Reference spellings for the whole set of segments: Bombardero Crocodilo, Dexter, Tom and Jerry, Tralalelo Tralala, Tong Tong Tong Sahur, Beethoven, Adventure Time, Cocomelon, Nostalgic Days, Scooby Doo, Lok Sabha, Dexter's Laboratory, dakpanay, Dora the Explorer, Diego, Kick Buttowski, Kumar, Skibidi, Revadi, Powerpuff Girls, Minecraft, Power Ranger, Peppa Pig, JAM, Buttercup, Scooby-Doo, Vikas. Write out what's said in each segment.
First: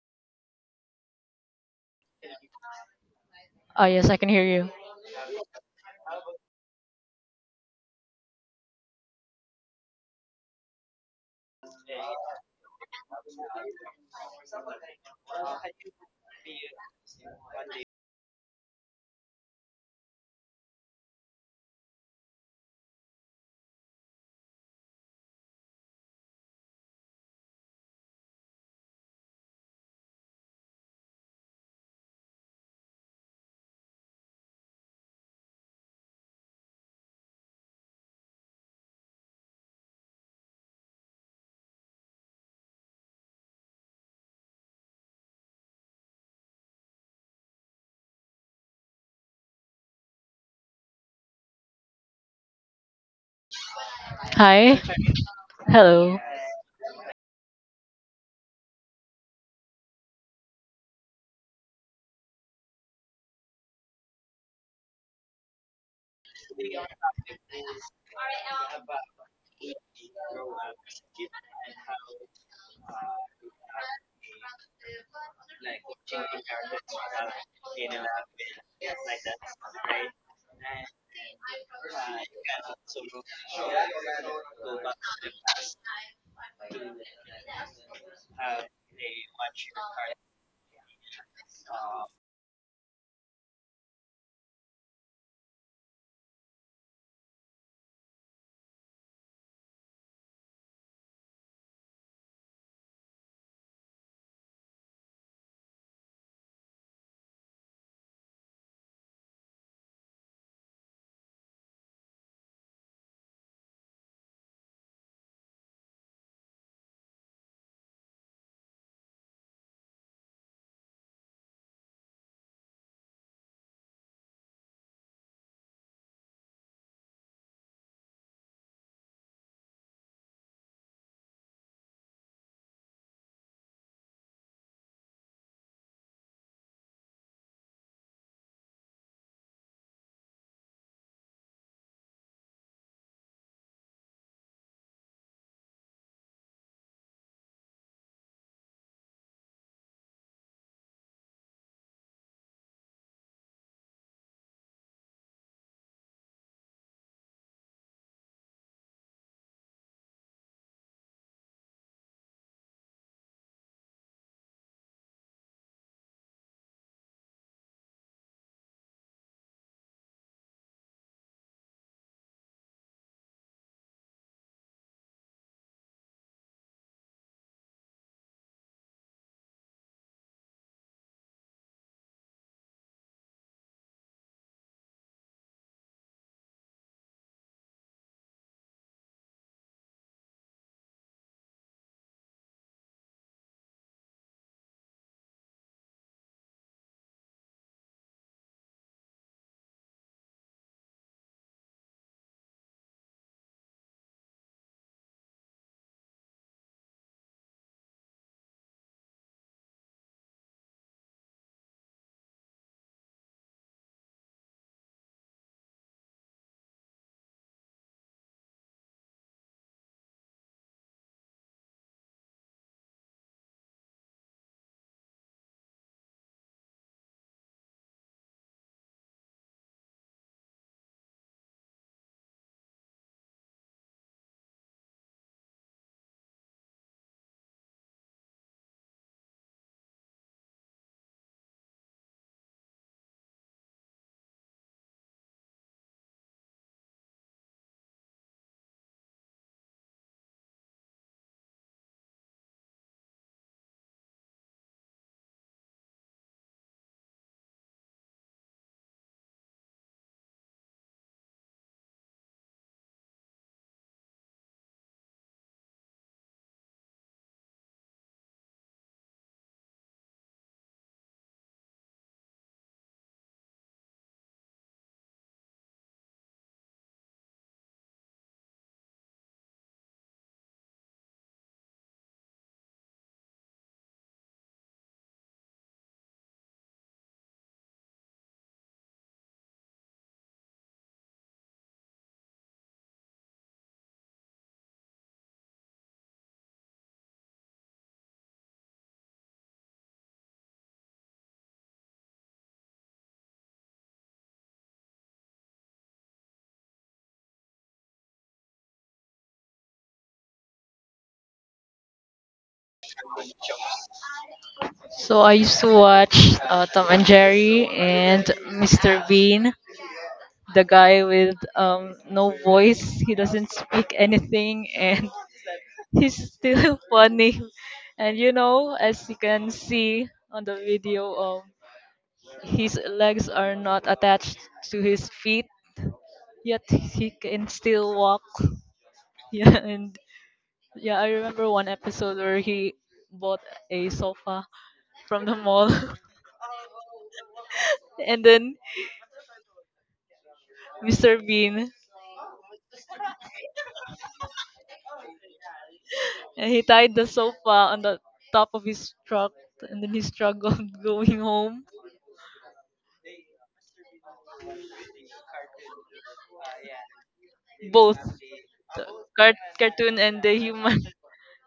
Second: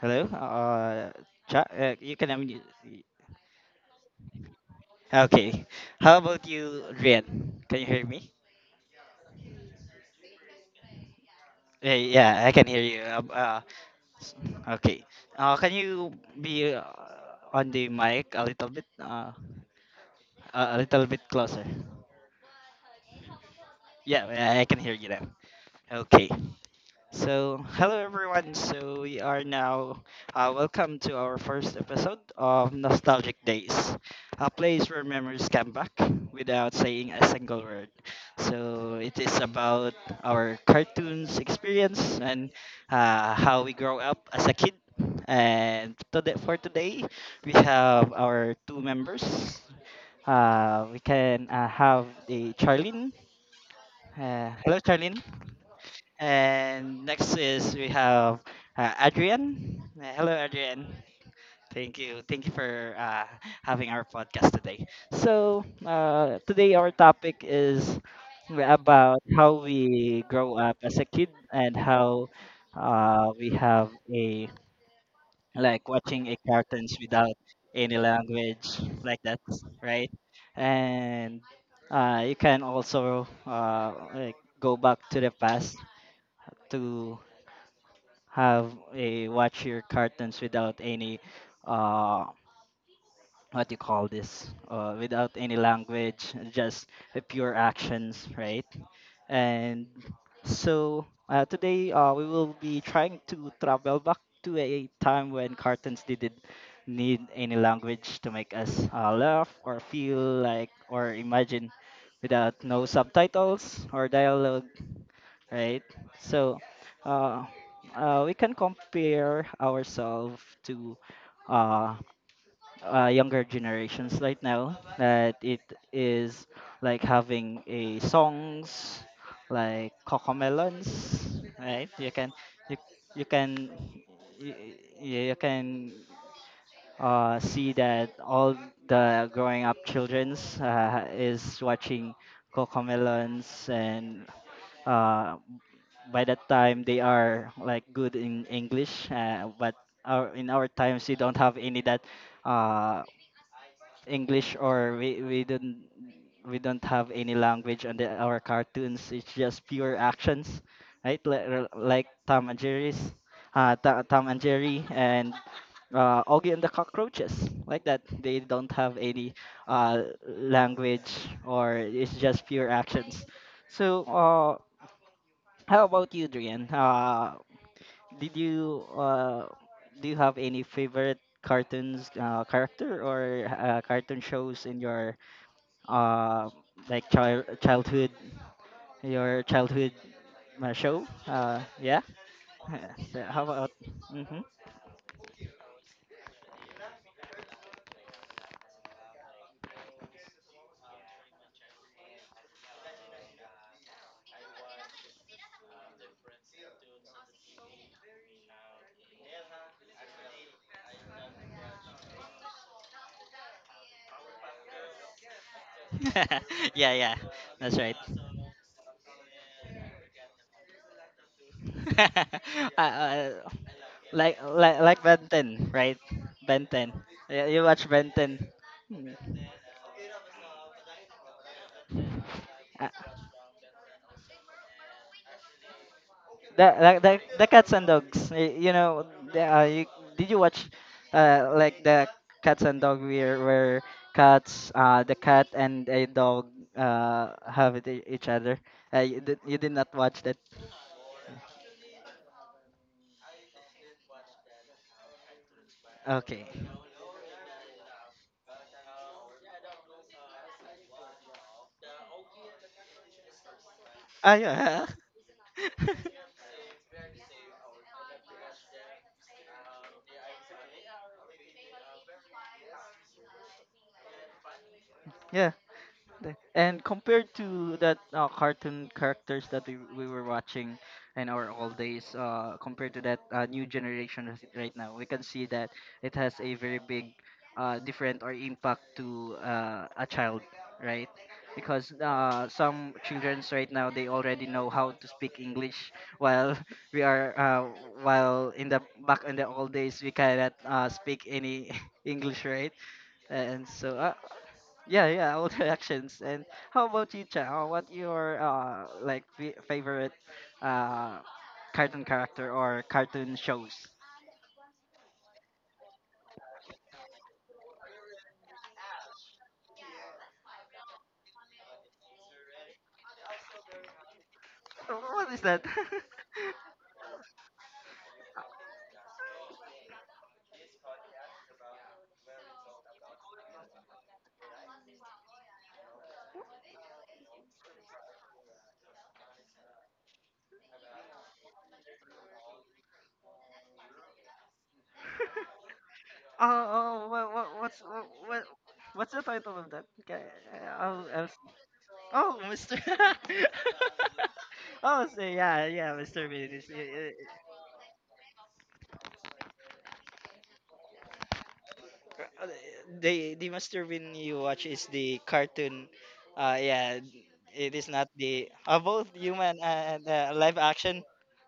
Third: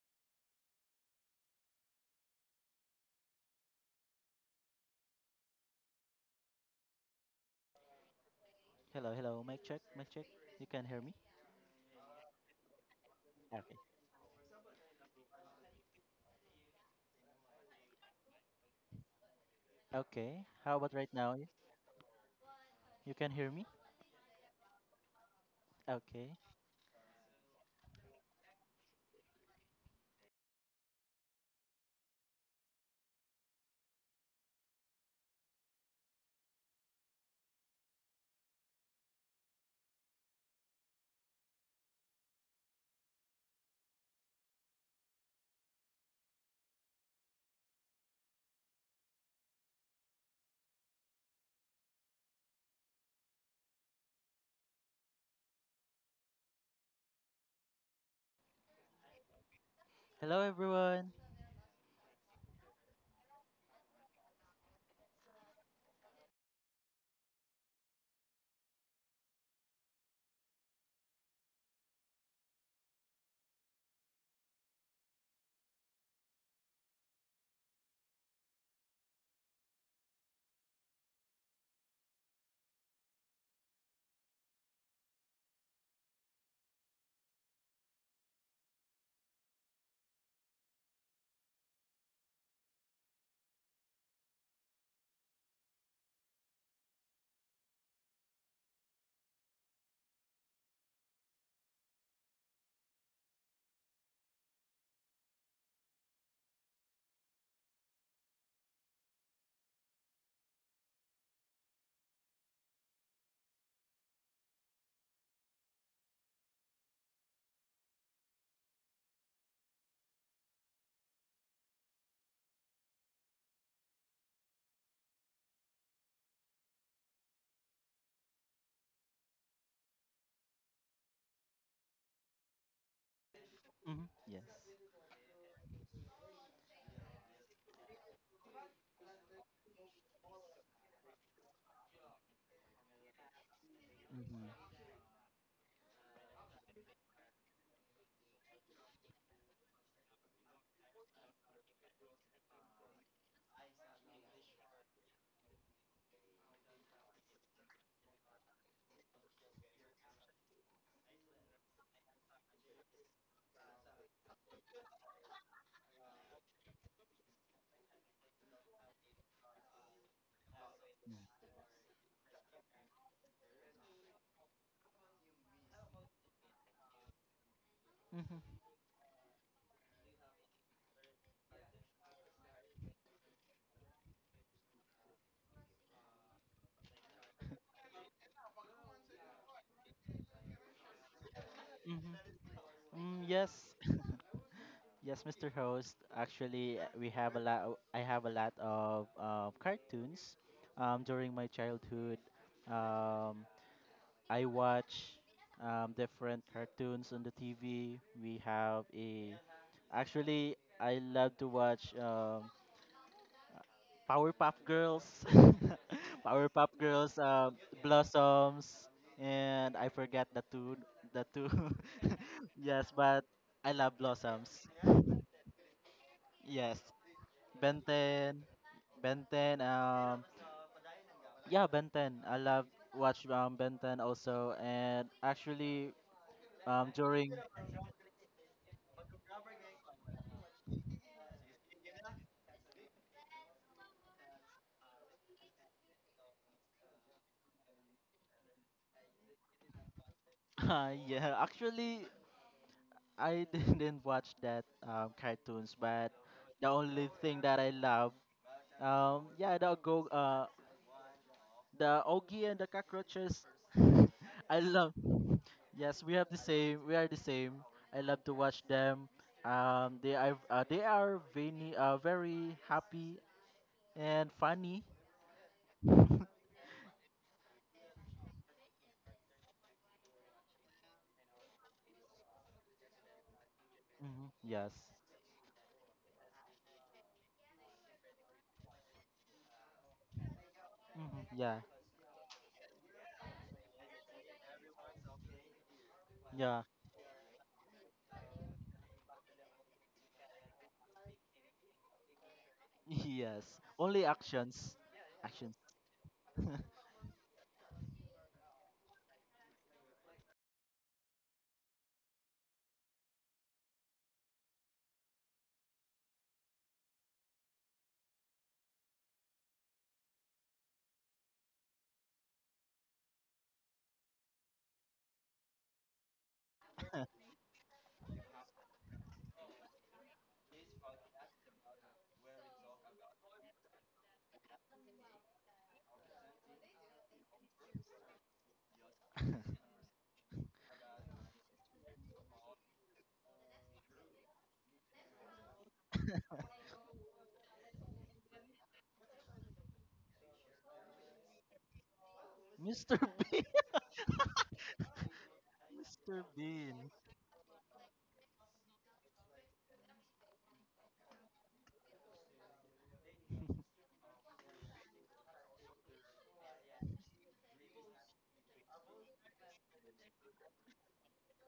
Hello? Chat, you can unmute. Oh, yes, I can hear you. Okay. How about you, Rian? Can you hear me? Hello, hello. Mic check, mic check. You can hear me? Yeah, yeah, I can hear you. Okay. Okay. Can you be on the mic a little bit? Uh, Okay. a How a about little right bit now? Closer. You can hear me? Yeah, I can hear you now. Okay. Okay. So, hello everyone. So, we are now welcome to our first episode of Nostalgic Days, a place where memories come back without saying a single word. So, it is about our cartoons experience and how we grow up as a kid. And today, for today, we have our two members. We can have the Charlene. Hello, Hi. Charlene. Hello. And next is we have Adrian. Hello, Hello, Adrian. everyone. Thank you. Thank you for having our podcast today. So, today our topic is about how we grow up as a kid and how we have a like watching a cartoons without any language like that, right? And you can also like go back to the past to have a watch your cartoons without any uh what you call this, without any language, just the pure actions, right? And so today we will be trying to travel back to a time when cartoons didn't need any language to make us laugh or feel like or imagine without no subtitles or dialogue, right? So, uh, we can compare ourselves to uh, younger generations right now that it is like having a songs like cocomelons, right? You you can Mm-hmm. Yes. you, you can see that all the growing up childrens is watching cocomelons, and Mm-hmm. uh, by that time they are like good in English, but in our times we don't have any that uh, English, or we don't have any language on our cartoons. It's just pure actions, right? Like Tom and Jerry's, Tom and Jerry, and Augie and the Cockroaches, like that. They don't have any language, or it's just pure actions. So how about you, Drian? Mm-hmm. Did Mm-hmm. you Do you have any favorite cartoons character or cartoon shows in your uh, like childhood show? Yeah. Mm-hmm. Mm, So how yes. about? Hmm. Yes, Mr. Host. Actually, we have a lot. I have a lot of cartoons during my childhood. Um, I watch different cartoons on the TV. We have a Actually I love to watch Powerpuff Girls, Powerpuff Yeah, yeah, Girls, that's right. Blossoms, and I forget the two. uh, yes, but uh, I love like Blossoms. like like Ben 10, right? Ben Yes, 10. Yeah, you Ben watch Ben 10. 10, Ben 10. Yeah, Ben 10. I love watch Ben 10 also, and actually the the, the during the cats and dogs. You know, the, uh, you, did you watch like the cats and dog, where cats the cat and a dog have it each other? You did you Did not watch that? uh, yeah, actually, I didn't watch that cartoons, but Okay. the only thing that I love, yeah, the Ogie and the cockroaches. Ah, I yeah. love. Yes, we have the same. We are the same. I love to watch them. They are, very very happy and funny. Yeah. hmm. And compared to that cartoon characters that we were watching in our old days, compared to that new generation Yes. right now, we can see that it has a very big different or impact to a child, right? Hmm. Yeah. Because some childrens right now they already know how to speak English, while Yeah. we are while in the back in the old days we cannot speak any English, right? Yes. And so Only actions. yeah, yeah, all Actions. the actions. And how about you, Chao? What your like favorite uh cartoon character or cartoon shows? So I used to watch Tom and Jerry and Mr. Bean, the guy with no voice. He doesn't speak anything and What is that? he's still funny. And you know, as you can see on the video, his legs are not attached to his feet, yet he can still walk. Yeah, and yeah, I remember one episode where he bought a sofa from the mall. Oh, what, what, what's what, And what, then what's the title of that? Okay, I'll, Mr. I'll, s- Bean, oh, Mr. Mr. B. Oh, so yeah, yeah, Mr. Mr. Bean and he is. Yeah, Bean. tied the yeah. sofa on the top of his truck, and then he struggled going home. Uh, the Master Bean you watch is the cartoon. Yeah, it is Both not the both human cartoon and and the live human. action.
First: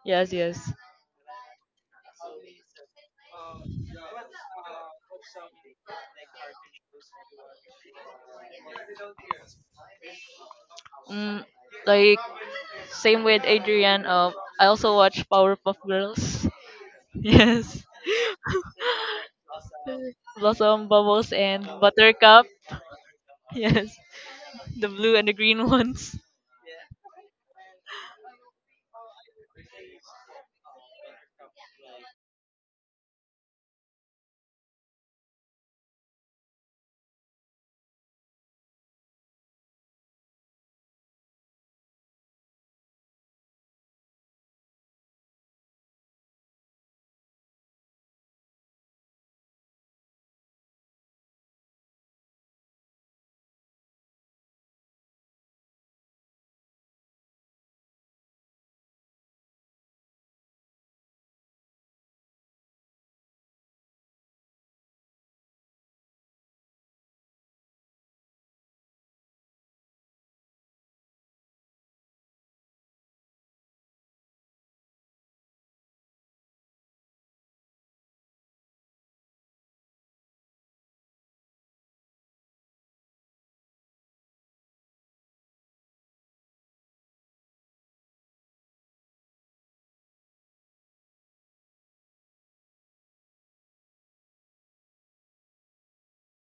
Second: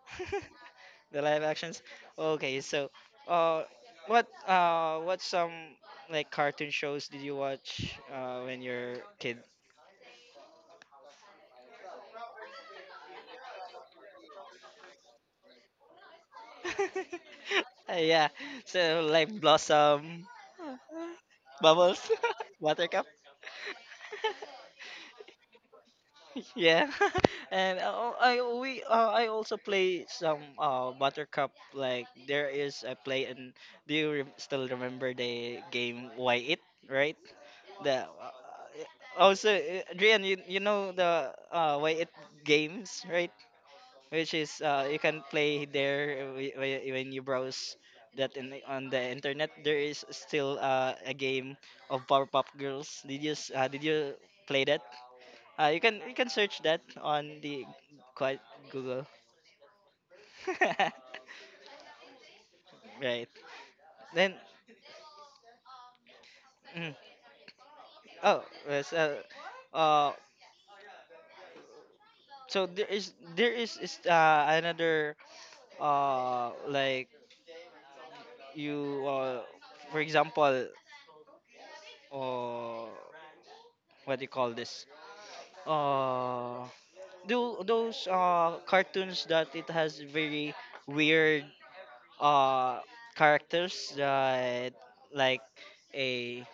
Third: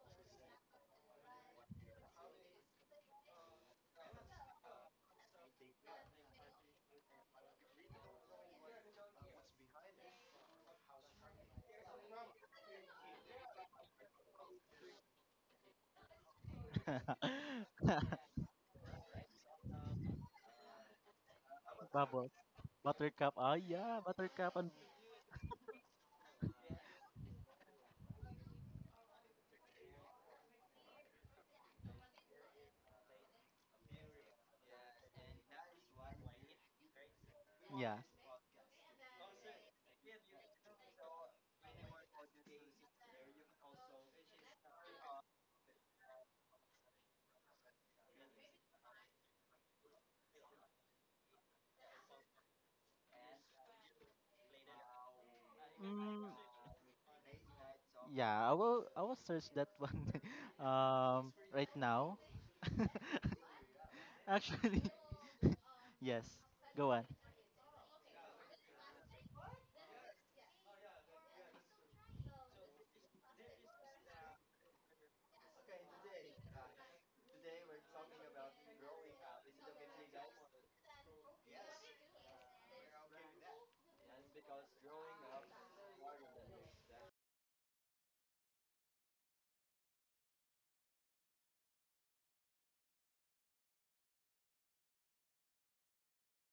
Yes, yes. The live actions. Okay, so uh, what some like cartoon shows did you watch when you're a kid? Mm, like same with Adrian. I also watch Powerpuff Girls. Yes. Yeah, so like Blossom, Blossom, Bubbles, and Bubbles, Bubbles. Buttercup. Buttercup. Buttercup. Oh Yes, yeah, Buttercup and the blue and the green ones. Yeah, and I also play some buttercup, like there is a play, and still remember the game why it, right? yeah. the Also, Adrian, you know the why it games, right? Which is you can play there, when you browse on the internet, there is still a game of powerpuff girls. Did did you play that? You can you Mm, can search that on the quite yeah, I will I Google. will search that one right now. Right. Then, Actually, yes. mm, Go on. oh, yes, uh so there is another like you for example uh what do you call this, uh do those cartoons that it has very weird uh characters that, like a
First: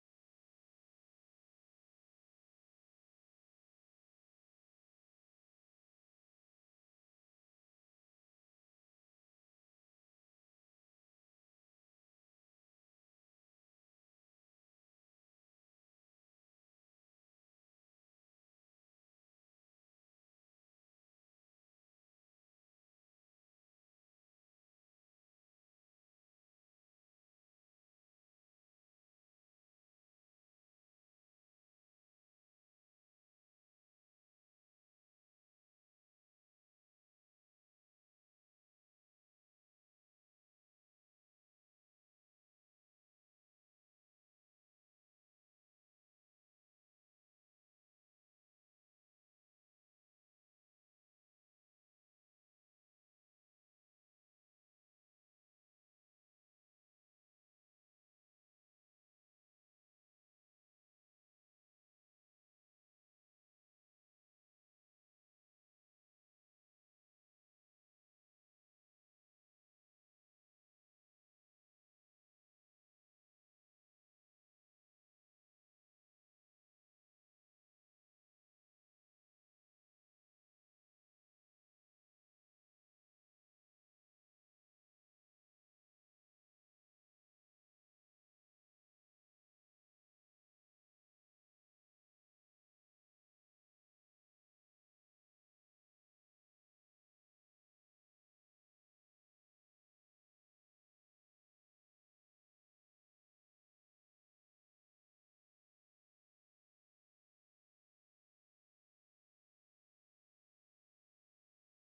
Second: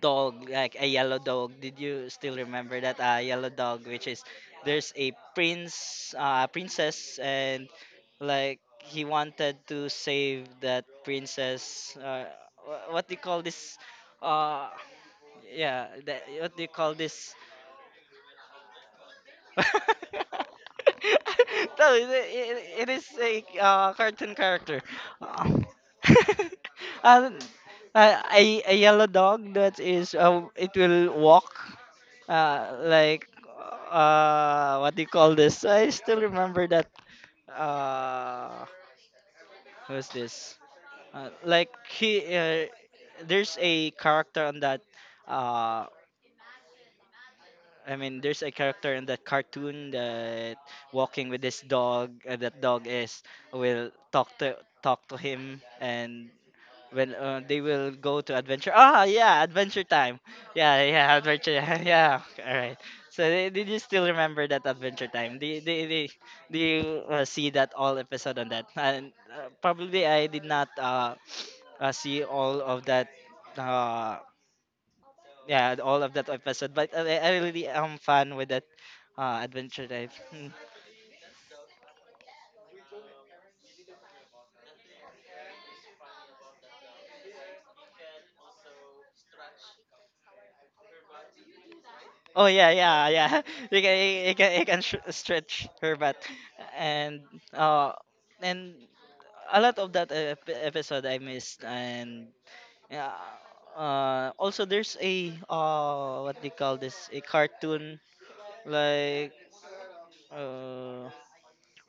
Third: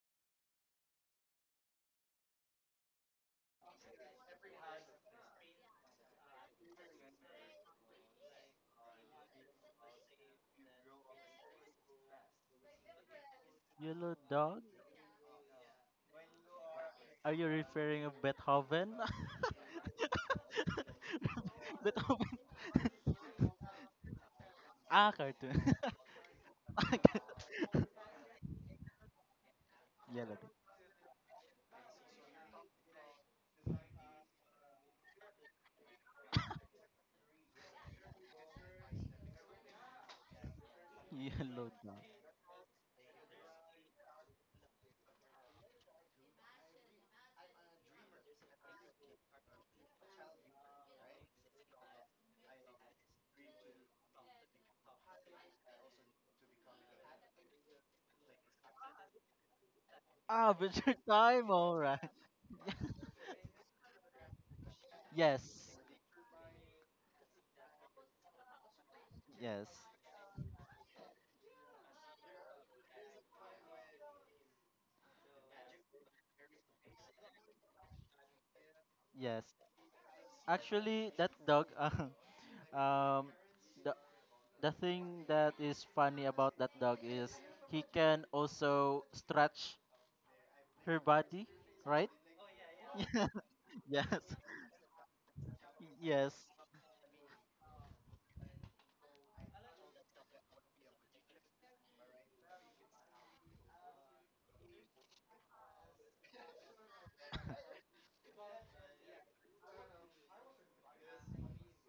dog, like a yellow dog. Did you still remember that yellow dog, which is, there's a princess, and like he wanted to save that princess. What do you call this? Yellow dog? Uh, yeah, that, what do you call Are this? you referring of Beethoven? No, Beethoven. It is a cartoon character. Ah, Uh, cartoon. uh, a yellow dog that is, Yellow dog. it will walk, like, what do you call this? I still remember that. Uh, Who's this? Uh, like Yellow dog. he, uh, there's a character on that. Uh, I mean, there's a character in that cartoon that walking with his dog. That dog is will talk to him, and when they will go to adventure. Ah, yeah, adventure time. Ah, but Yeah, your yeah, time, adventure. alright. Yeah, all right. So did you still remember that adventure time? Do you, do Yes, you, do you do you, see that all episode on that? And yes, probably I did not see all of that. Uh, yeah, all of that episode. But I really am fun with that yes. adventure time. Hmm. Actually, that dog, um, the the thing that is funny about that dog is he can also stretch her body, right? Oh, yeah, yeah, yeah. You yes, can you can stretch her butt, yes, and uh, and a lot of that episode I missed, and yeah. Also, there's a what they call this, a cartoon, like uh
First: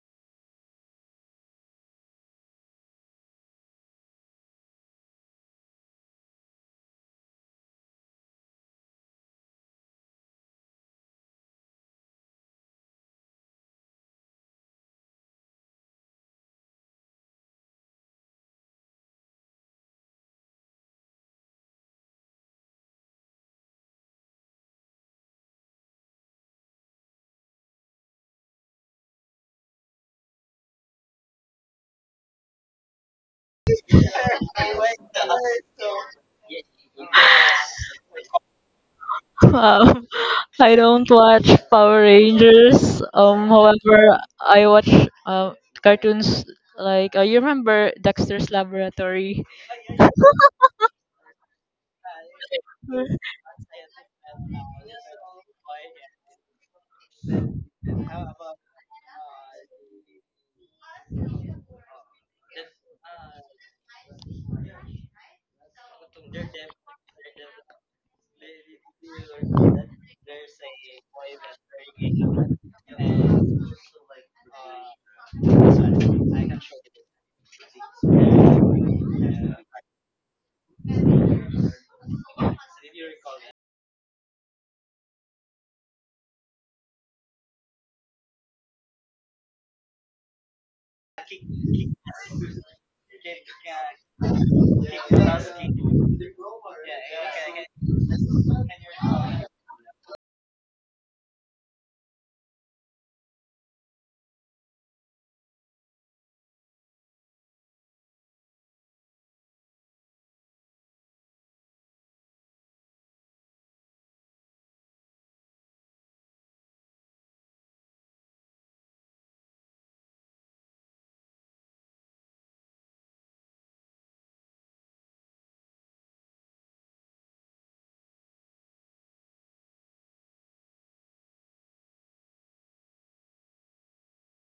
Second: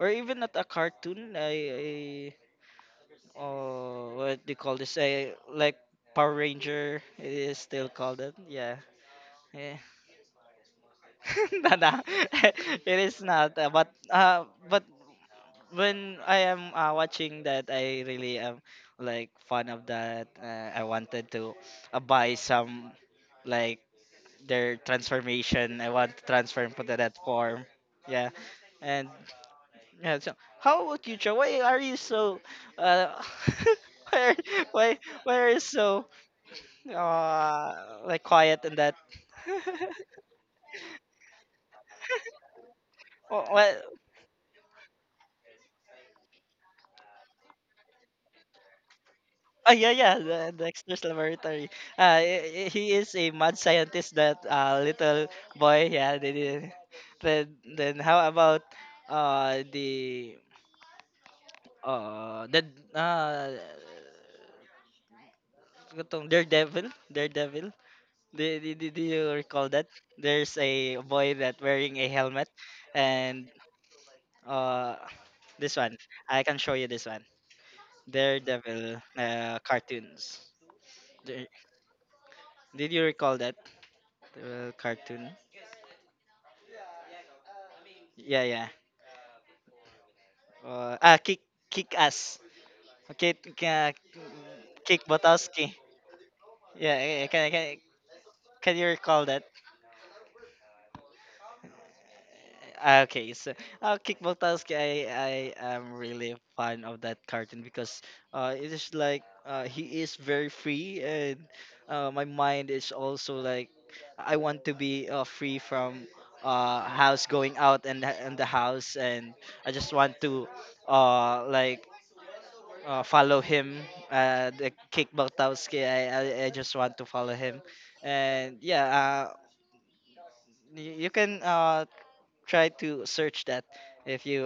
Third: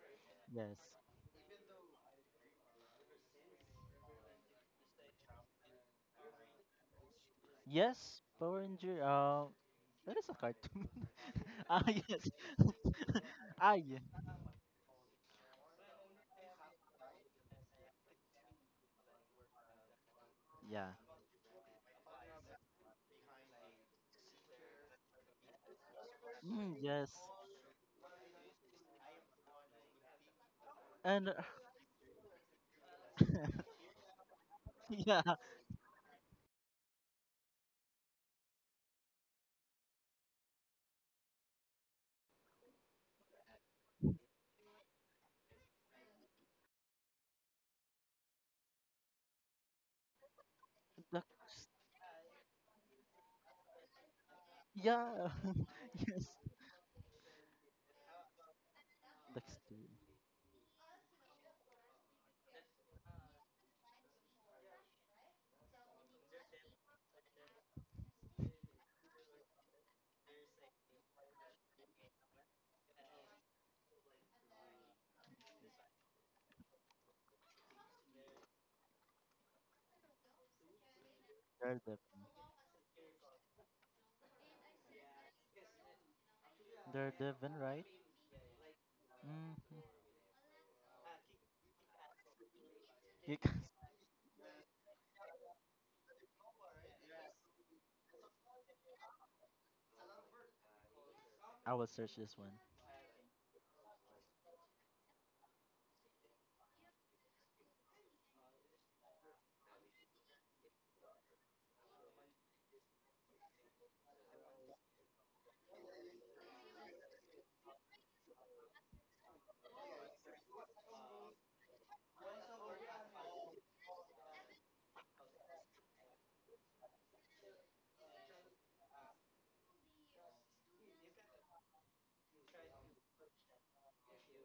or even not a yes, cartoon. I What they call this, a like Power Ranger, it is still yes. called it, Power yeah. Ranger. Yeah. That is a cartoon. ah No. yes. It is not. Uh, ah but yeah. uh, but when I am watching that, I really am like fun of that. I Yeah. wanted to buy some like their transformation. I want to transform Mm, into yes. that form. Yeah, and yeah. So how about you, And Cho? Why are you so? Uh, why are, why yeah, why are you so uh like quiet in that? Um, I don't watch Power Rangers. Wh- What However, I watch uh, cartoons like, you remember Dexter's Laboratory. Oh, yeah, yeah, the Dexter's the, Laboratory. He is a mad scientist. That little yeah, boy. Yeah, yes. they did. Then how about uh Dexter. the the uh kutong Daredevil, Daredevil. Do you recall that? There's a boy that wearing a helmet, and uh this one I can show you this one. Daredevil cartoons. Dare- They're the Did you recall that cartoon? they're Devon, right? Yeah, yeah. Hmm. Uh, ah, kick kick ass. Okay, You can, kick Botowski. Yeah, can you recall that? I will search this one. Ah, okay, so kick Botowski. I am really fan of that cartoon because it is like, he is very free, and my mind is also like I want to be free from house, going out, and the house, and I just want to like, follow him. The Kick Bartowski, I just want to follow him, and yeah, you can try to search that if you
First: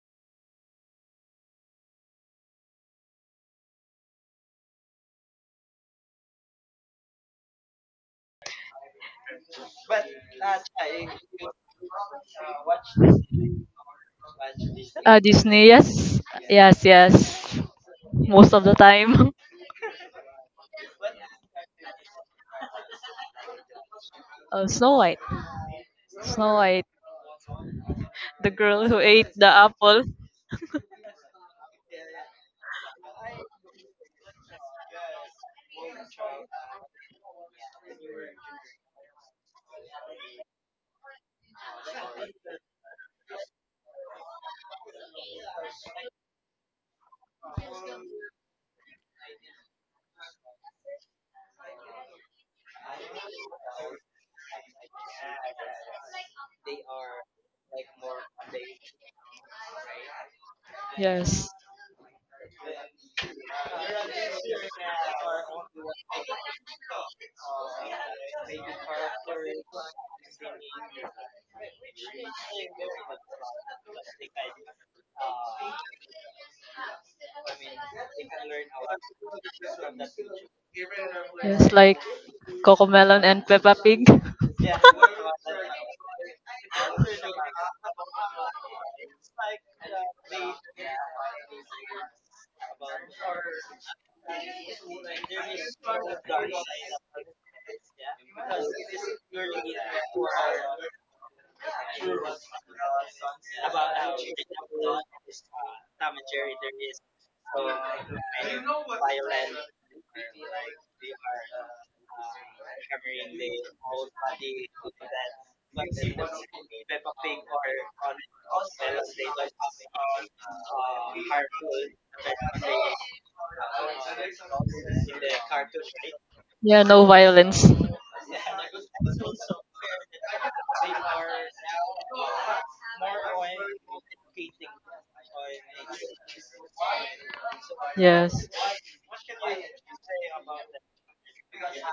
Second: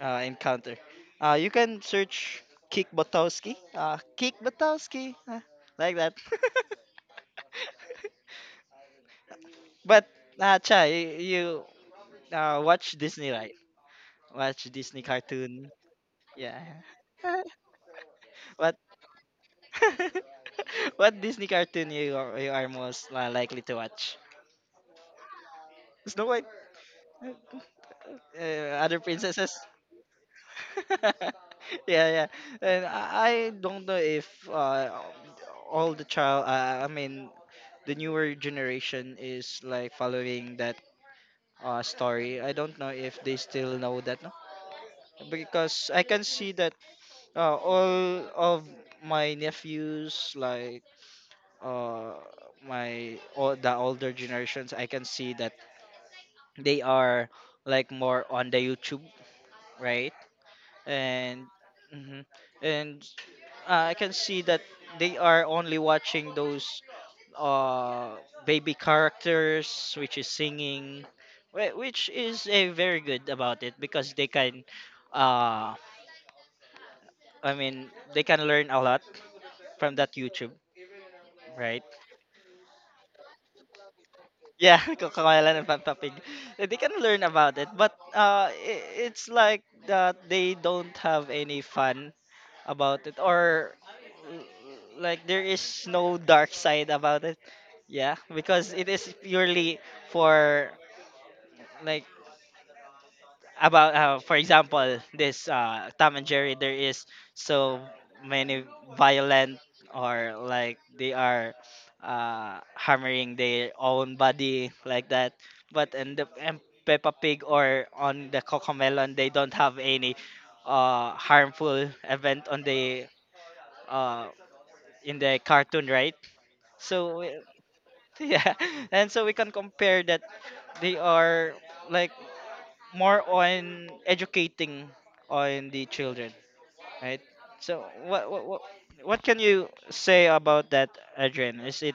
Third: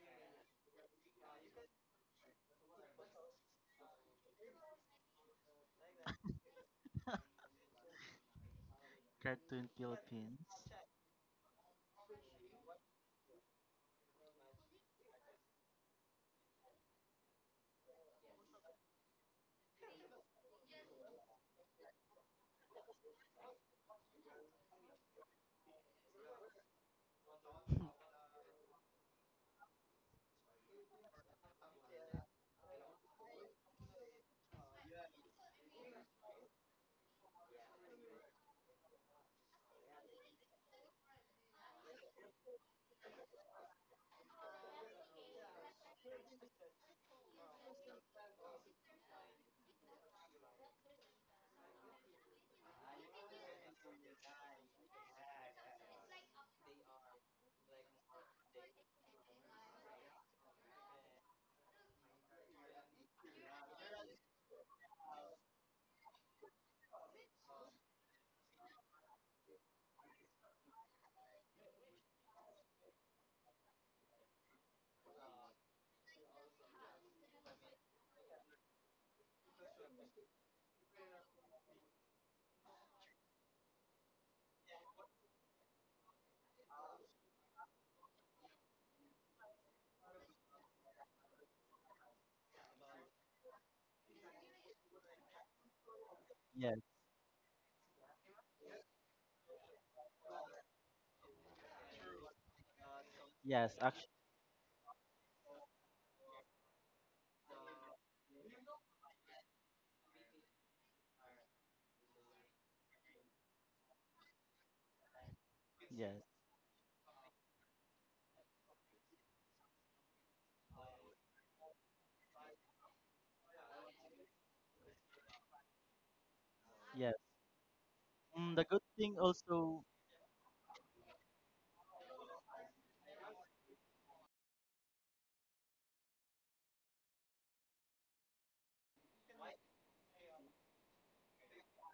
encounter. You can search Kick Bartowski, Kick Bartowski, like that. Cartoon but Philippines. uh, Chai, you watch Disney, right? Watch Disney Disney, cartoon, yes, yeah. yes, yes. Most of the what time. What Disney cartoon you are most likely to watch? Oh, Snow White. Snow White, Snow White, uh, the girl who other ate the princesses. apple. Yeah, yeah. And I don't know if all the I mean, the newer generation is like following that story. I don't know if they still know that, no? Because I can see that all of my nephews, like uh, my all the older generations, I can see that they are like more on the YouTube, right? And Yes. mhm. And I can see that they are only watching those uh baby characters which is singing, which is a very good about it because they can, uh, I mean they can learn a lot from that YouTube, Yes, right? like Coco Melon and Peppa Pig. Yeah, Coquitlam and Peppa Pig. They can learn about it, but it's like that they don't have any fun about it, or l- like there is no dark Yes, side about it. Yeah, because it is purely for like yes, about actually, for example this Tom and Jerry there is so many violent or like they are hammering their own body like that but in yes, the in Peppa Pig or on the Cocomelon they don't have any harmful event on the uh, in the cartoon, right? Yeah, no yes. so we- violence. yeah, Mm, the good and thing so we can also, compare that they are like more on educating on the children, right? So Yes. What can you say about that, Adrian? Is it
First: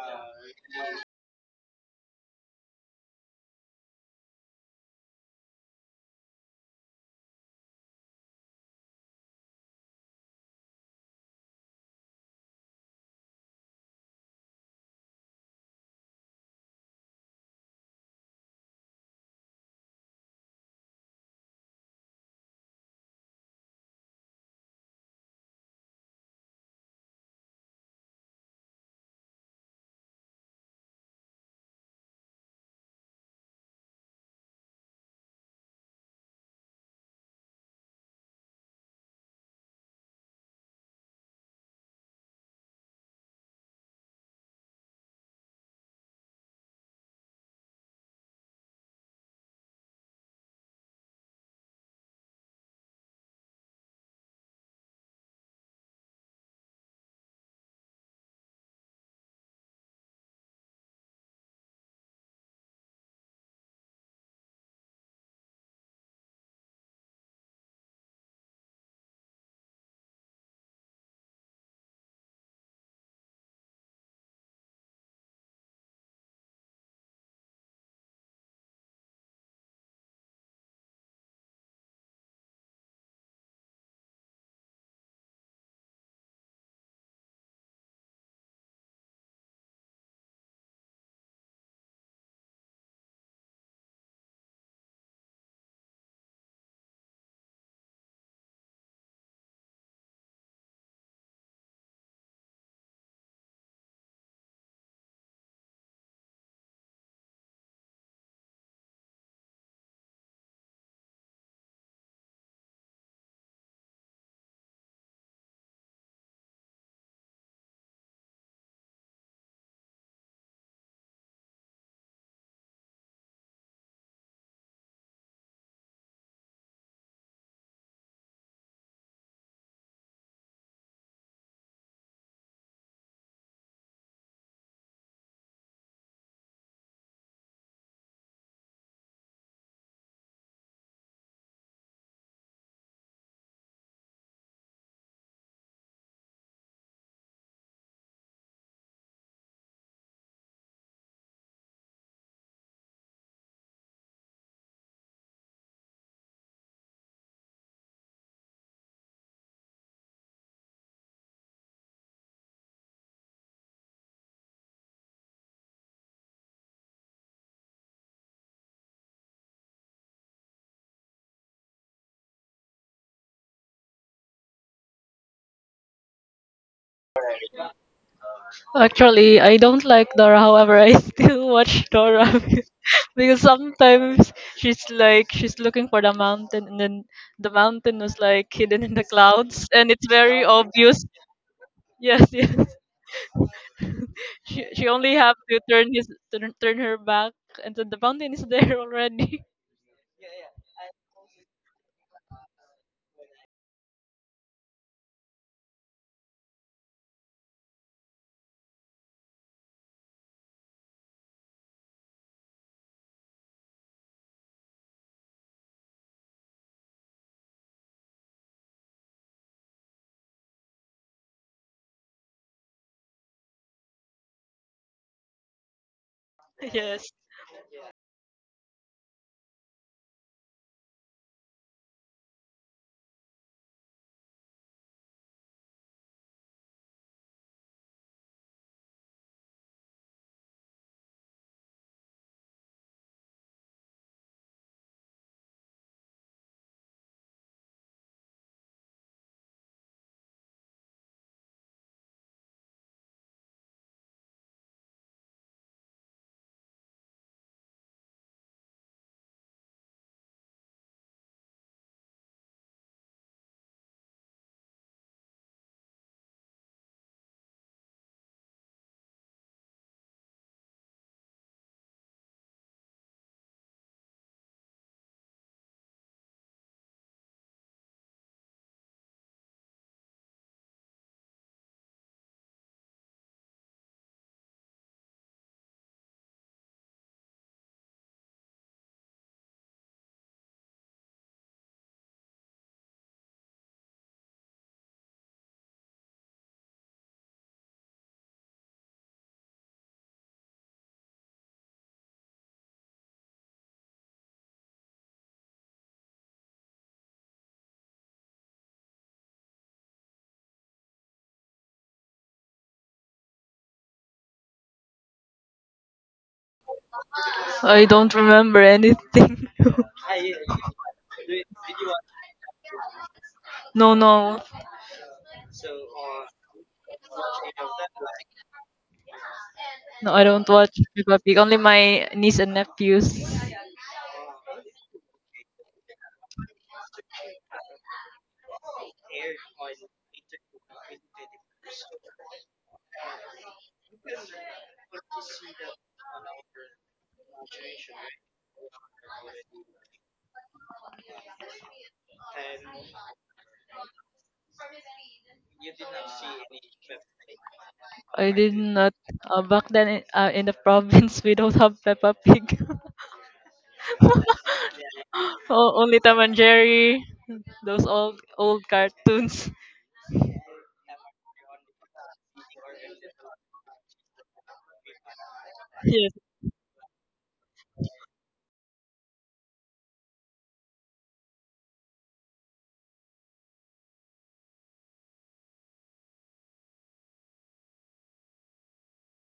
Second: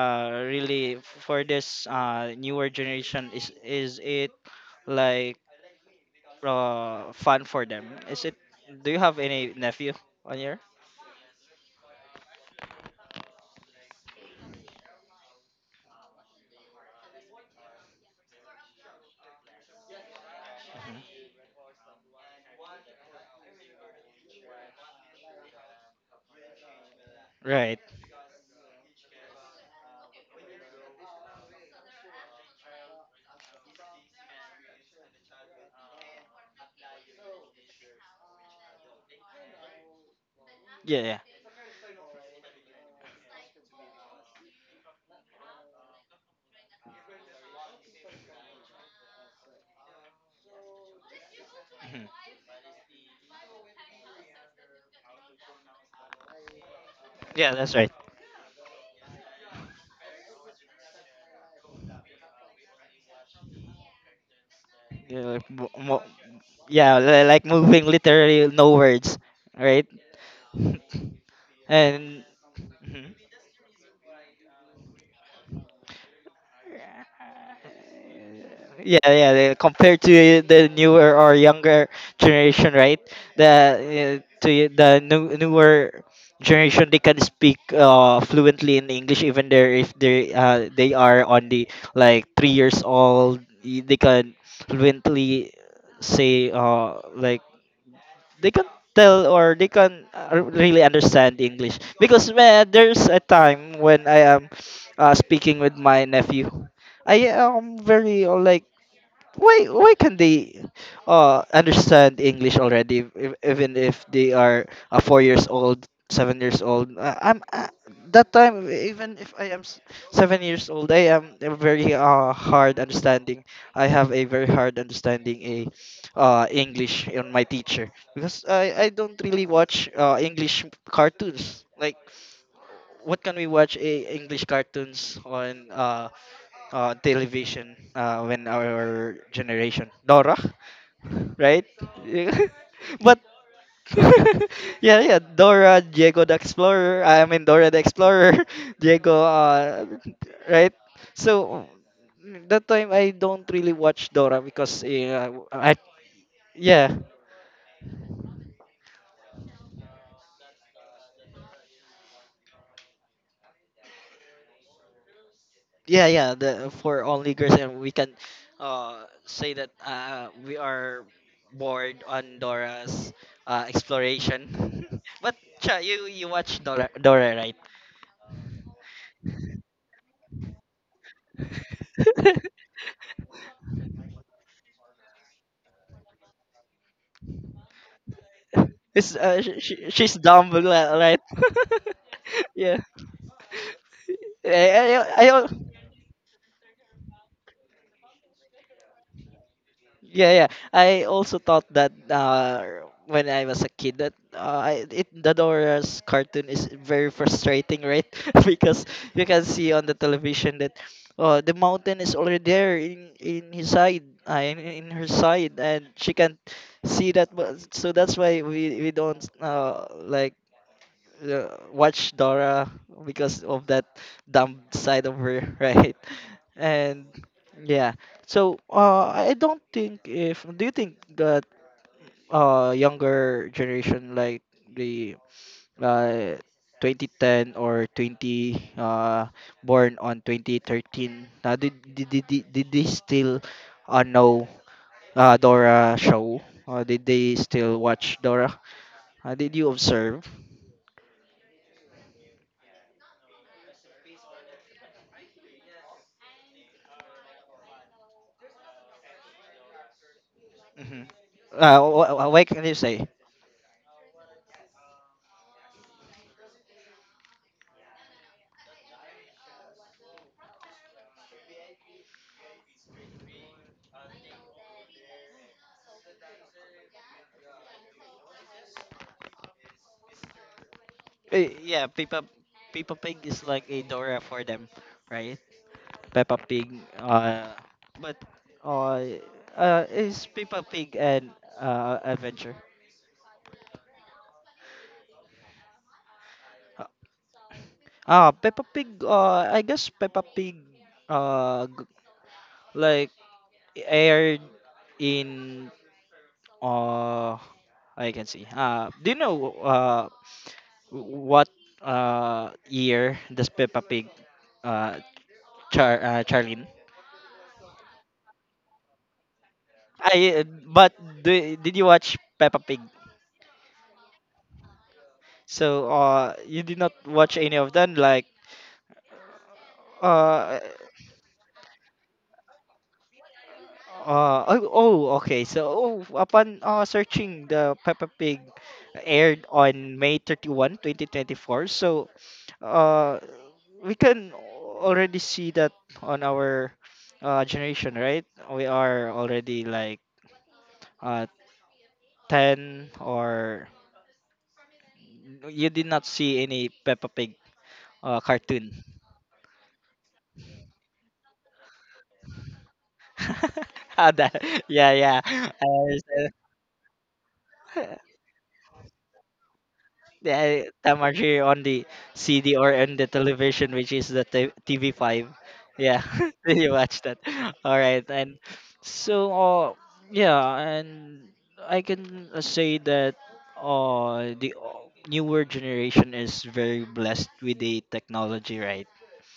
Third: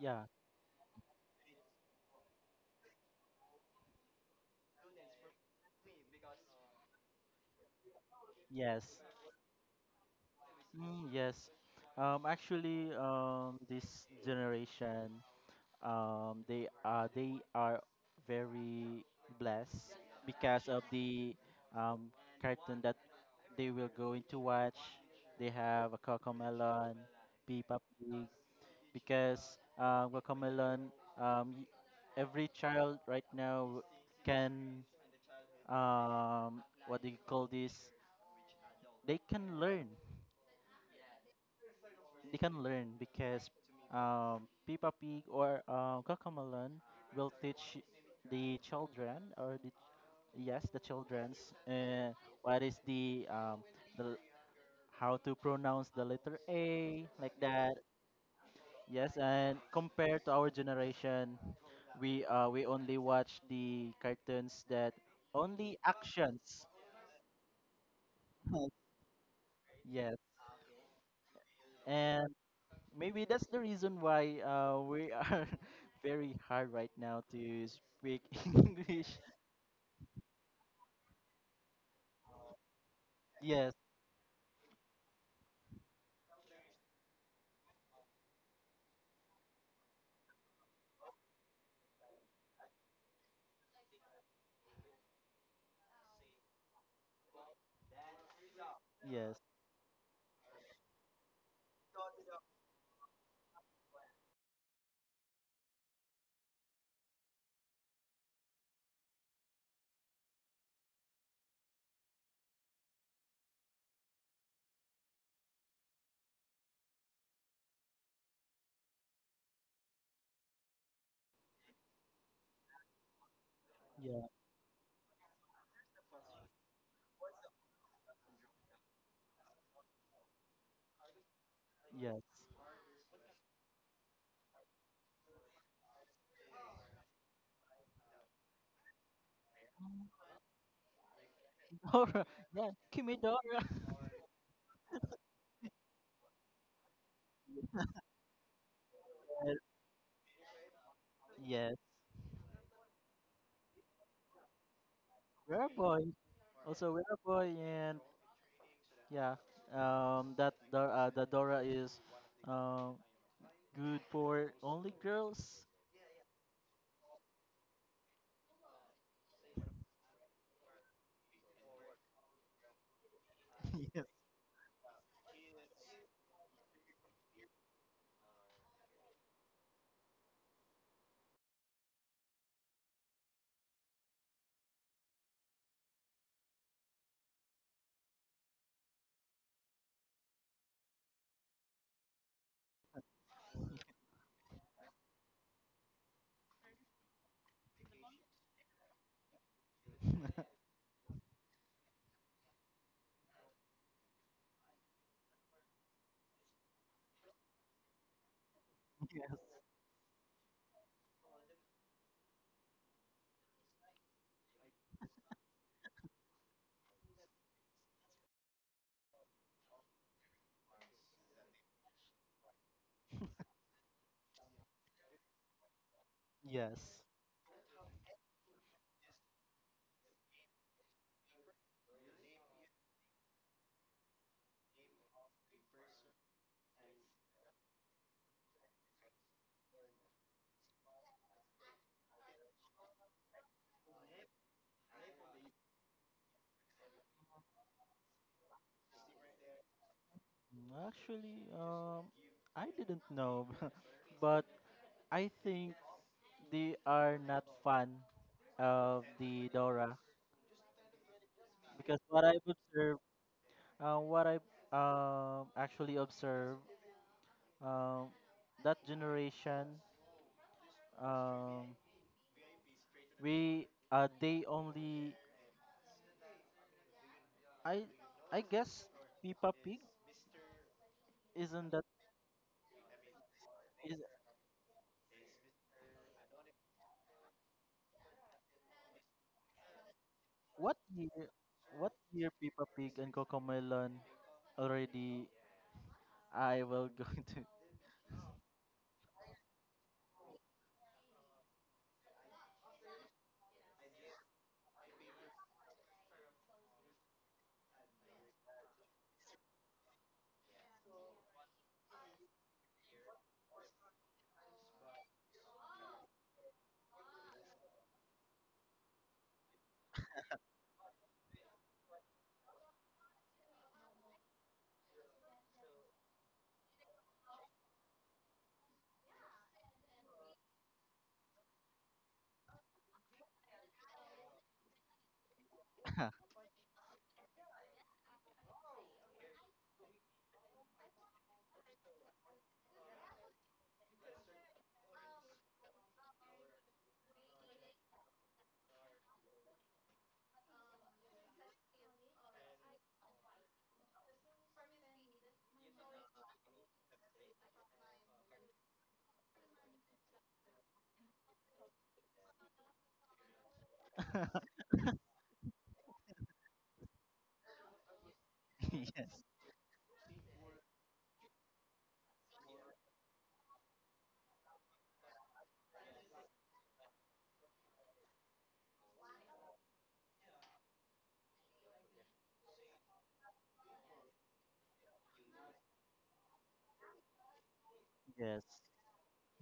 yeah, really for this newer generation? Is it like fun for them? Is it? yes, Do you have any nephew on here? mm, yes. Actually, this generation, they are very blessed because of Mhm. the um cartoon that they will go into watch. They have a Cocomelon, Peppa Right. Pig, because guacamelon, um, y- every child right now can, um, what do you call this? They can learn. Yeah. Yeah. They can learn because Peppa Pig or guacamelon will teach the children or the, yes, the children's, Mhm. uh, what is the how to pronounce the letter a, like Yeah, that's that. right. Yes, and compared to our generation, we only watch the cartoons that Yeah, like, mo- only mo- actions. yeah, like moving literally no words, right? Yes, And and mhm. maybe that's the reason why we are very hard right now to speak English. Yeah, compared to the newer or younger generation, right? The Yes, to the newer generation they can speak fluently in English even there if they they are on the like 3 years old, they can fluently say like they can tell yes, or they can really understand English, because man, there's a time when I am speaking with my nephew. I am very like why can they understand English already if, even if they are 4 years old, 7 years old, I'm that time, even if I am 7 years old, I have yeah, a very hard understanding a English on my teacher because I don't really watch English cartoons like yes. what can we watch English cartoons on television when our generation, Dora, right? Dora, yeah, but Kimidora. yeah, yeah, Dora, Diego the Explorer. I mean Dora the Explorer, Diego. Yes, Right. So yes. that time I don't really watch Dora because We're a I boy. Also, yeah. we're a boy, and yeah, that Dora, the Dora is, um, good for only girls? Yeah, yeah. The for only girls, and we can say that we are bored on Dora's exploration. But cha, you watch Dora, Dora, right? Actually, I don't like Dora, however, I still watch Dora. Because sometimes she's like she's looking for the mountain, and then the mountain was like hidden in the It's, clouds and it's she's very dumb, li- obvious. right? Yes, yes. Yeah. She she I, only I, I, have al- to turn his turn, turn her back and then the mountain is there already. Yeah, yeah. I also thought that when I was a kid that it the Dora's cartoon is very frustrating, right? Because you can see on the television that the mountain is already there in in her side, and she can't see that. So that's why we don't like watch Dora because of that dumb side of her, right? Yes. And Yes. yeah, so I don't think if do you think that younger generation like the uh 2010 or 20 uh born on 2013 did they still know Dora show? Did they still watch Dora? Did you observe? Actually, I didn't know, but I think they are not fan of the Dora Hmm. Because what I've What can you observed, say? What I actually observed, um, that generation, um, we they only I I guess Peppa Pig isn't that Yeah, Peppa. Peppa Pig is like a is Dora for them, right? Peppa Pig. But uh, is Peppa what Pig year an adventure? Peppa Pig and Cocomelon already I Uh, will go Peppa Pig. I guess Peppa Pig. Uh, g- like aired in. Uh, I can see. Do you know uh what year does Peppa Pig uh Char Charlene. I don't remember anything. I but do, did you watch Peppa Pig? No, no. So you did not watch any of them like No, I don't uh watch Peppa Pig. Only my niece and nephews. uh oh, oh okay so to. oh, upon searching the Peppa Pig aired on May 31, 2024. So uh we can already see that on our generation, right? We are already like uh 10 or you did not see any Peppa Pig. Oh, I did cartoon. not. Back then, in the province, we don't have Peppa Pig. Ah, that, yeah, yeah. I Oh, only Tom and understand. Jerry. Those old old yes, cartoons. Yeah, I'm actually on the CD or on the television, which is the TV5. Yeah, Yes, did you watch that? All right, and so, yeah, and I can say that the newer generation is very blessed with the yes, technology, right?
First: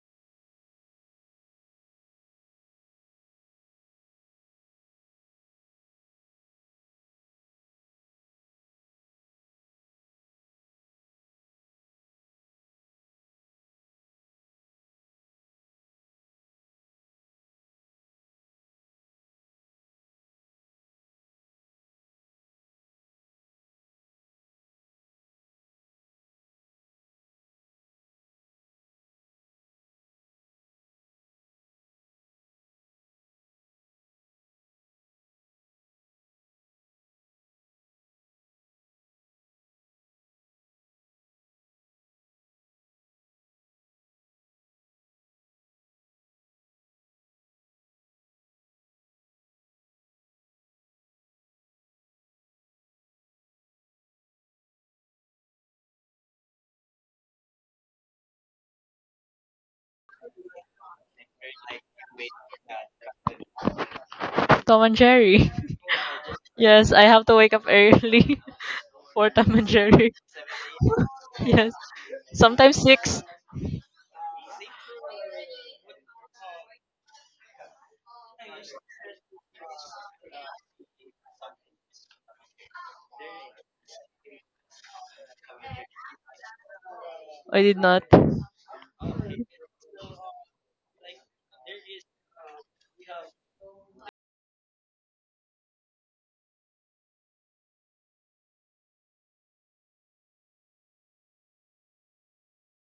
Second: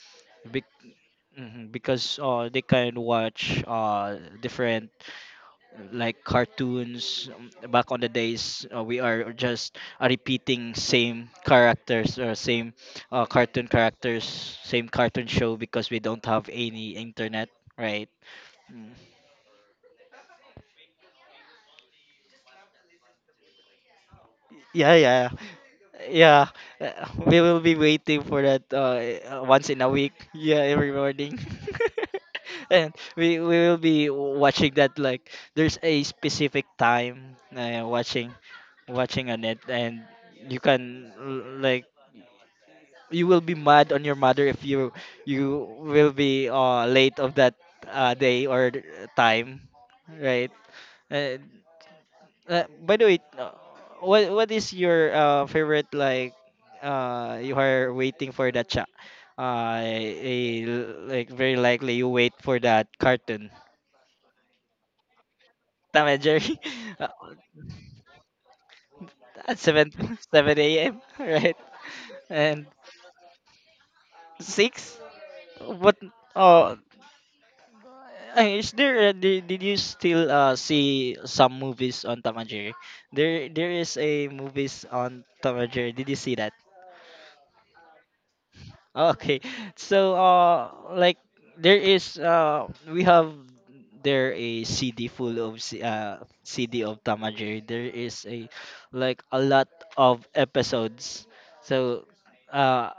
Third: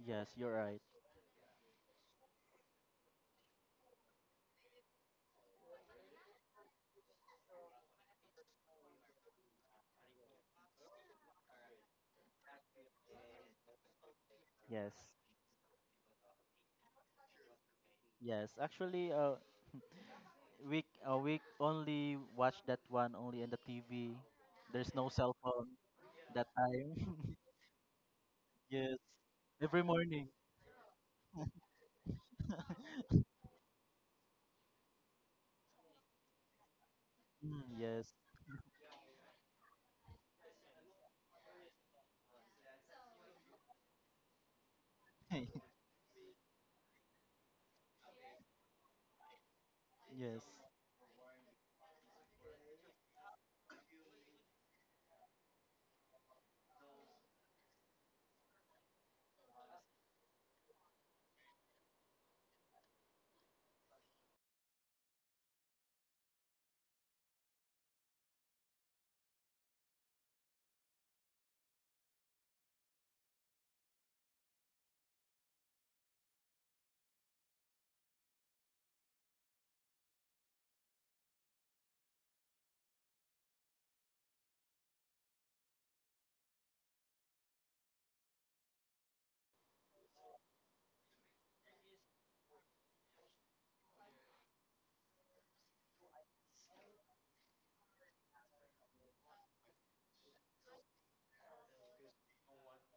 yes, you're Bec- right. mhm, because they can watch different like cartoons back on the days we are just repeating same characters or same cartoon characters, same Yes, cartoon show, because we don't have any internet, right. yes, Mm. actually, we only watch that one only in the TV. There's Yeah, no yeah. cell phone that Yeah, time. we will be waiting for that yes, once in every a week. morning. Yeah, every morning. And we will be watching that like there's a specific time Mm, yes. watching watching on it, and you can like you will be mad on your mother if you you will be late of that day or time, yes. right? By the way, what is your favorite like you are waiting for that cha a, like very likely you wait for that cartoon. Tom and Jerry. Tom and Jerry Yes, I uh, have to wake up early for Tom at and 7 Jerry. 7 a.m. right? Yes, And sometimes six. 6 but uh is there did you still see some movies on Tom and Jerry? There is a movies on Tom and Jerry. Did you see that? I did not. I Okay. So like there is we have there a CD full of CD of Tamajiri. There is a like a lot of episodes. So uh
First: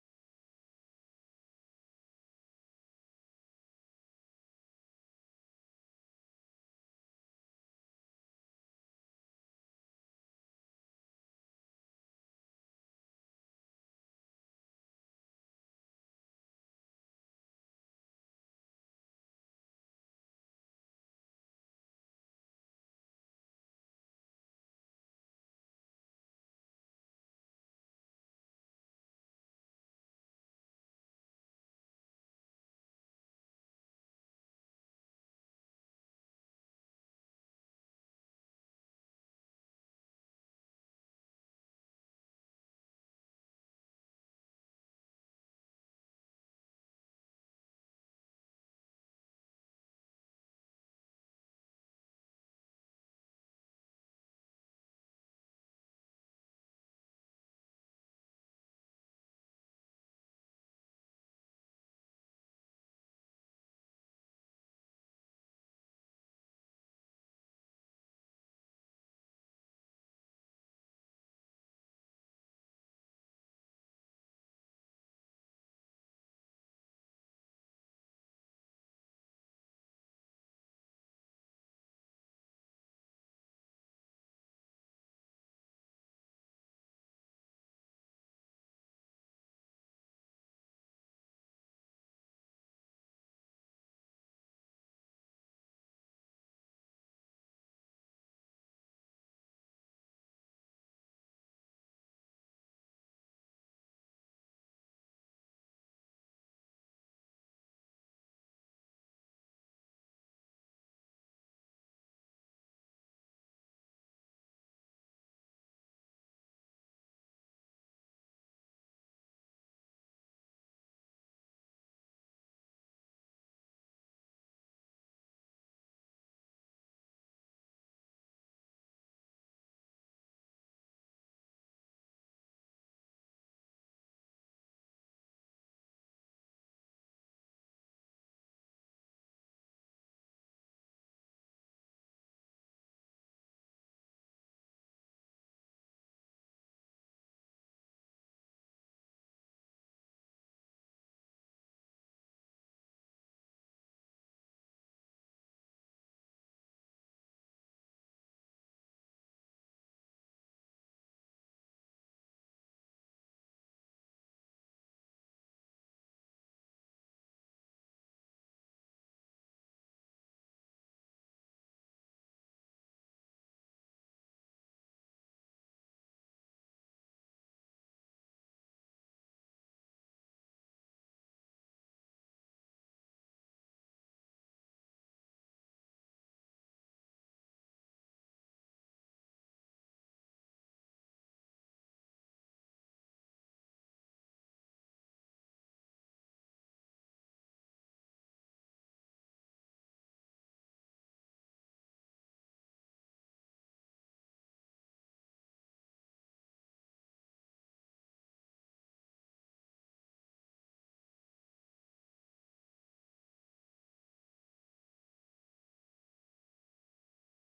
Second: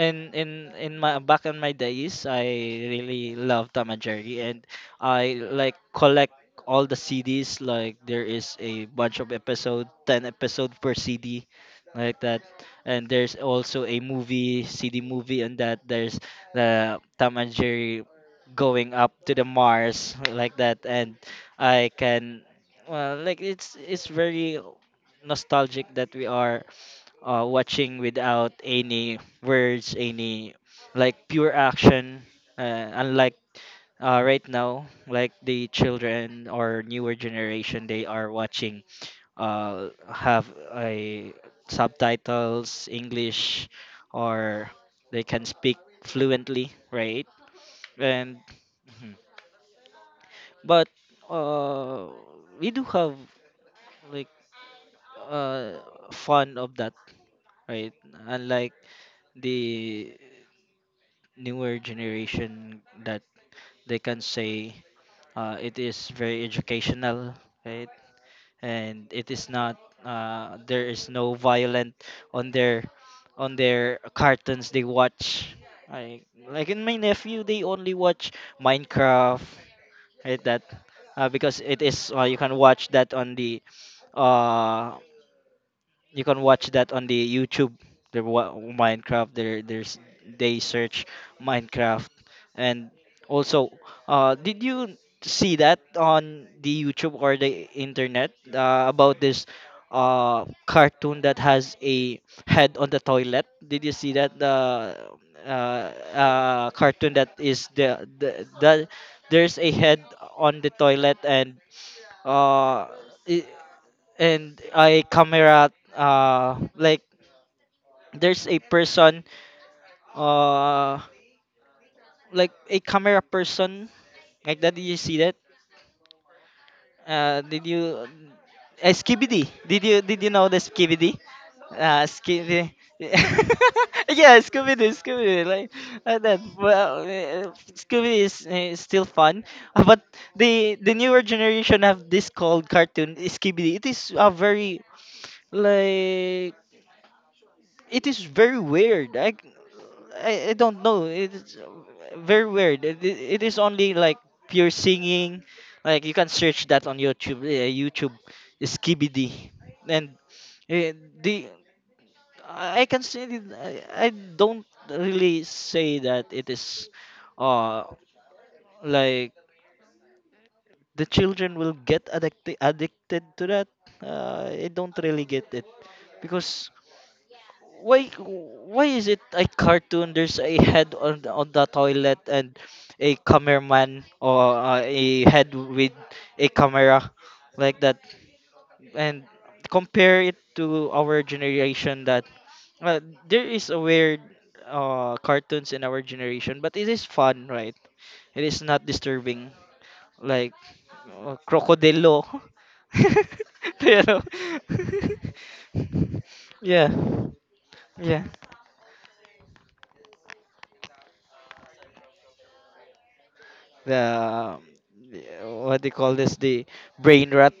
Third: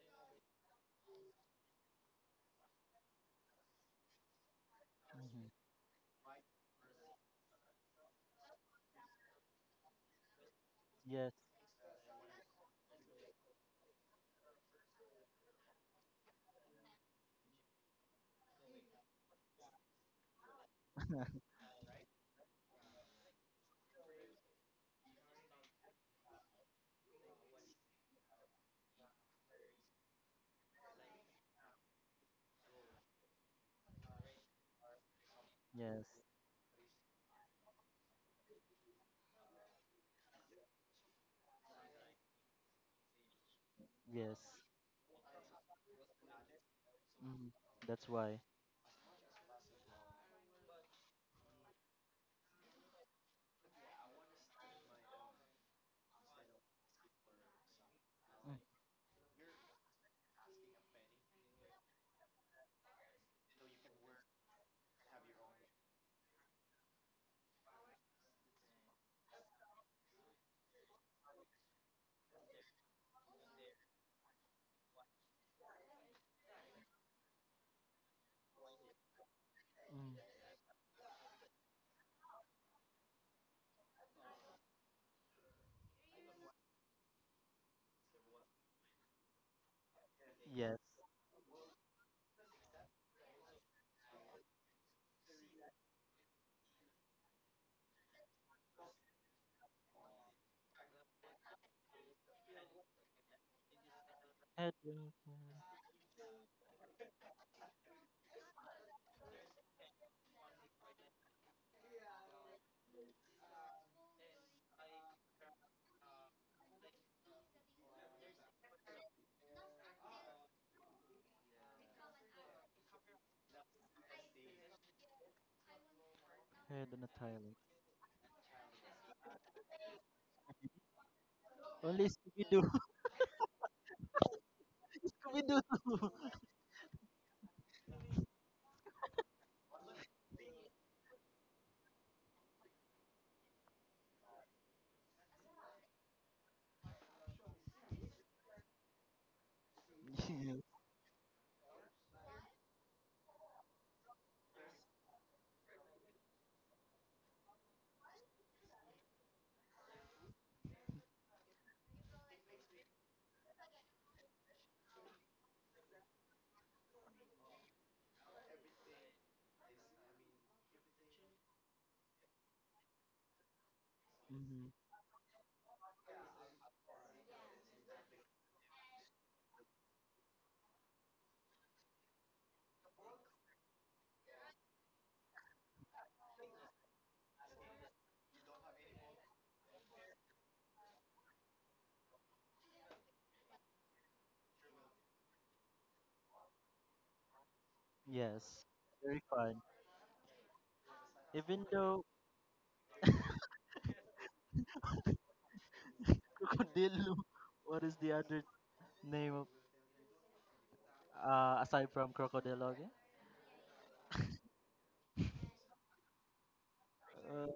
in in in my back in my days I really love Tamajiri, and I Mhm. like collect all the CDs like there is a bunch of episode 10 episode per Yes, CD like that, and there's also a movie CD movie on that, there's the Tom and Jerry going up to the Mars like that, and I can well like it's very nostalgic that we are watching without any words, any like pure action, unlike right now, like the yes, children or newer generation they are watching have a subtitles English, yes. or they can speak fluently, right? Mm, that's And why. mhm. But uh, we do have like uh, fun of that, right? Mm, Unlike the newer generation that they can say it is very educational, right? And it is not there is no violent on their on their cartoons they watch. I, like in my nephew they only watch Minecraft, mm, right? That because it is you can watch that on the uh, you can watch that on the YouTube. The Minecraft. There, there's they yes. search Minecraft, and also, did you see that on the YouTube or the internet about this cartoon that has a head on the toilet? Did you see that head the on, cartoon that is the the there's a head on the toilet and uh i- and I camera like there's a person uh like a camera person like that, did you see that head on a tile. did you skibidi did you know the skibidi only Scooby Doo, skibidi. Yeah, scooby-doo, Scooby scooby-doo Doo. like that well scooby is still fun. But the newer generation have this called cartoon skibidi, it is a very like it is very weird. I Yes. don't know. It's very weird. It is only like pure singing. Like you can search that on YouTube. YouTube Skibidi, and uh, the I can say that I don't really say that it is, uh, like the children will get addicted to that. I Hmm. don't really get it because why why is it a cartoon there's a head on the toilet, and a cameraman or a head with a camera like that, and compare it to our generation that uh, there is a weird cartoons in our generation but it is fun, right? It is Yes. not Very disturbing fun. like Even though crocodilo. You know, yeah crocodile, what is the yeah other name of, aside from crocodile, again? the what they call this the brain Uh, rot.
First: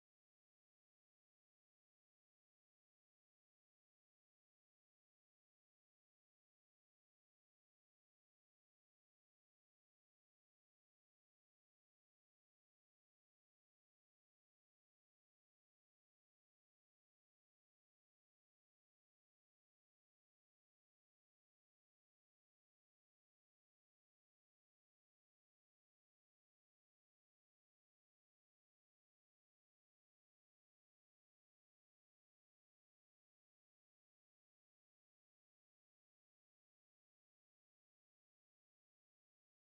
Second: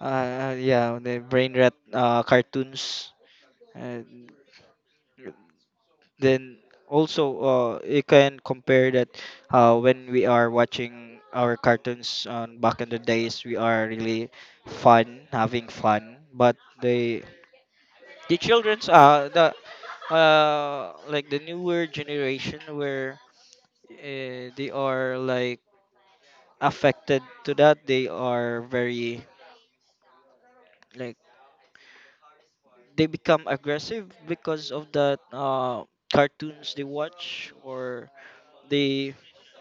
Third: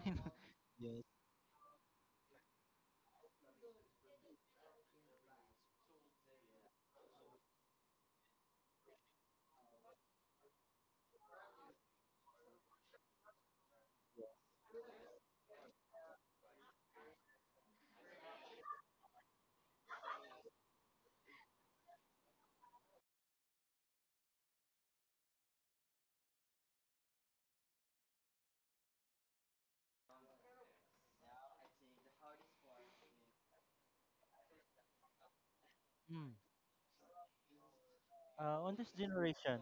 Uh, yeah, yes. the brain rot cartoons, and then also you can compare that when we are watching our cartoons on back in the days we are really fun, having fun, but the children's the like the newer generation where they are like affected to that, they are very like they become aggressive because of the Mm. cartoons they watch or On this they generation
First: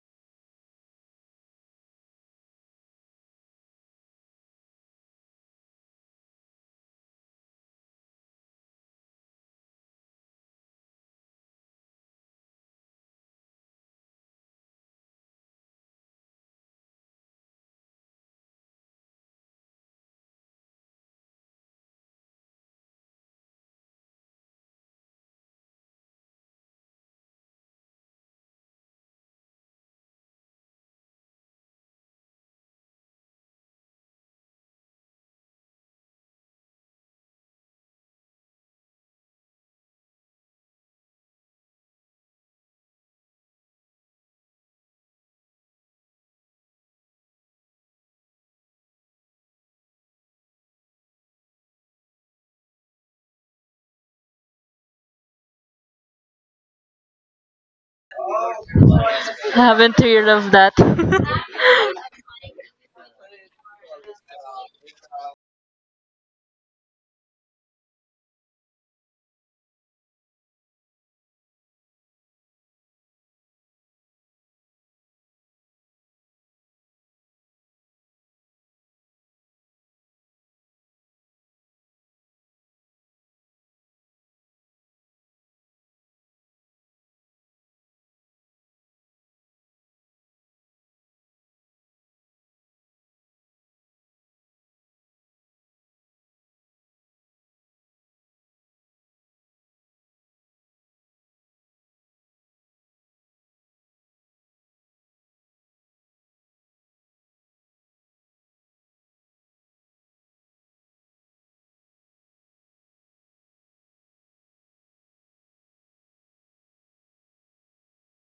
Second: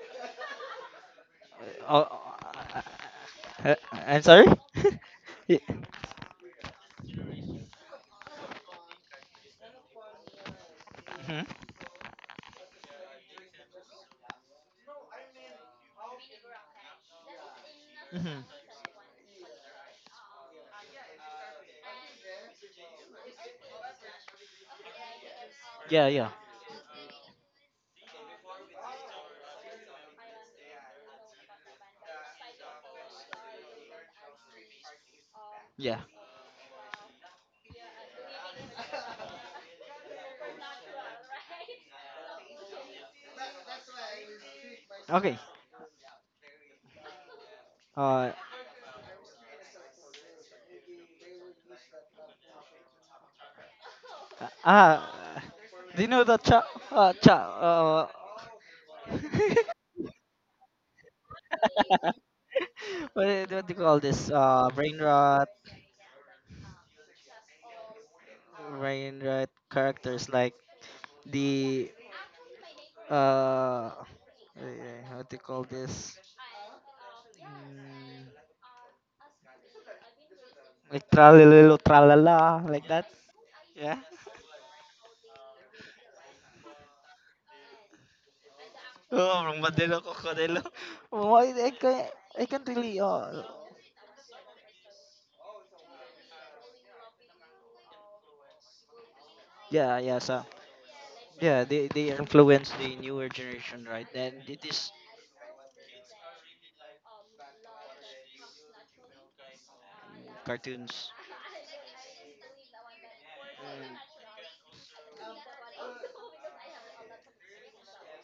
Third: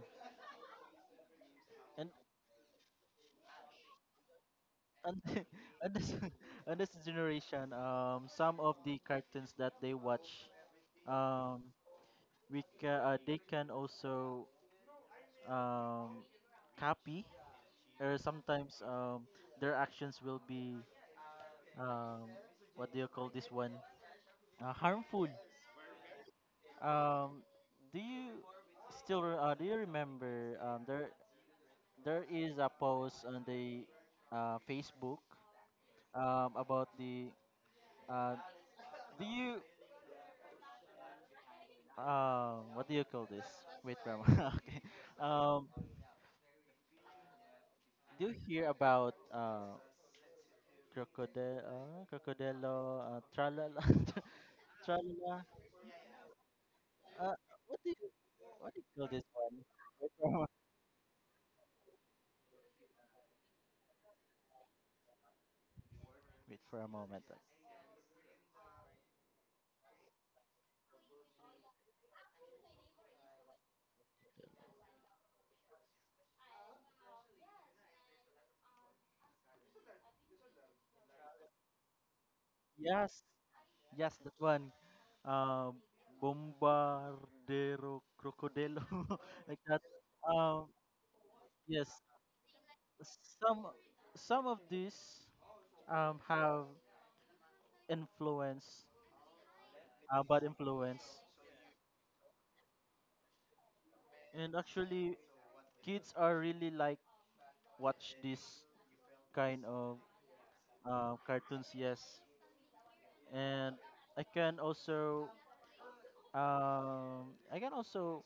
uh, and uh, uh, I'm sorry. on, Mm-hmm. on this on this generation, some of the cartoons that they watch, um, they can also um, copy, or Hmm hmm. sometimes their actions will be, um, what do you call this one? Harmful. Yeah, yeah, Um, do you do you remember there there is a post on the, Facebook, yeah. About the uh, do you what do you call this? Wait, Rama. okay. Okay. Um, do you Uh, hear about, crocodile crocodilo, tralala, ah, tralala? do you know the cha Uh, cha what do you what do you call this one? haven't Wait heard for a moment. of that. what, what do you call this brain rot, Wait for a moment. brain rot characters like the uh how to call this mm, like tralalelo tralala, like that. Yes, Yeah. yes, that one. Um, Bombardero Crocodilo, Oh, like that. rumbadelo cocodelo. Um, Why I yes, can I can't really. Oh. some some of these have influence, Yeah, yeah, bad so influence, yeah they influence the newer generation, right? And and it is actually kids are really like watch this kind of, cartoons. Cartoons. Yes, and Mm, I can also I can also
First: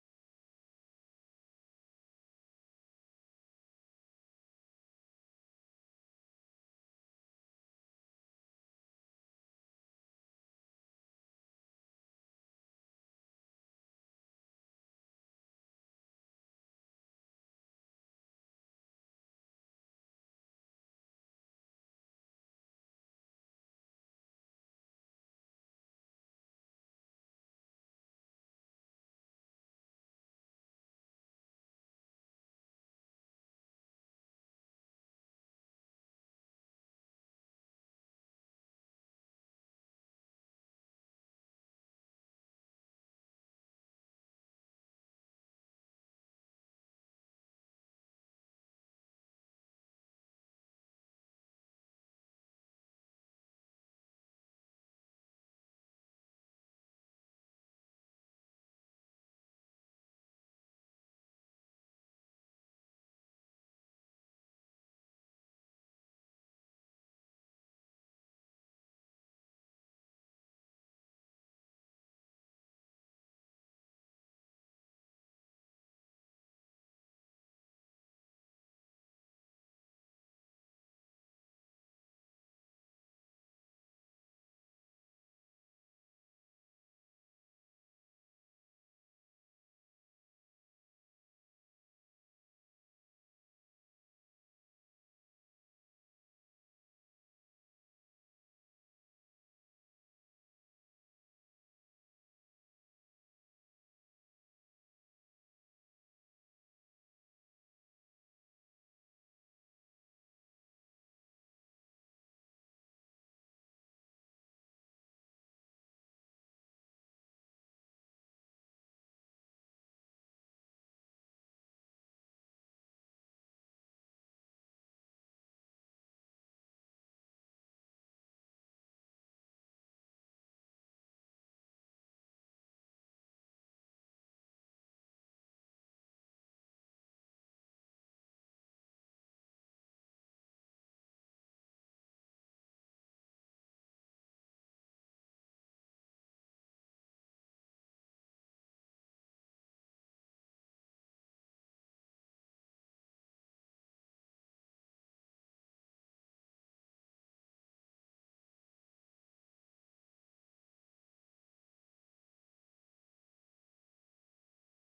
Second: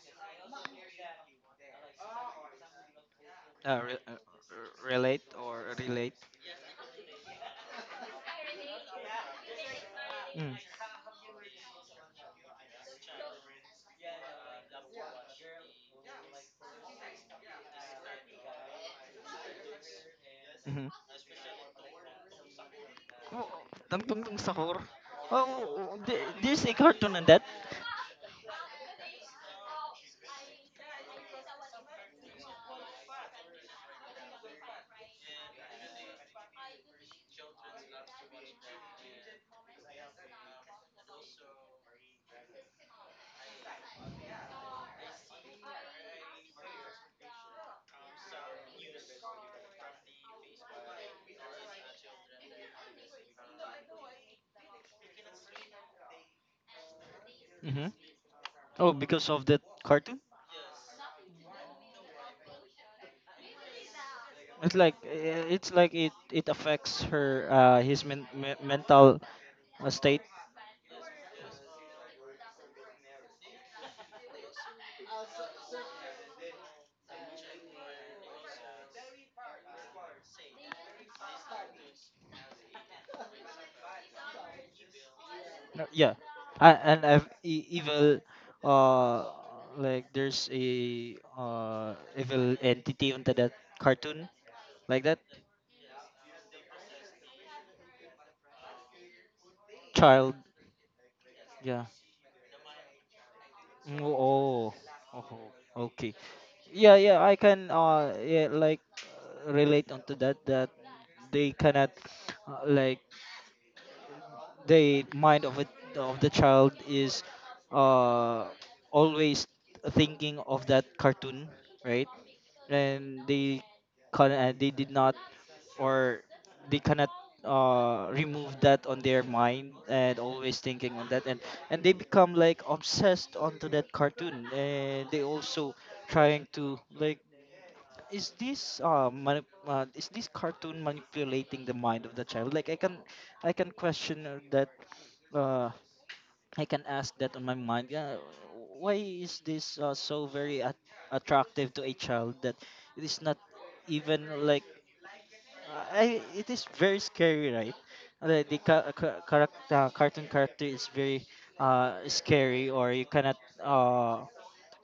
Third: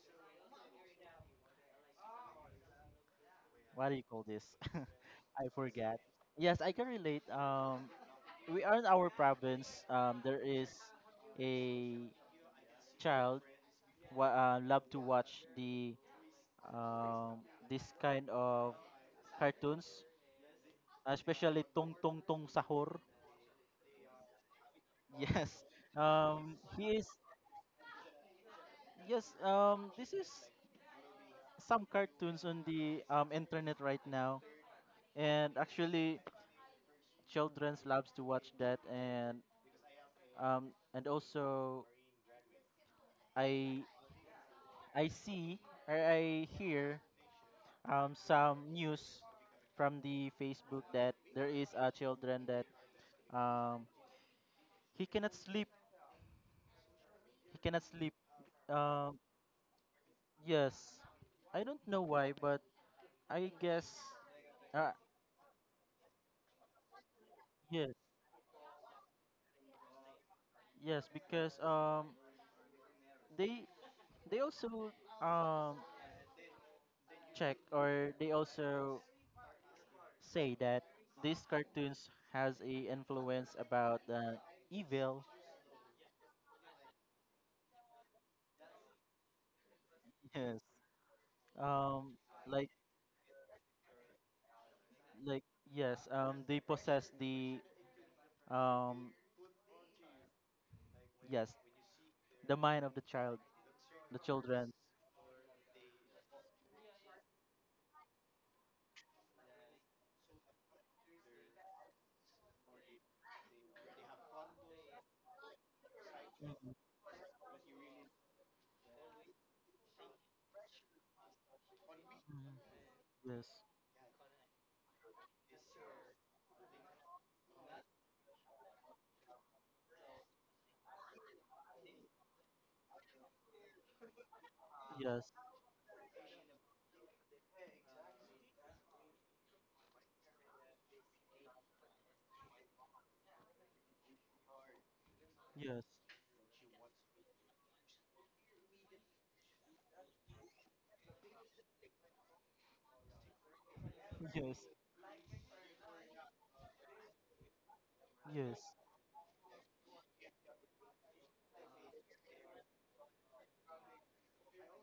what do you call this? Relate I or forget. relate. Yes, I can relate. We are in our province. There Mm. is a child who, love to watch the, um, this kind of cartoons, Mm-hmm. especially "Tong Tong Tong Sahur." Oh, ng tungtong sahur. Yes, Oh, there's a he is. cartoon on that. Yes, this is some cartoons on the, internet right now, and actually, childrens loves to watch that, and and also I I see or I hear some news from the Facebook that there is a children that, um, he cannot sleep. He cannot Hmm. sleep. Oh, Um, because of that cartoon? yes, I don't know why, but I guess, It's uh, like eh, it's like it affects her yes, his mental state. yes, because, they they also, um, check, or they also say that these cartoons has a influence about, evil. Yeah, and I've evil uh like there's Yes. a Um, evil like, entity onto that cartoon like that like yes, they possess the, um child. yes, Yeah, the mind of the child, mm, the children. oh, oh, okay. Yeah, yeah, I can yeah, like relate onto that they cannot, like, the mind of it of the Mhm, child is uh always thinking of that cartoon, right? mhm. And Yes, they can, they did not, or they cannot remove that on their mind and always thinking on that. And they become like obsessed onto that cartoon, and they yes, also trying to, like, is this is this cartoon manipulating the mind of the child? Like, I can, I can question, that, uh, yes, I can ask that on my mind. Yeah, why is this so very attractive to a child that it is not even yes, like I? It is very scary, right? The, the yes. ca- ca- caract- uh, cartoon character is very scary. Or you cannot, uh,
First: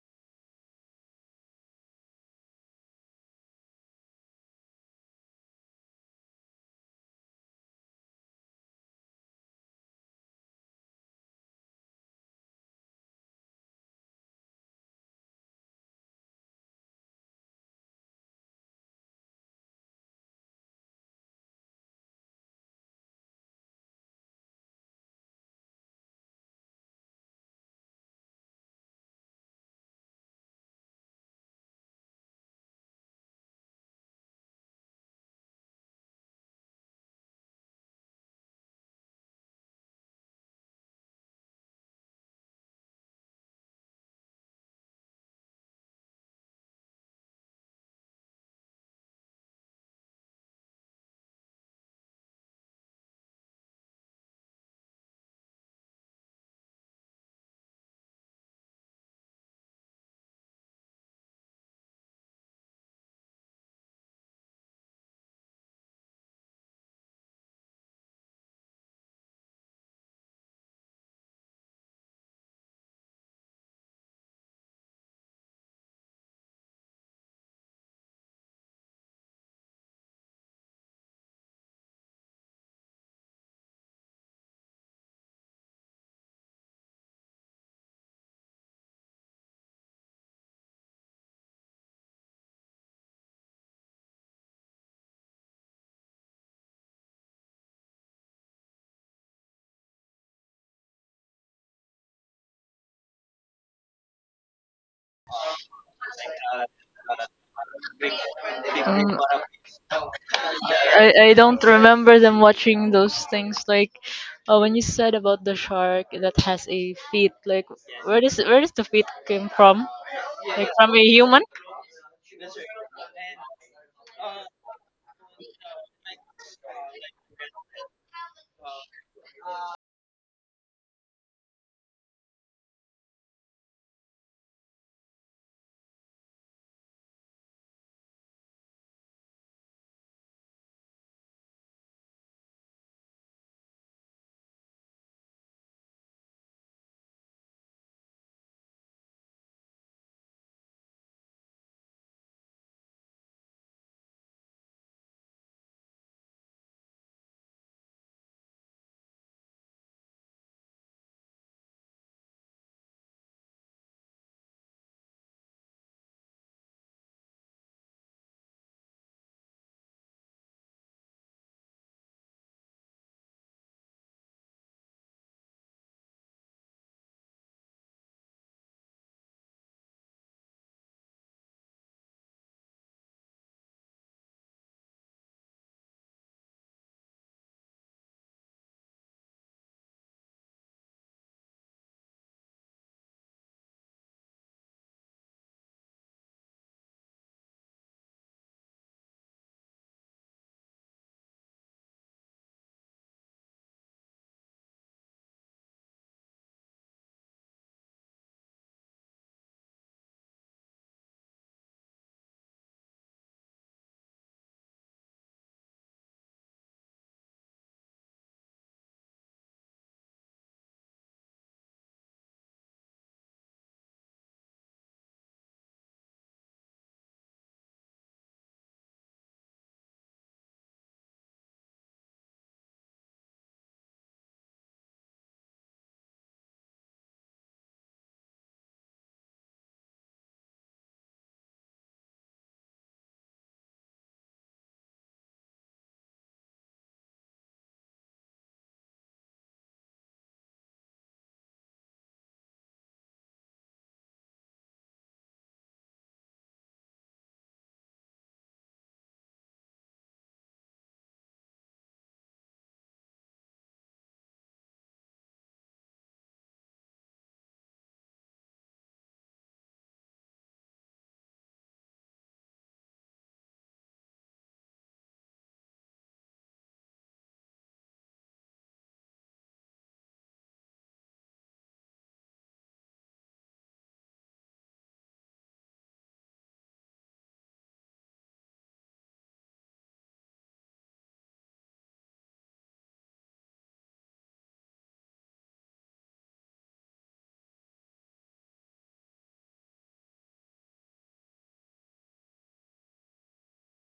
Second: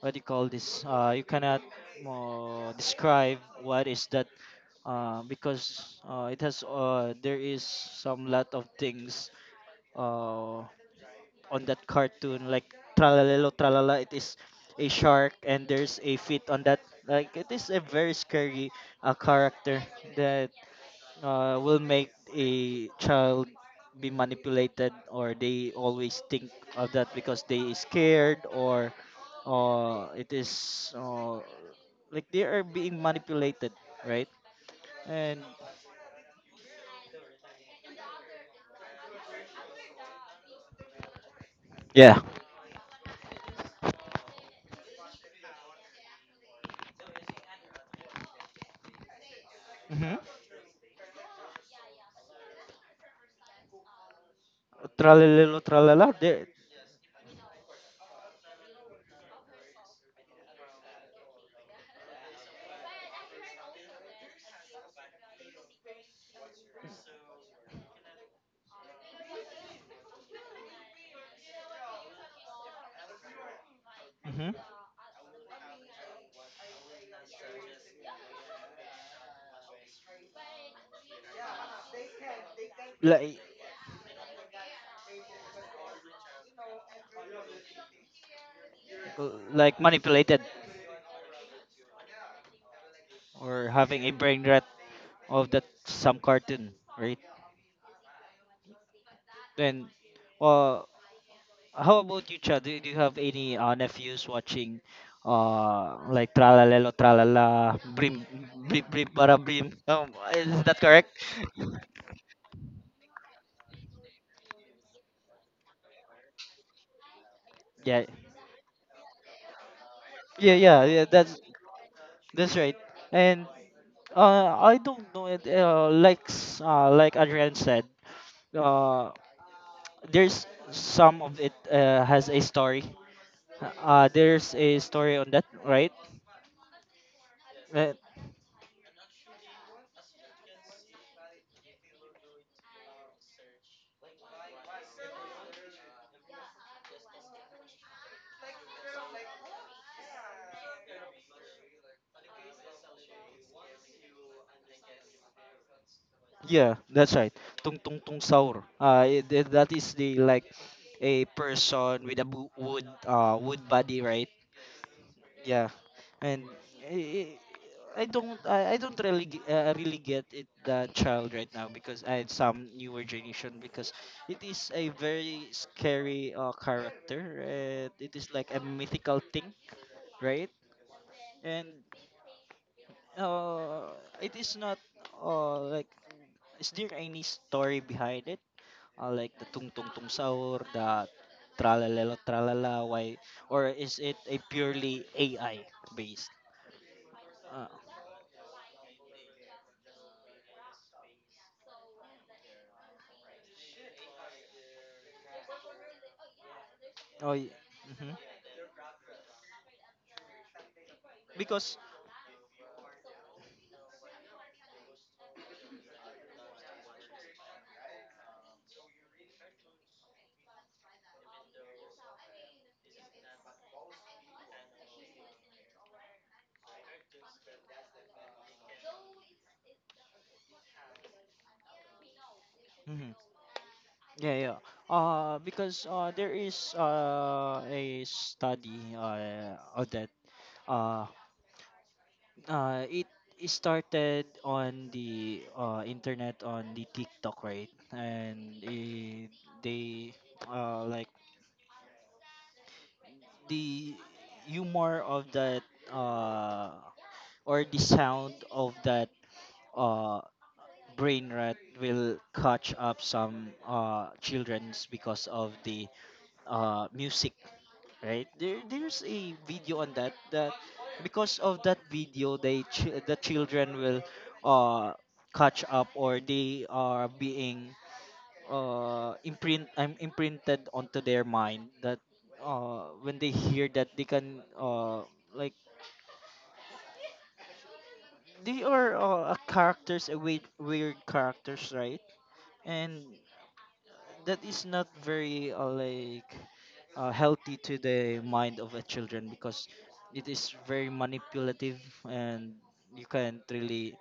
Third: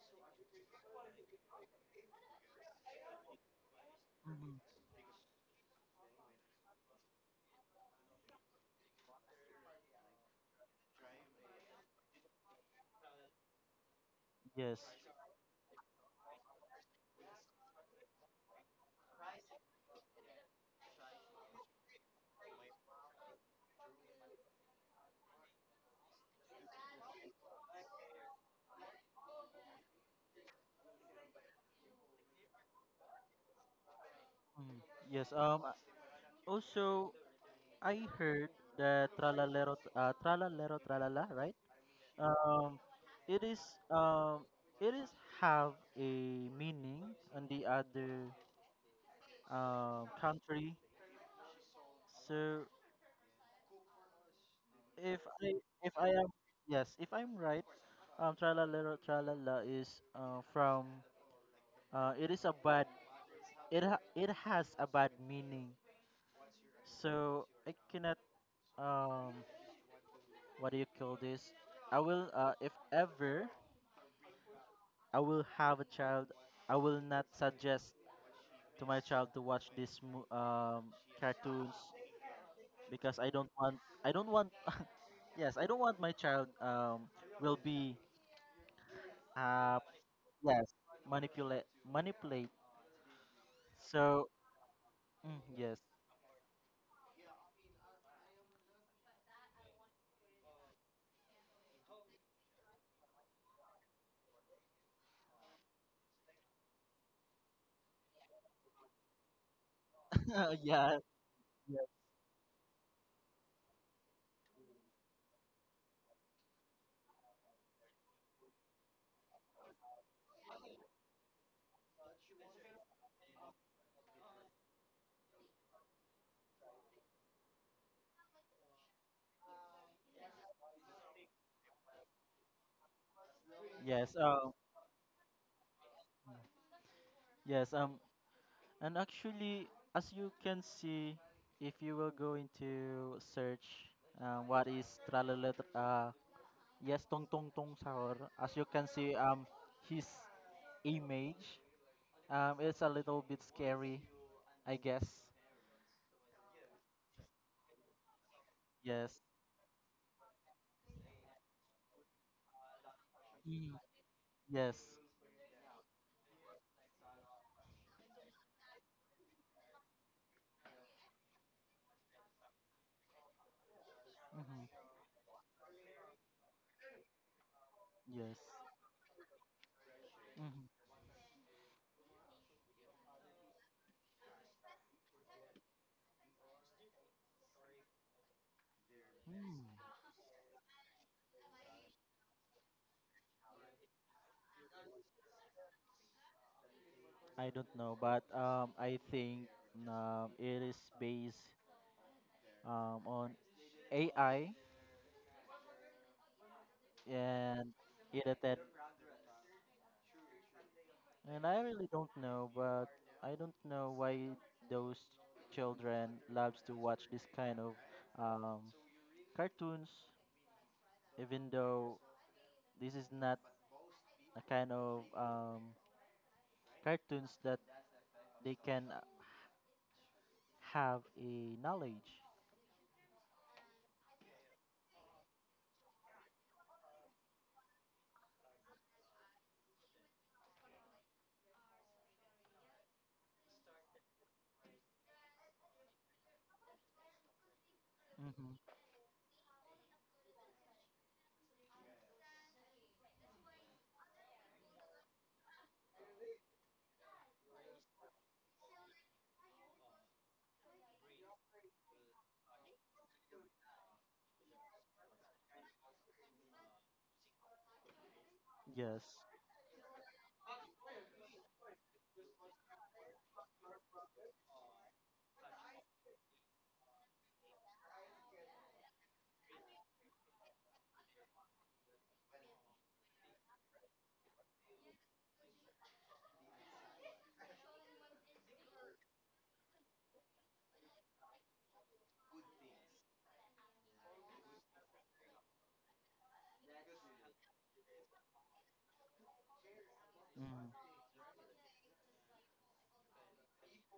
what do you call this? You cannot describe what is that, Mhm, because it has, there is some lot of things uh, on that cartoon, like tralalelo tralala. It is yes. a shark and there's a fit on that, like it is a very scary character that will make a child be manipulated, or they always think of that because they is scared, or it is, like, they are being manipulated, right? Mhm, yes. And also I heard that tralalero, tralalero tralala, right. yeah. um it is um it is, have a meaning on the other, Mm-hmm, country. So if I tralalelo if tralala I am there. yes, if I'm right, Tralala Tralala is, from it is a bad, it has a bad meaning. So I cannot, um what do you call this? I will, if ever Mm-hmm. I will have a child, I will not suggest to my child to watch this, cartoons, because I like don't want I don't want yes, I don't want my child, will be a, like manipulated yes, manipulate. or having a So, brain rot mm, of that yes, some cartoon, right? Then, uh, how about you, Chad? Do, do you have any nephews watching, like Tralalelo Tralala Brim Brim Brim Um, Para Brim? Is that yeah, correct? I don't remember them watching those things like, when you said about the shark that has a feet, like Yeah, where does the feet came from, yeah, like yeah, from a yeah. That's human. that's right. And I don't know it. Like like Adrian said, uh, there's some of it has a story. Yes, There's a story on that, right? yes, Uh, and actually, as you can see, if you will go into search, what is tralala, yes, tong tong tong sahur. As you can see, his image, is a little bit scary, I guess. yeah, that's right. Tung Tung Tung Saur. Yes, That is the, like, a person with a wood wood mm, body, right? yes. Yeah, and I, I don't really really get it, the child right now, because I some newer generation, because it is Hmm, a very scary character and it is yes. like a mythical thing, right? Mm-hmm. And uh, it is not, like, is there any story behind it? Like the tung tung hmm tung sahur, the tralalelo tralala, why? Or is it a purely AI based? I Uh, don't know, but, I think, it is based, on AI oh, y- and mhm. edited. And I Because really don't know, but I don't know why those children loves to watch this kind of, um, cartoons, even though this is not a kind of, cartoons that they can, have a knowledge. mhm. Yeah, yeah, because there is a study of that, uh it, it started on the internet, on the TikTok, right? And Hmm. eh, they like the humor of that, uh, or the sound of that, uh, brain rot will catch up some childrens because of the music, right? There, there's Yes. a video on that, that because of that video the children will uh, catch up, or they are being imprinted onto their mind that when they hear that they can like, they are, a characters, a weird, weird characters, right? And that is not very, like, healthy to the mind of a children, because it is very Hmm. manipulative, and you can't really,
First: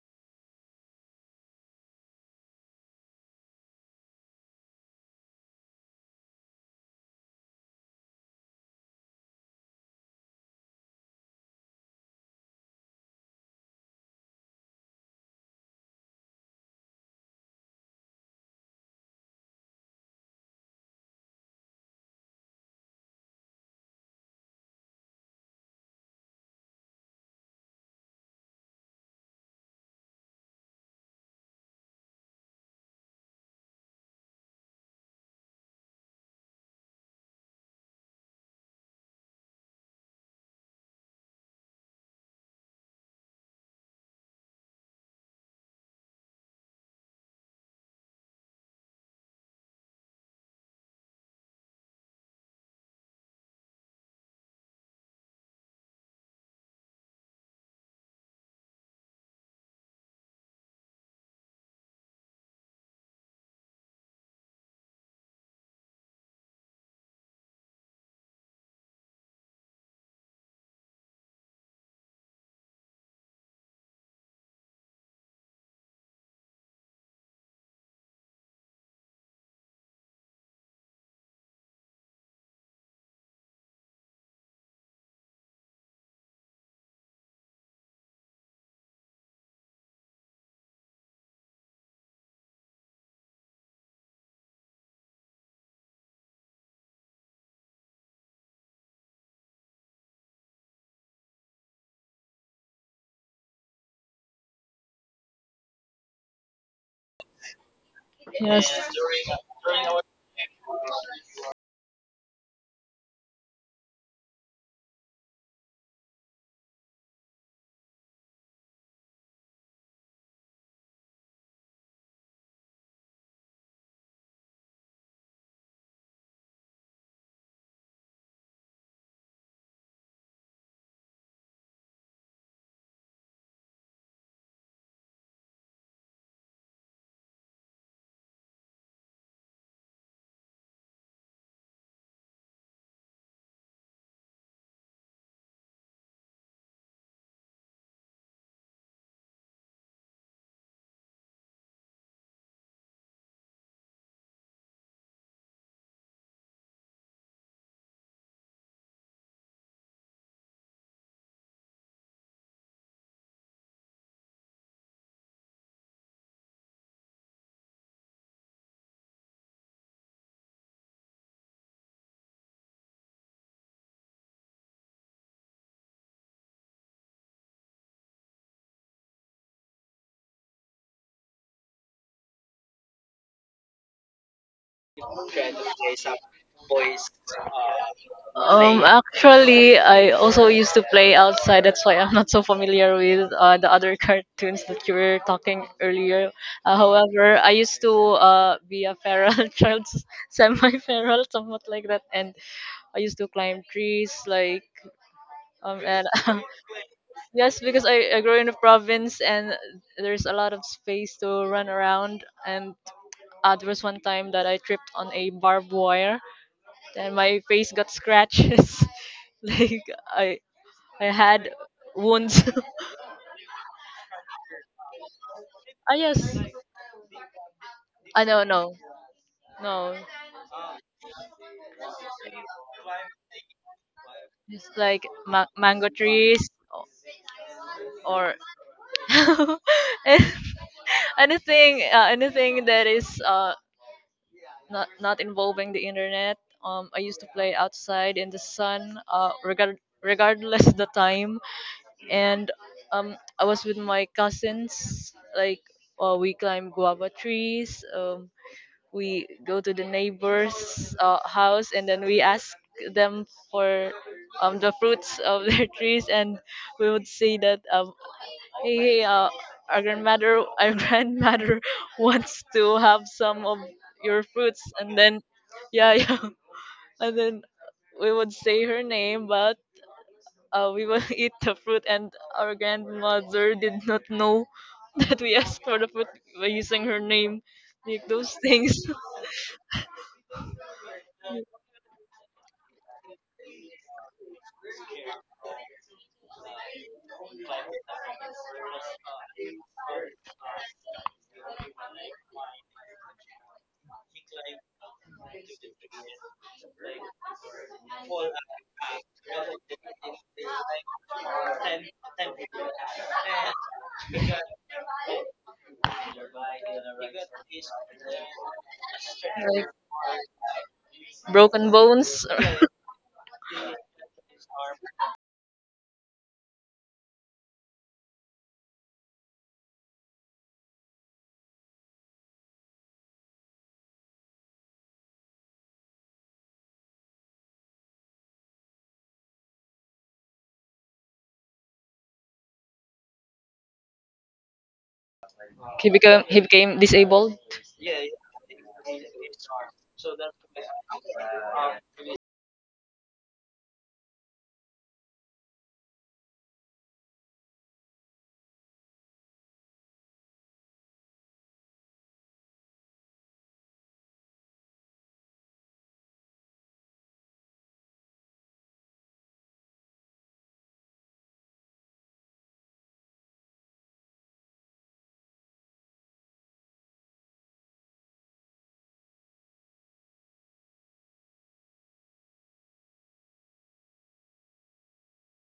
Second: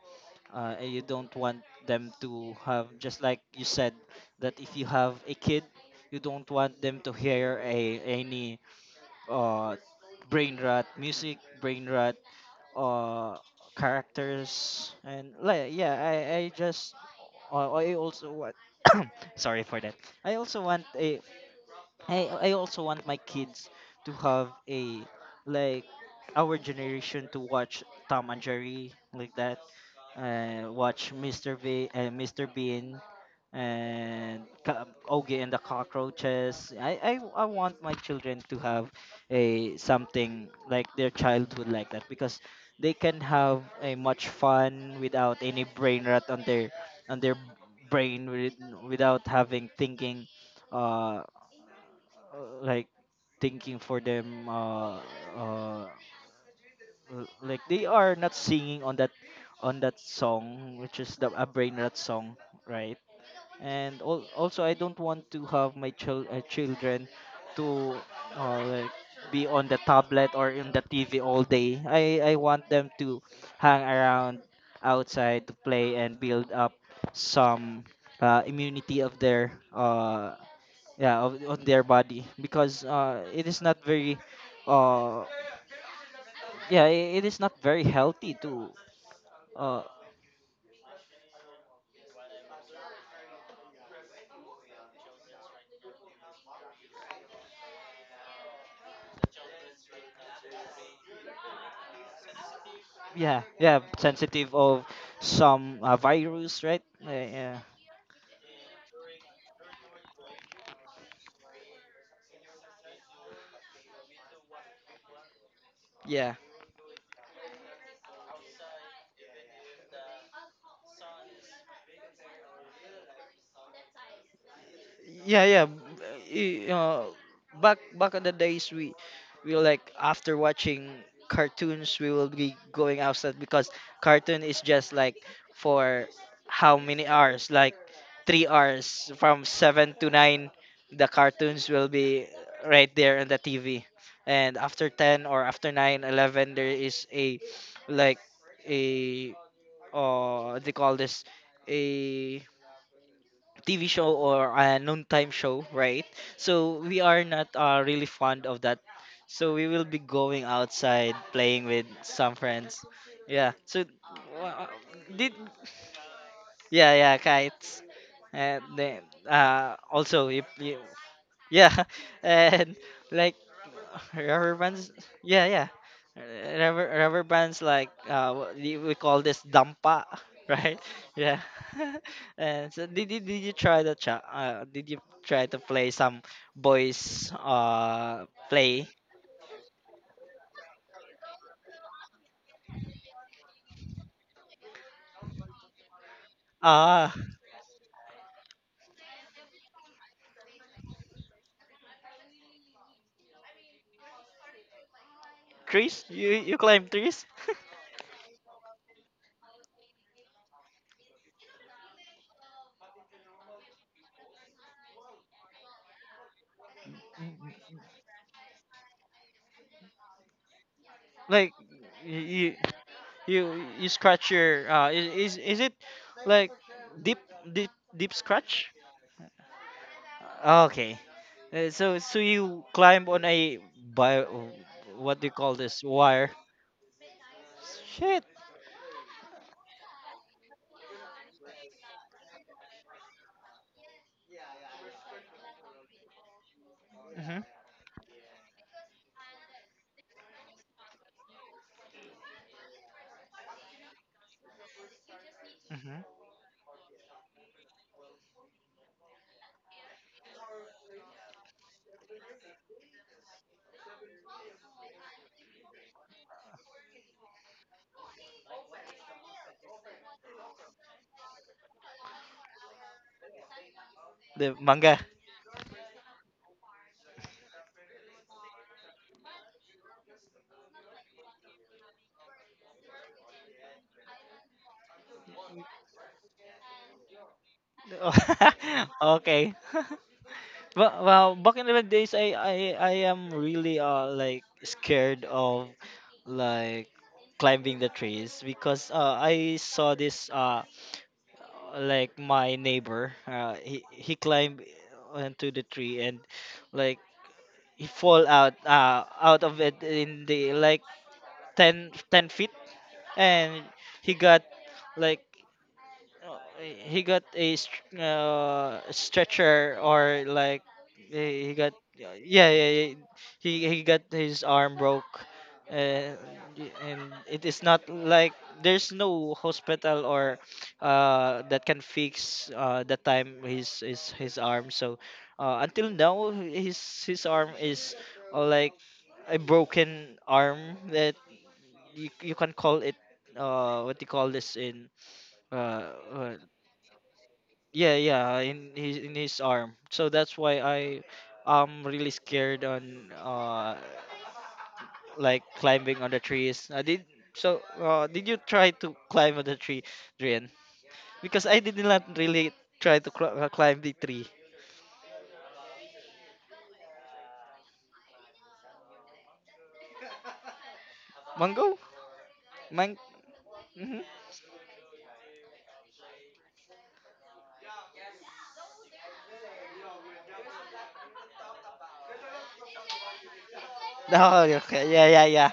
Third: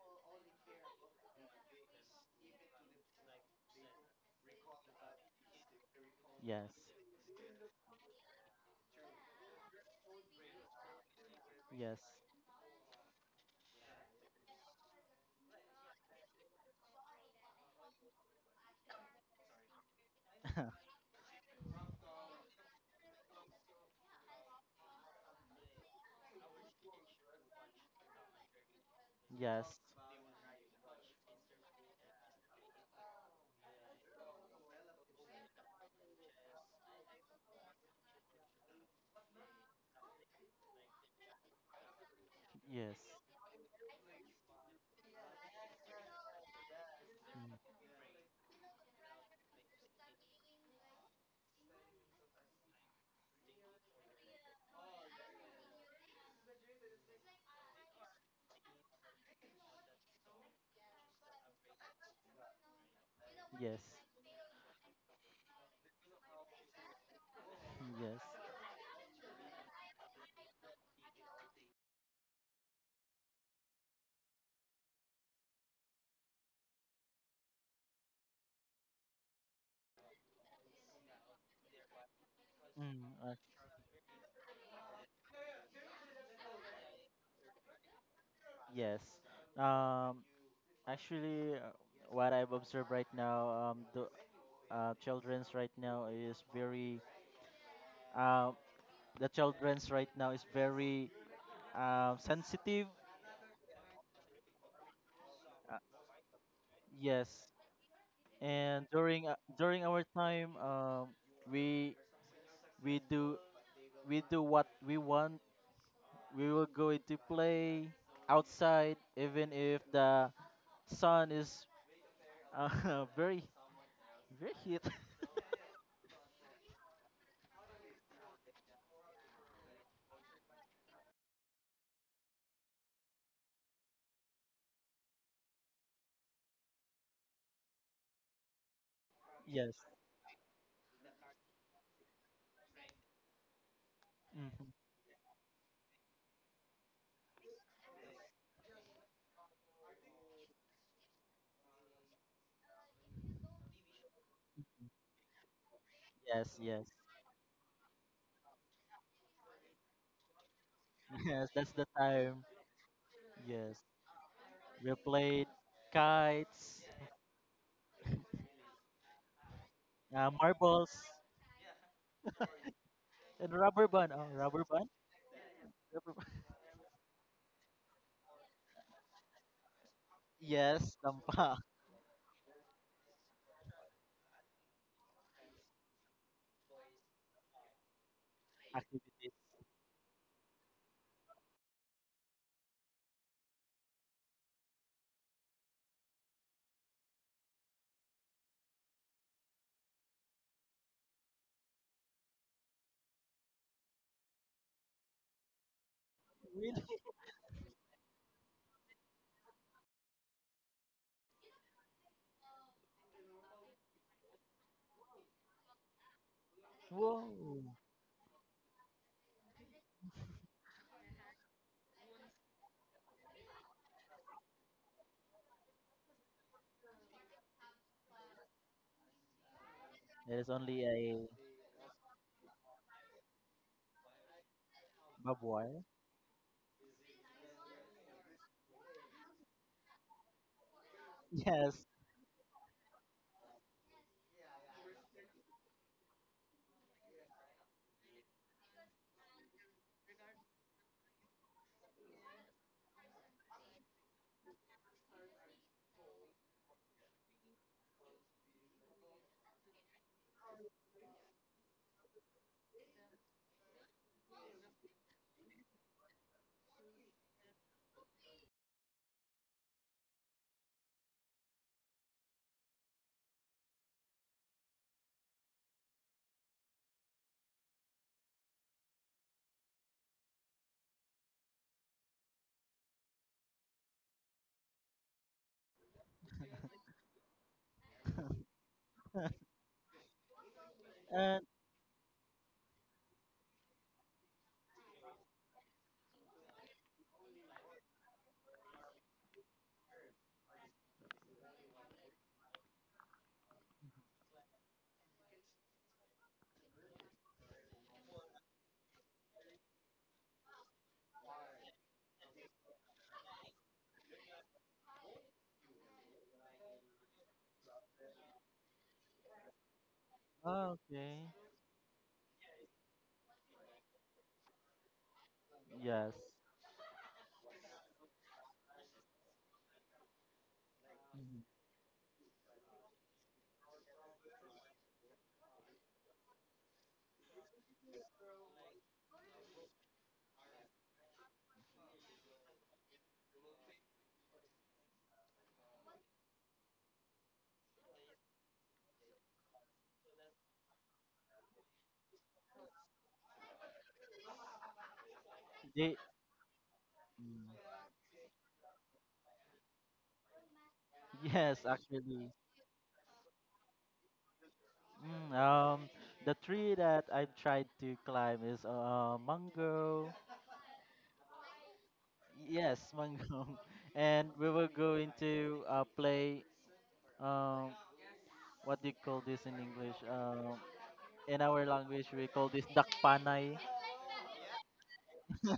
and you don't want them to have, just like you said, that if you have a kid, you don't Yes. want them to hear a any uh, brain rot music, brain Yes. rot uh, characters. And like yeah, I just I also want sorry for that, I also want a, I also want my kids to have a, like, our generation, to watch tom and jerry like that. Yes. Watch Mr. V and Mr. Bean and Ogie and the Cockroaches. I want my children to have a something like their childhood like that, because they Yes. can have a much fun without any brain rot on their, on their Mm. brain, with, without having thinking, uh like, thinking for them, uh like, they are not singing on that, on that song, which is the a brain rot song, right? Yes. And also I don't want to have my children to Yes. Like, be on the tablet or in the tv all day. I want them to hang around outside to play and build up some immunity of their yeah of, on their body, because Mm. It is not very uh yeah, it is not very healthy to Yes. uh Um. Actually, what I've observed right now, the, childrens right now is very, uh, the childrens right now is very sensitive. yeah, yeah, sensitive of Uh, some virus, right? Yes. Yeah, Yes. And during our time, we we do we do what we want. yeah, We will go into play outside, even if the sun is, very. You're cute. yeah, yeah, back, back in the days we like after watching cartoons, we will be going outside because cartoon is just like for how many hours, like 3 hours from Yes. 7 to 9. The cartoons will be right there on the tv, and Mhm. after 10 or after 9 11 there is a, like, a they call this a TV show, or a noontime show, right? Yes, So yes. we are not, really fond of that. So we will be going outside Yes, playing that's the with some time. friends. Yeah. Yes. So uh, We did, played kites, yeah, yeah, kites. And then also you, marbles, yeah, and like, and rubber band. Oh, rubber rubber band? bands, yeah, yeah. Rubber Uh, band. rubber bands, like what do we call this, dampa? Right, Yes, yeah. Tampa And so did you try the did you try to play some boys Um, play? activities. actually I also used to play outside. That's why I'm not so familiar with the other cartoons that you were talking earlier. Ah, However, I used to, be a feral child, semi feral, somewhat like that. And I used to climb trees, like, and trees, you you climb Really? trees, yes, because I grew in a province and there's a lot of space to run around. And there was one time that I tripped on a barbed wire, and my face Whoa. got scratches. Like I had like, wounds. you you you scratch your is, is it Ah yes, like deep, deep, deep I know. scratch? No, no. There is only Okay. a So, so you climb on a by, It's like what do you call baboy. this mango wire? trees Shit. or anything, Yes. Anything that is, not not involving the internet. I used to Mhm. play outside in the sun, regardless the time, and I was with my cousins. Like, Mhm. We climb guava trees. We go to the neighbor's house, and then we ask them for, the fruits of their trees, and we would see that, Hey, hey, our grandmother, our grandmother wants to have some of your fruits, The and manga. then, yeah, yeah, and then we would say her name, but we would eat the fruit, and our grandmother did not know that we asked for the fruit by using her name, like those things. Okay. Well, well, And back in the days, I am really like scared of, like, climbing the trees, because I saw this like my neighbor, he climbed onto the tree and, like, he fall out, out of it in the, like, 10 10 feet, and he got, like, he got a Like stretcher, or like, oh, okay. he broken got, bones. yeah, yeah, yeah, he got his arm broke, Yes. uh, and it is not like there's no hospital or Mhm. That can fix the time his arm. So until now his arm is, like, a broken arm that, you can call it, what do you call this in He uh, became he uh became disabled. yeah, yeah, in his, in his arm. So that's why I am really scared on like They. climbing on the trees. I did. So Mm. Did you try to climb on the tree, Drian? Because Yes, I did not actually. really try to climb the tree. Mm, the tree that I've tried to climb is, mango. Mango, Yes, mang. mango. Mm-hmm. And we were going to, play. Um, what do you call this in English? In our language, we call this dakpanay. Oh, okay, yeah, yeah, yeah.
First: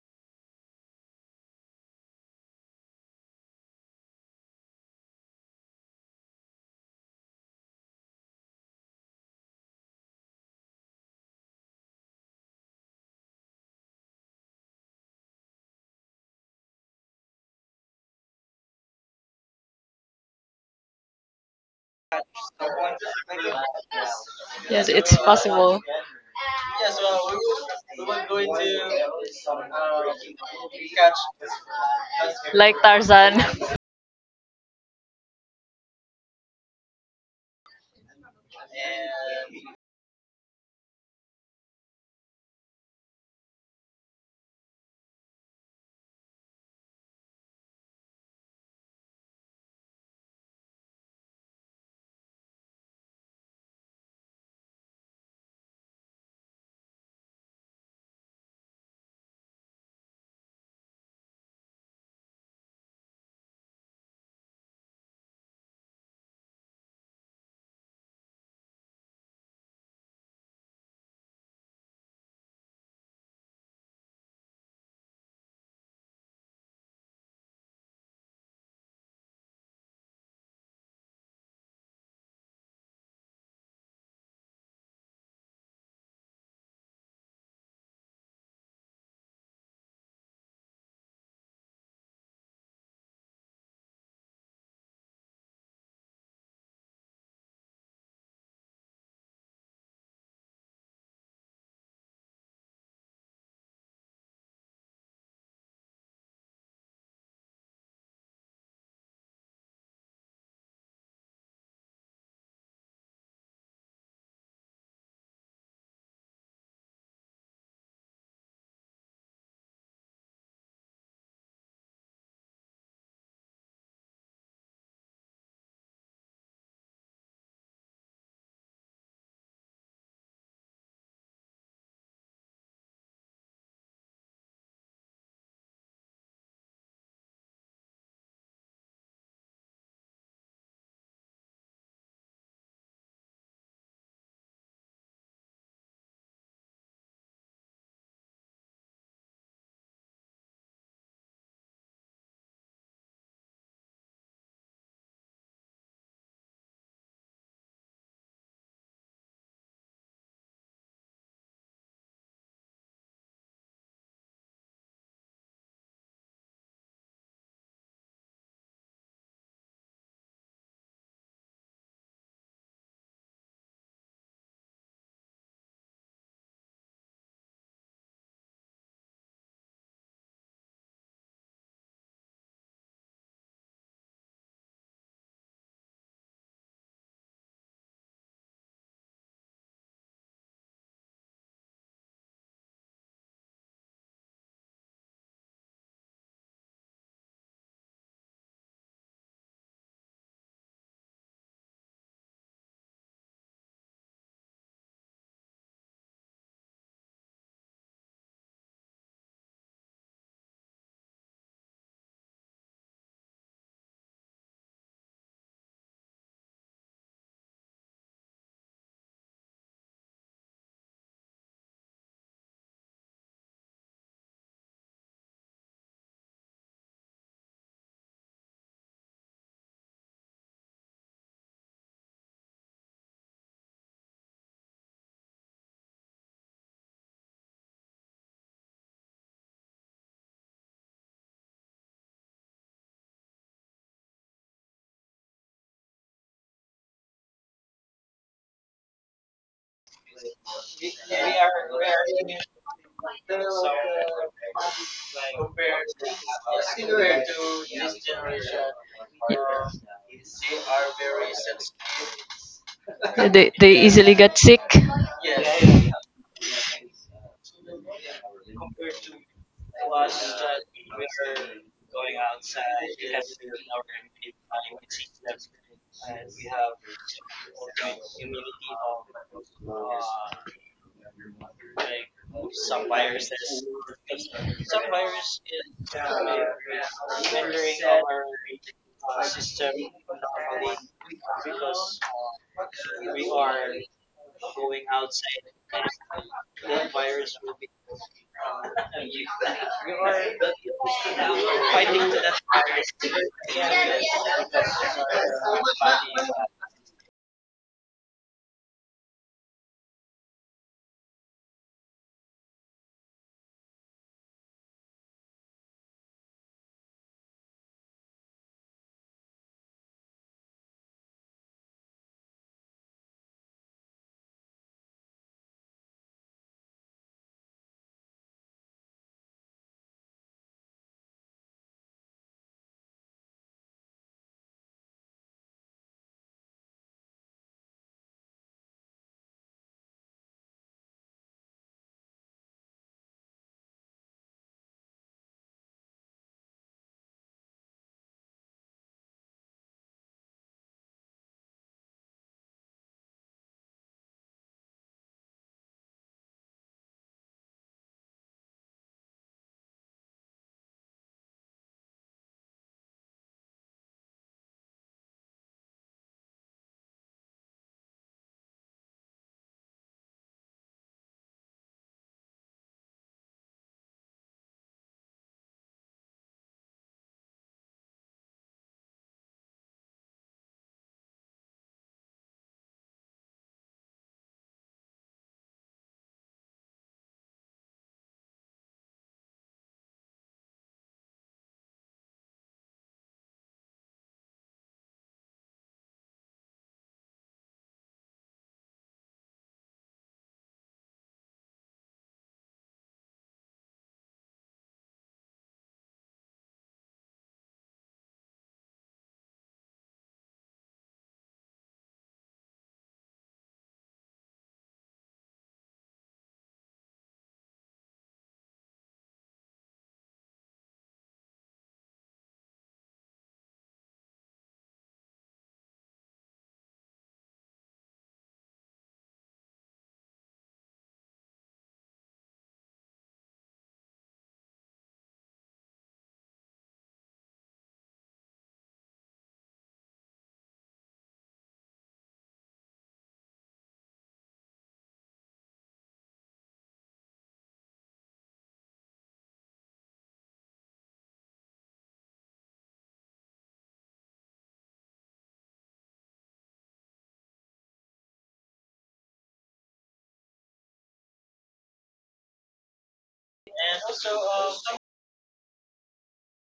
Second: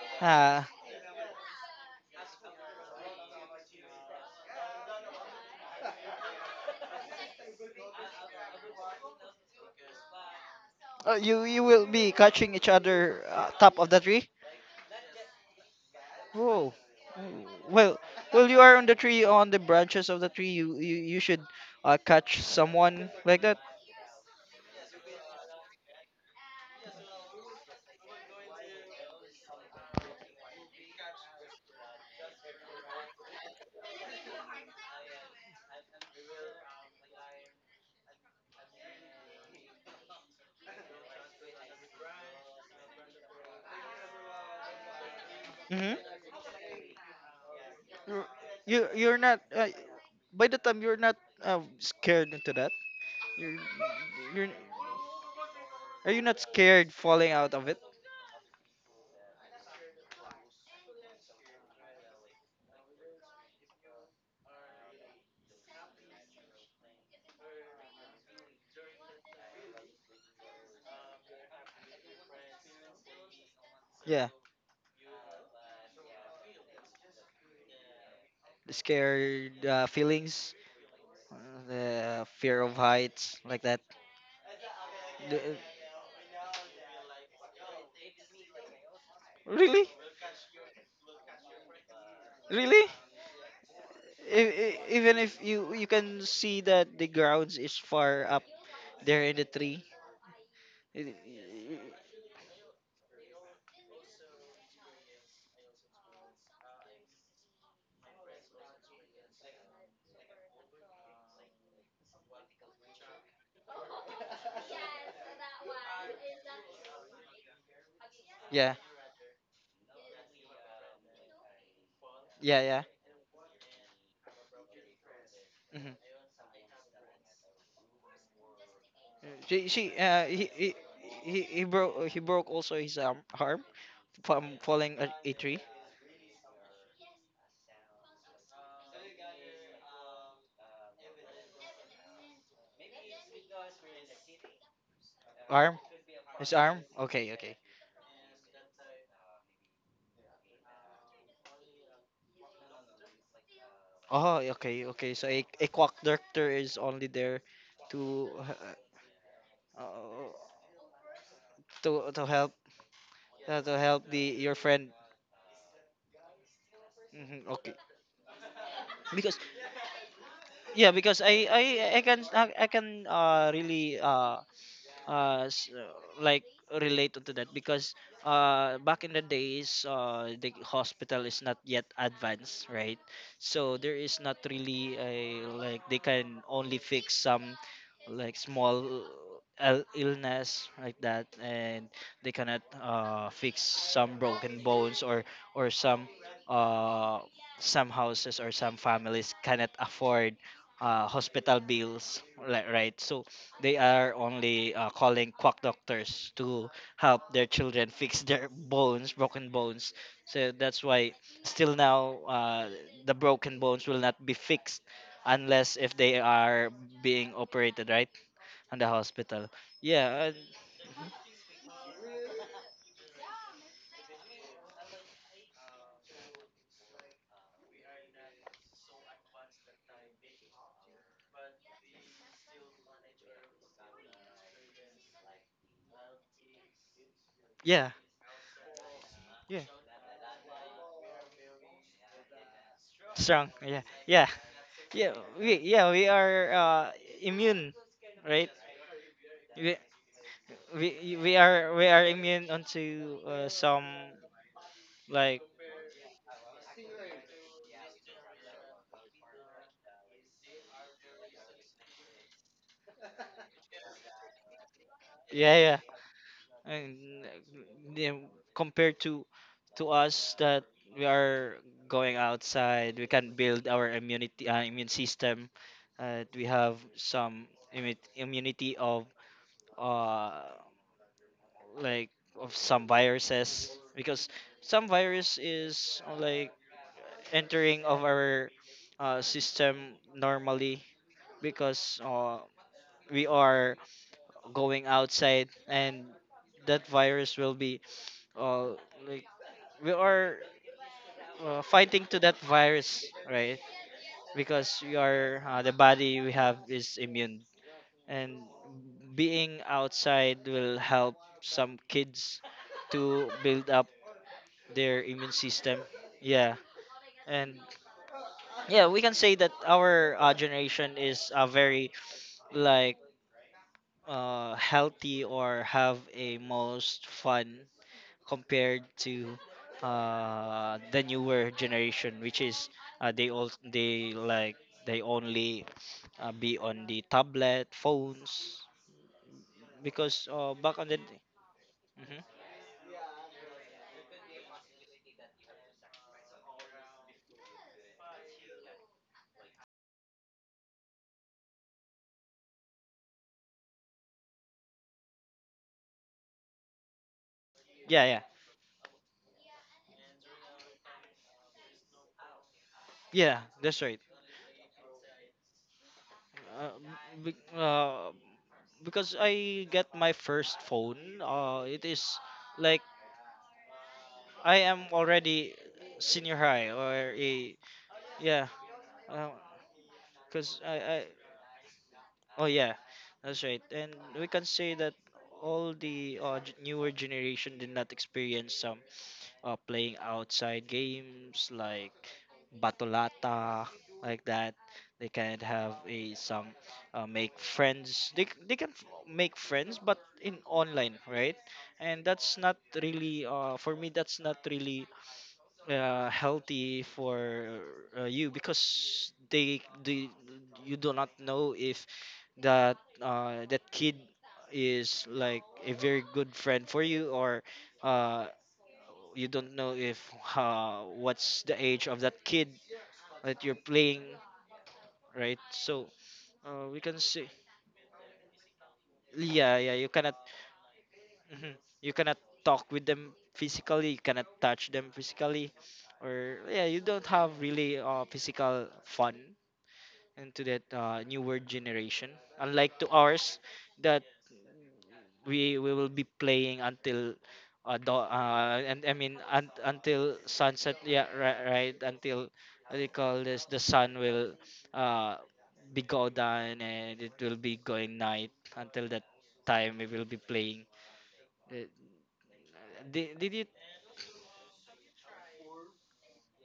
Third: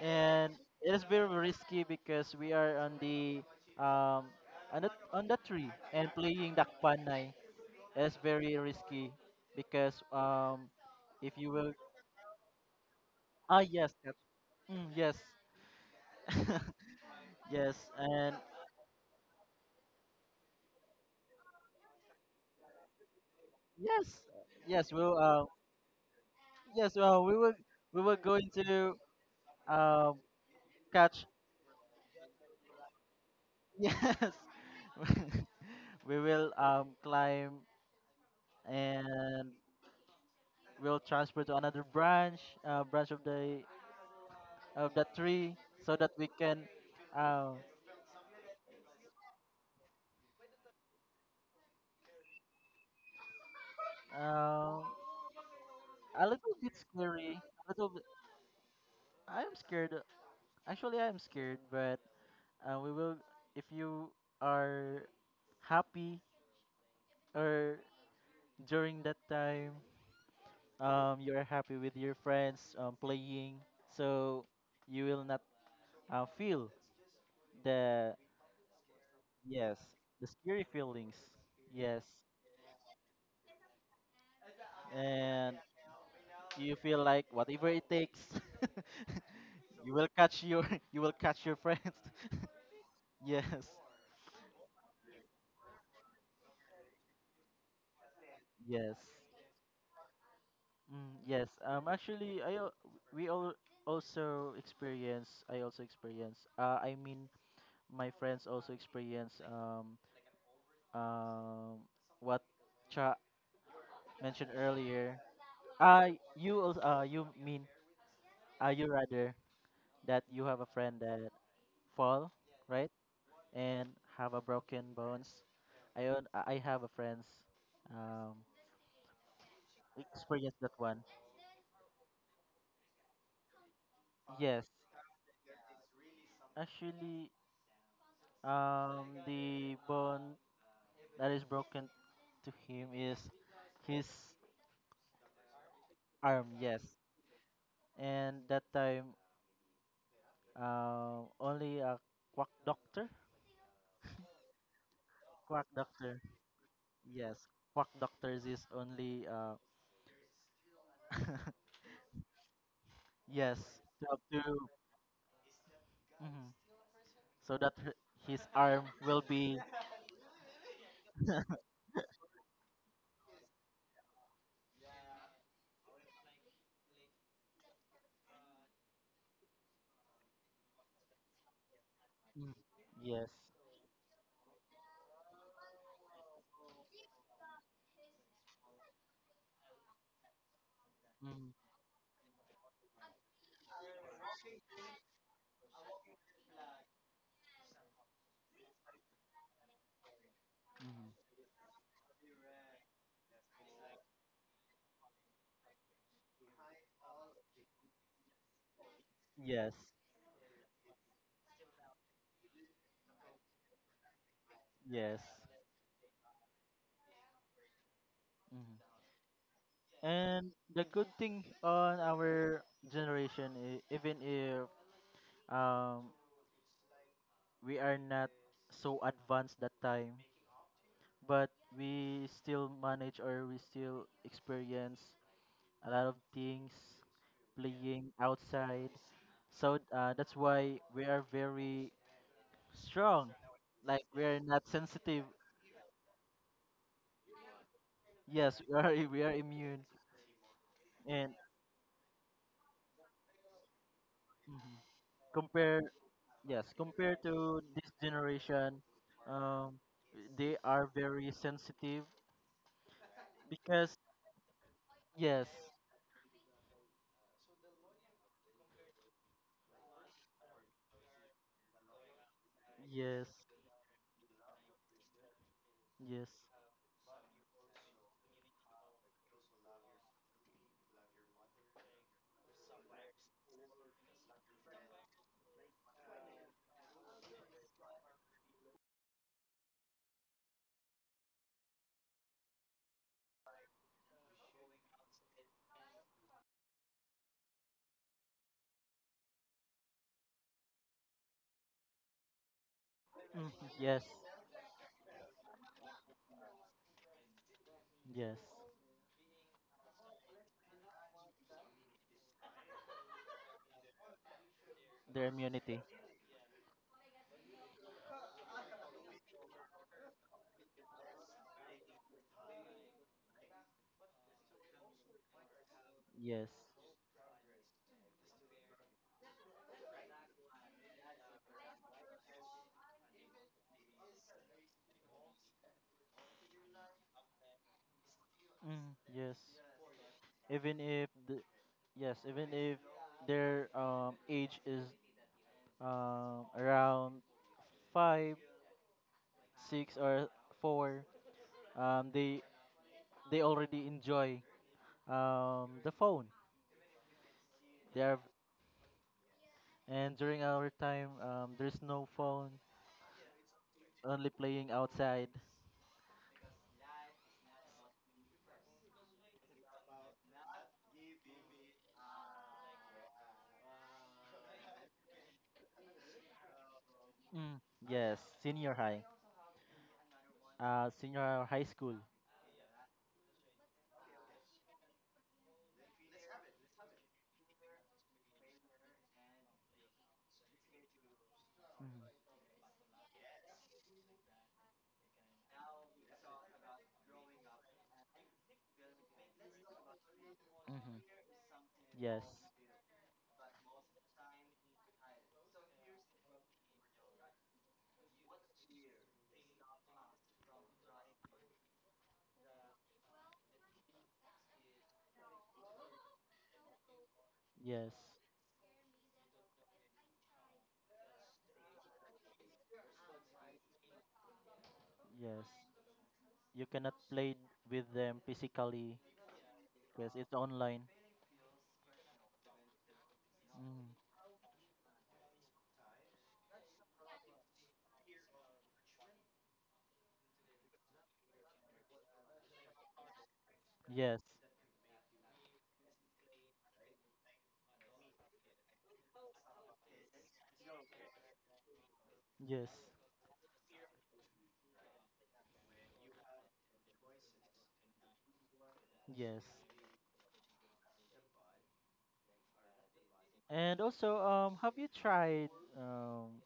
And uh, it is very risky because we are on the, um, on the tree and playing dakpanay. It's very risky because, if you, you you will, will be catching each other, ah top of yes, the tree. mm, yes. Oh, mm, Yes, well, and well, you are on the tree, on the branches of the tree. You should catch someone like that. yes, Yes, yes, it's we'll possible. yes, well, we were Will, going to, um catch, like Tarzan, yes, we will, climb and we'll transfer to another branch, branch of the tree, Mm-hmm. so that we can, um You're, you, you're not. By the time you're not scared into that, You're you're, um are you a not little bit scared falling scary, out of a it? little bit. I'm scared. Actually, I'm scared, but, we will, if you are happy, or during that time, you are happy with your friends, playing, Yeah, so you will not, feel the, the scared yes, the feelings, scary feelings, yes, the fear of heights like that. The-, and you feel like whatever it takes, really? you will catch your you will catch your friends. Really? yes, Even if you, you can see that the grounds is far up yes. there in the tree. Y- Mm, yes. Y- Actually, we all also experience. I also experience, I mean, my friends also experience, um what Cha mentioned earlier. Uh you also, you mean, Yeah. you rather, that you have a friend that fall, Yeah, yeah. right? And have a broken bones. Hmm. I have a friend's, um She, he experience that he one. He broke, he broke also his arm from Yes. falling a tree. Actually, the bone that is broken to him is his Arm? His arm, yes. arm? Okay, okay. And that time, only a quack doctor, Oh, okay, okay. So quack a quack doctor. doctor is only there Yes, quack to doctors is only, uh, to help, yes, to you help the, have your to, friend. mhm, Hmm, so okay, that his arm will because be. yeah, because I I can, I can really uh s- uh, like relate to that. Because back in the days, the hospital is not yet Mm, advanced, right? yes. So there is not really a, like, they can only fix some, like, small illness like that. Mm, And they cannot fix some broken bones, or uh some houses or some families cannot afford mhm. hospital bills, right? So they are only calling quack doctors to help their children fix their bones, broken Yes. bones. So that's why still now, the broken bones will not be fixed Yes. unless if they are being operated, right, on Mhm. the hospital. Yeah, And the good thing on our generation, even if, um we are not so advanced that time, but we still manage or we still experience a lot of things, yeah, playing outside. yeah. So, that's why we are very strong. Strong. Yeah, Like yeah, we are not yeah. sensitive. We, yeah, we are, immune, right? Yes, we are We, immune. we And are, we are immune onto some, mhm, like, compare yes, compared to this generation, um, they are very sensitive they because easily got sick. yes, yeah, yeah, and yeah, compared to us that we are going outside, we yes, can build our immunity, immune system. Yes, We have some immunity of uh like of some viruses, because some virus is, like, entering of our system normally, because we are going outside, and that virus will be, uh, like, we are, fighting to that virus, mhm, right? yes, Because we are, the body we have is immune. And yes, being outside will help some kids to build up their their immune system. immunity. Yeah, and yeah, we can say that our generation is a very like healthy or have a Yes. most fun compared to the newer generation, which is uh, they all they like they only be on the tablet phones Mm, yes. because back Even on the if the, yes, mhm. even if their, age is, around five, six, or four, um, they they already enjoy, the phone. They Yeah, are, yeah, and during our time, there's no phone, yeah, that's right. only playing outside. Uh, be, uh, because I get my first phone, it is like I am already senior high or a Mm, yes, yeah, because I, I senior high school. oh yeah, that's right. And we can say that all the newer generation did not experience some playing outside games like Mm, batolata like that. They can have a some make friends. They c- they can f- make friends, but in online, mhm. right? And Yes, that's not really for me. That's not really healthy for you because they you do not know if that that kid is like a very good friend for you or yes, uh, you don't know if what's the age of that kid that you're playing right. yes. So You we cannot can see play with them physically yeah, yeah, you because cannot. it's online. Mhm. You cannot talk with them physically, Mm, you cannot touch them physically, or yeah you don't have really physical fun into that newer generation. Unlike to ours, that yes, we will be playing until do, and I mean un, until sunset. Yeah, right, right. Until yes. what do you call this? The sun will uh be go down and it will be going night. Until that Yes. time, we will be playing. Uh, did you? And also, have you tried um,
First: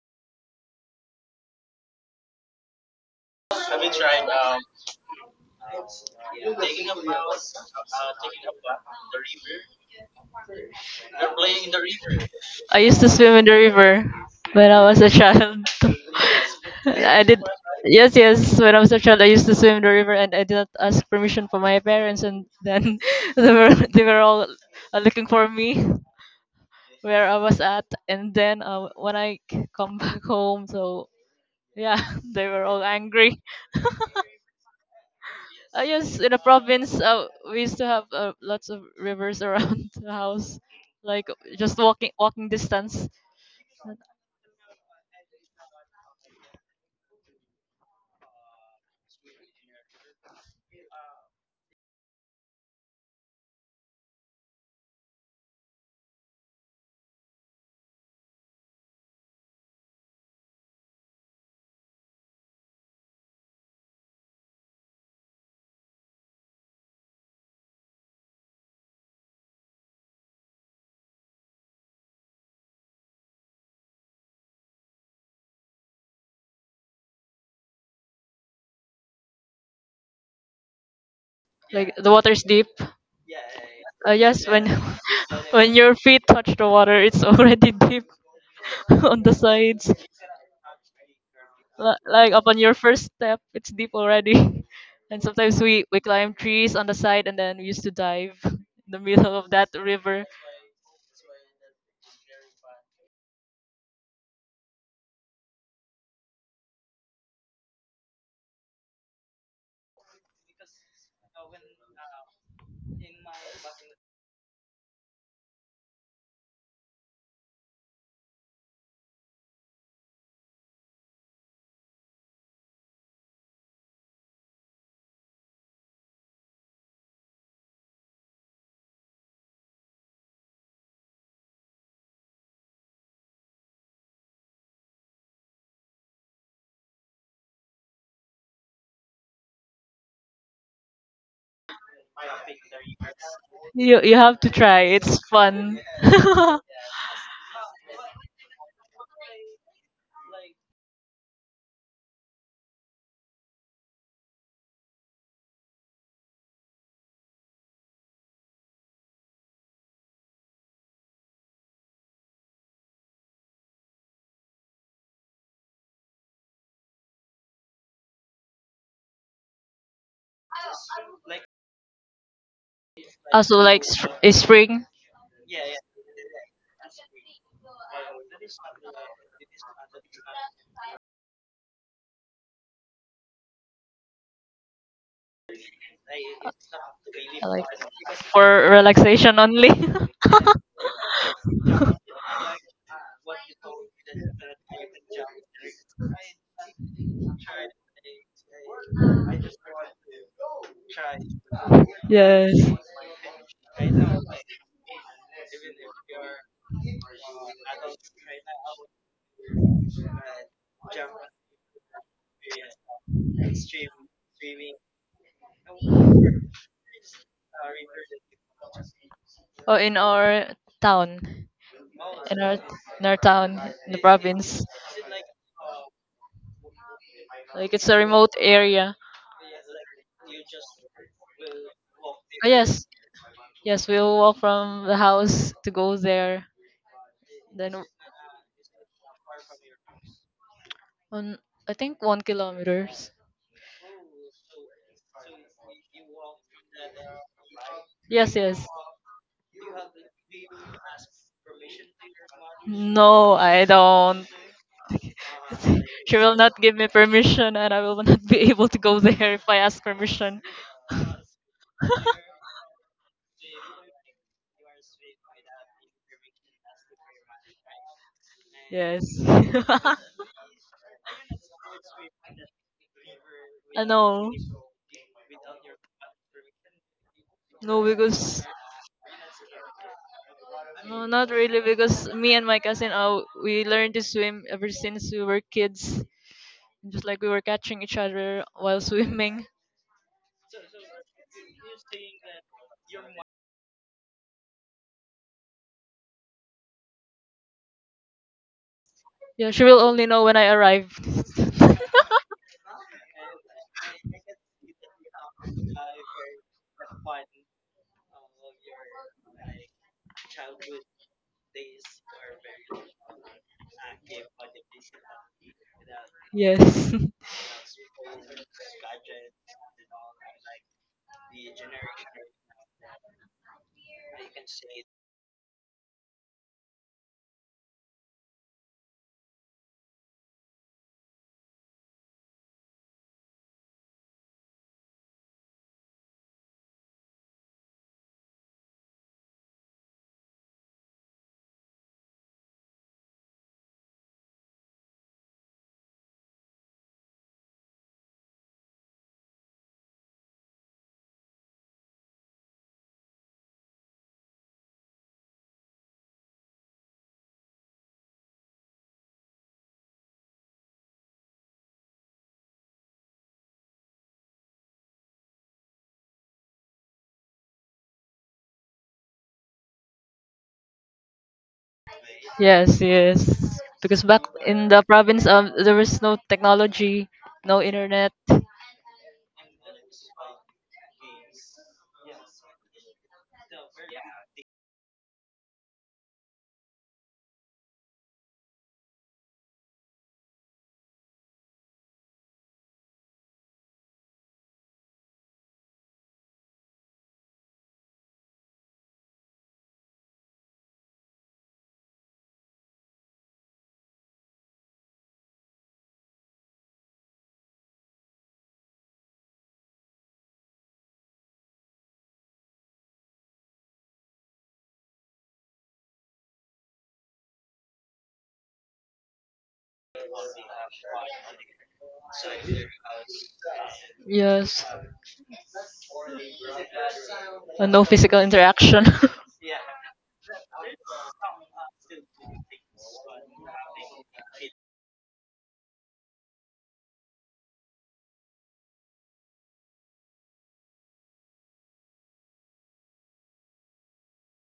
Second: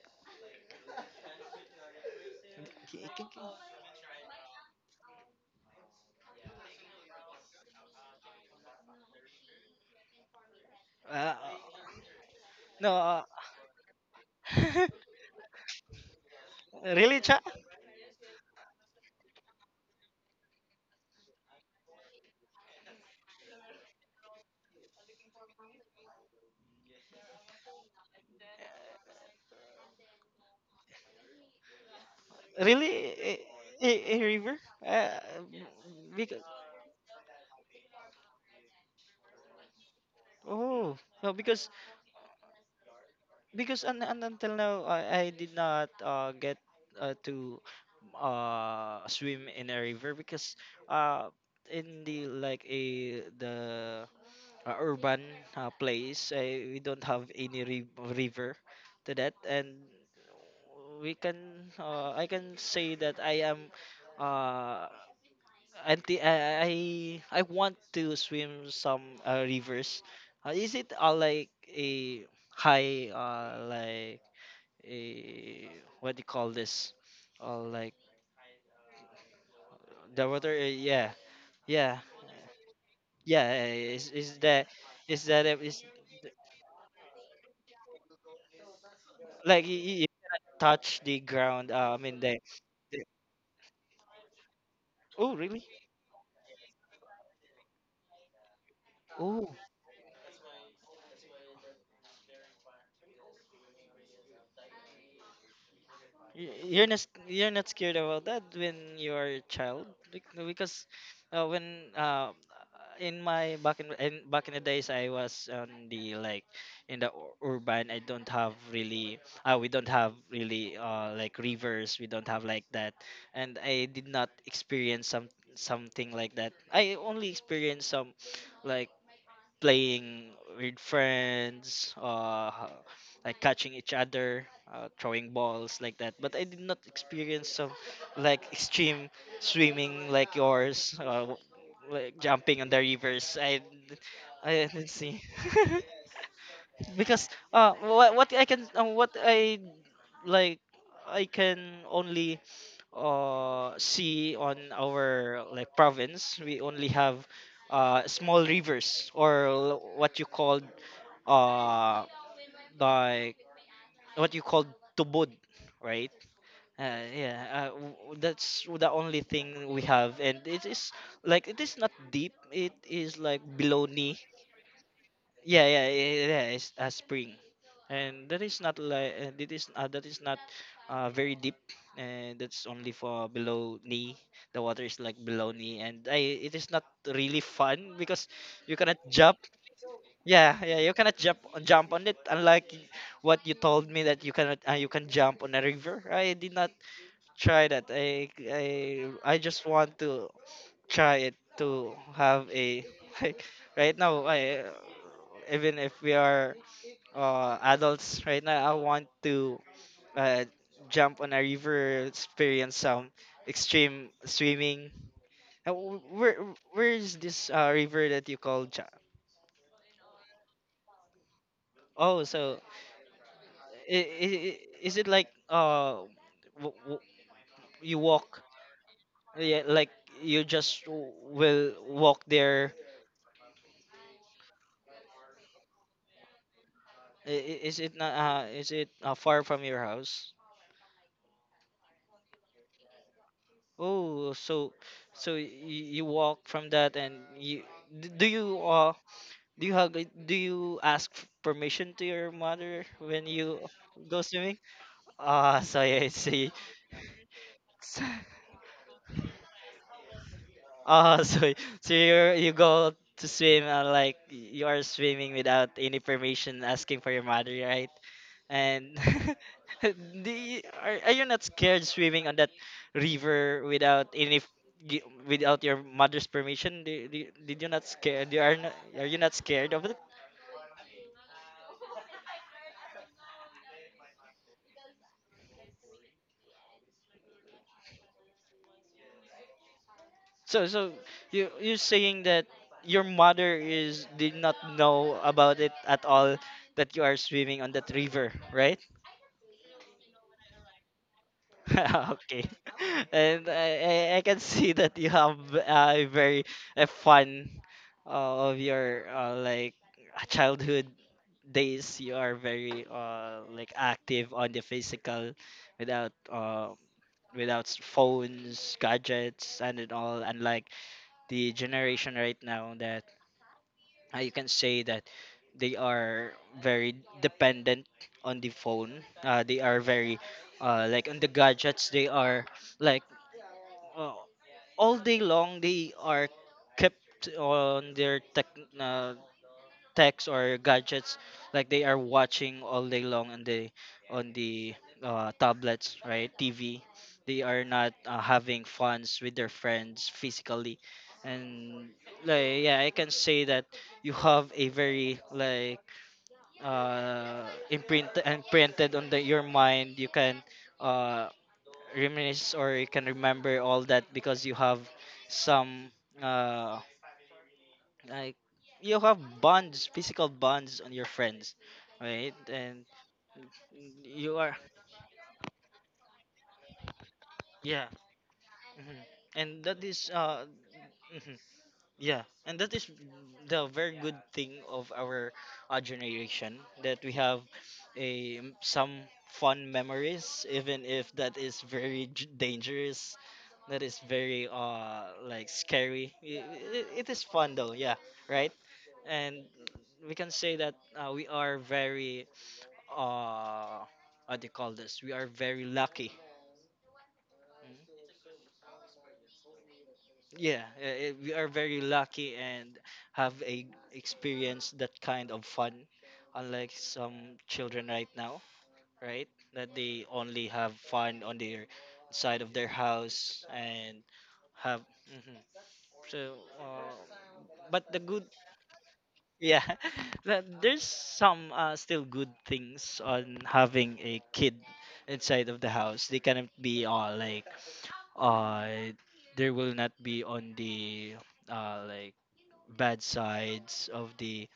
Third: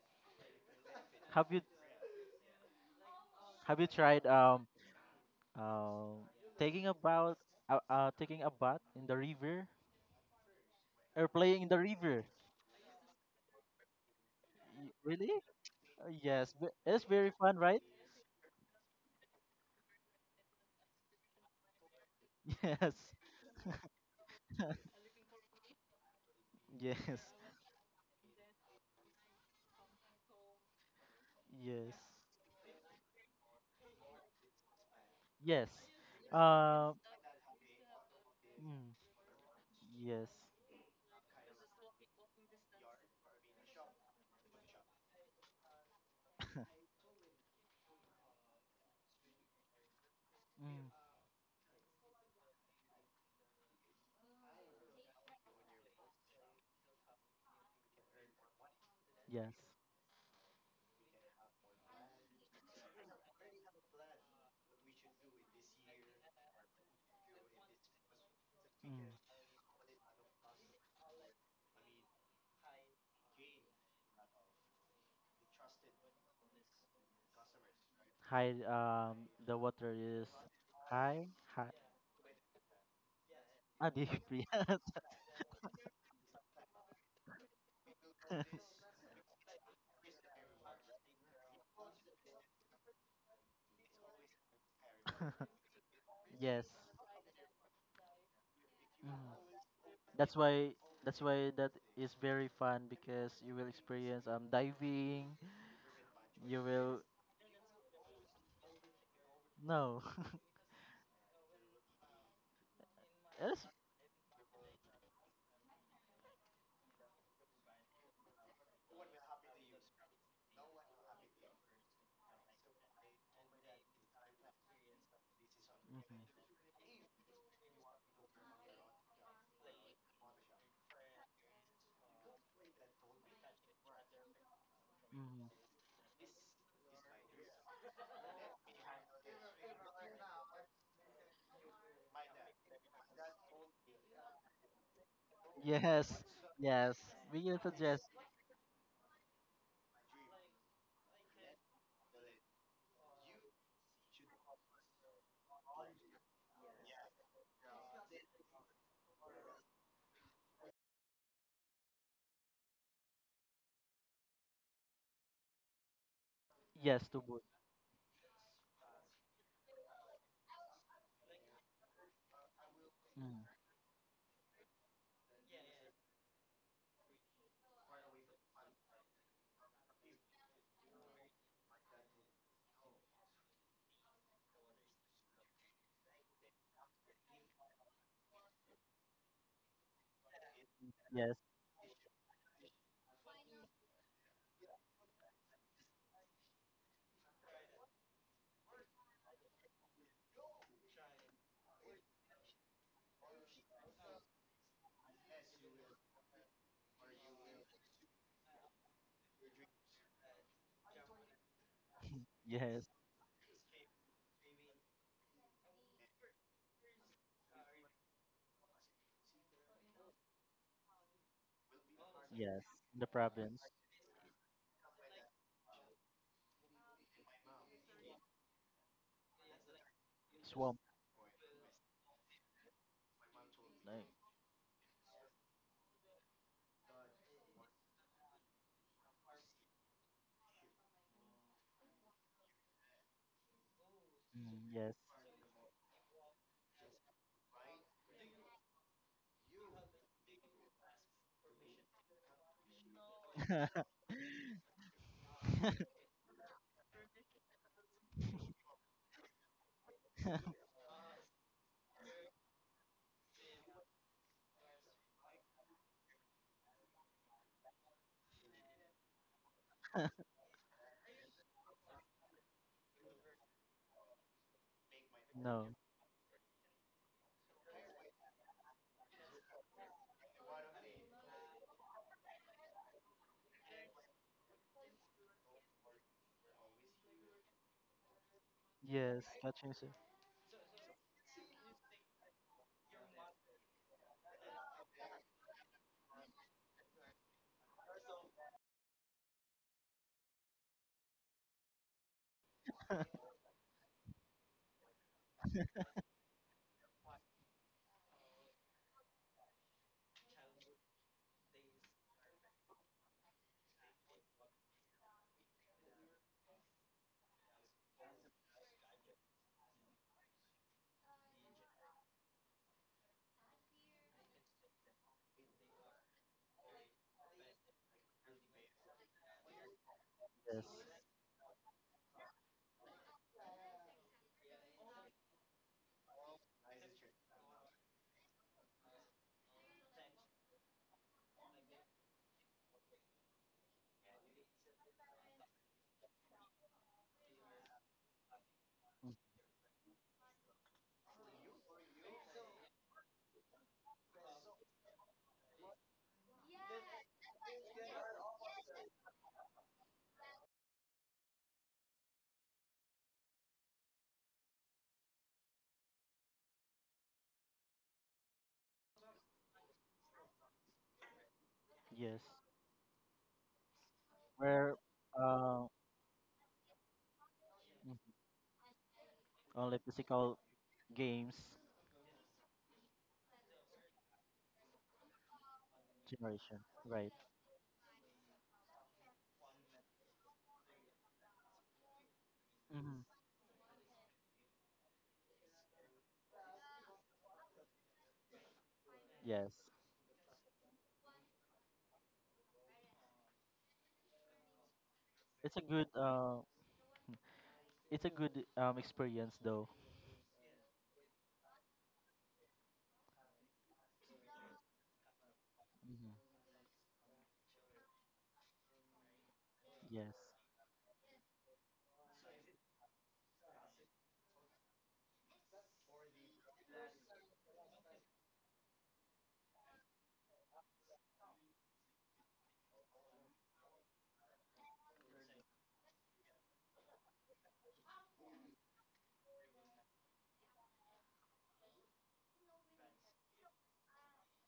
have you have you tried, um, taking a bath, taking a bath in the river, or Uh, playing in the river? I no, used to uh, swim in the river when I was a Really? child. Yes. It's really, I very did. cha? fun, right? Yes, yes. When I was a child, I used to swim in the river, and I did not ask permission from my parents. And then Yes. They were all, looking for me, Yes. where I was at. And then, when I come back home, so Yes. yeah, they were all Really? Angry. A river? Uh, Yes. Yes, in the because Um. province, we used to have, lots of Mm, rivers around the yes. house, oh like no, just walking distance. because until now I did not get to swim in a river because Mm, uh, in the like a the urban place we don't have any ri- river to that. yes. And we can I can say that I am uh, anti I want to swim Mm. some rivers. Is it like a high like a what do you call this? Like High. The water is the water? Yeah, high. High. Like yeah, the water's deep. yeah. Ah, deep. Is Yes, when that Yes. is that when is your feet touch the water, it's already deep on the like you, sides. you cannot touch the ground? I Li- mean Like upon your the first step, it's deep already. And oh sometimes really? We climb Yes. trees on the side, and then we used to dive in the Mhm. middle of Oh, that river. That's why that's why that is very fun because you will experience, diving. y- You you're not will. You're not scared about that when you're a child? No. Because when in my yes. back in back in the days I was on the like in the urban I don't have really we don't have really like rivers, we don't have like that. And I did not experience some something Mhm. like that. I only experienced some like playing with friends, like catching each other, throwing Mhm. balls like that. But I did not experience some like extreme swimming like yours, like jumping on the rivers. You have to I try. didn't It's see. fun. Yes. Yes. Because We can suggest what I can what I like I can only see on our like province. We only have small rivers or what you called uh like what you called tubod, right? yes to Yeah both. That's the only thing we have, and it is like it is not deep, it is like Mm. Also like below knee. is spring, Yeah, yeah, yeah, yeah, yeah, it's a spring, and that is not like that is not very deep, and that's only for below knee. The water is like below knee, and I it is not really like fun because for you cannot jump. relaxation only. Yeah, yeah, you cannot Yes. jump on it. Unlike what you told me that you cannot you can jump on a river. I did not try that. I just want to try it to have Yes. a like right now I even if we are adults right now I want to uh, jump on a river, experience Yes. some extreme swimming uh, wh- where where is this river that you call Oh, in our town, oh in our so Yes. In in the our town, province, in the i- i- province. is it like w- w- Like it's you a remote walk area. yeah like you swamp. just will Oh, walk there. yes, yes, Like, we'll walk from the house to go there. Is Then it not is it far from your house? on, I think 1 kilometer. Oh, so mm, yes. so you walk from that, and you do Yes, you yes. Do you hug do you ask permission to your mother when No, you I go don't. swimming? Ah, so yeah, I She will see. not give me permission, and I So- will not be able to go there if I ask permission. Ah, so so you go to swim like you are swimming without any permission asking for your mother, right? And Yes. I do you, are you not scared swimming on that river without know. any without no. your mother's permission? Do, do, did you No, not scared? You because are not, are you not scared of it? no, not really. Because me and my cousin, we learned to swim ever since we were kids. Just like we were catching each other while Yes. swimming. Catching. So so you you're saying that your mother is did not know about it at all, that you are swimming on that river, right? Yeah, she will only know when I arrive. Okay. And I can see that you have a very a fun of your like childhood days. You are very like active on the physical without uh, Yes. without phones, gadgets, and it all. Unlike the generation right now that you can say that they are very dependent on the phone. They are very Yes. Like on the gadgets. They are like uh, all day long. They are kept on their tech. Uh, Techs or gadgets, like they are watching all day long on the tablets, right, tv, they are not having funs with their friends physically. And like yeah I can say that you have a very like uh imprint imprinted on the, your mind. You can uh reminisce or you can remember all that because you have some uh like you have bonds, physical bonds on your friends, Yes. right? And Yes, yes. Because back you are in Where, the province, uh, there was no technology, no yeah. mm, internet. Mhm. And that only is physical mhm, games. yeah, and that is the very good thing of our generation, Generation, that we right. have a some fun memories even if that is very dangerous, Mm-hmm. that is very like scary. It it is fun though, yeah, right? And Yes. we can say that we are very uh what do you call this? We are it's very a good lucky. uh Mhm. it's a good, experience though. Yeah, we are very lucky and have a experience that kind of fun, Mm-hmm. unlike some children right now, right? That they Yes, only have fun on their side of their house and Yes, have. Mhm. So, uh, and no but the physical good interaction. yeah but there's some still good things on having a kid inside of the house. They cannot be all like uh there will not be on the like bad sides of the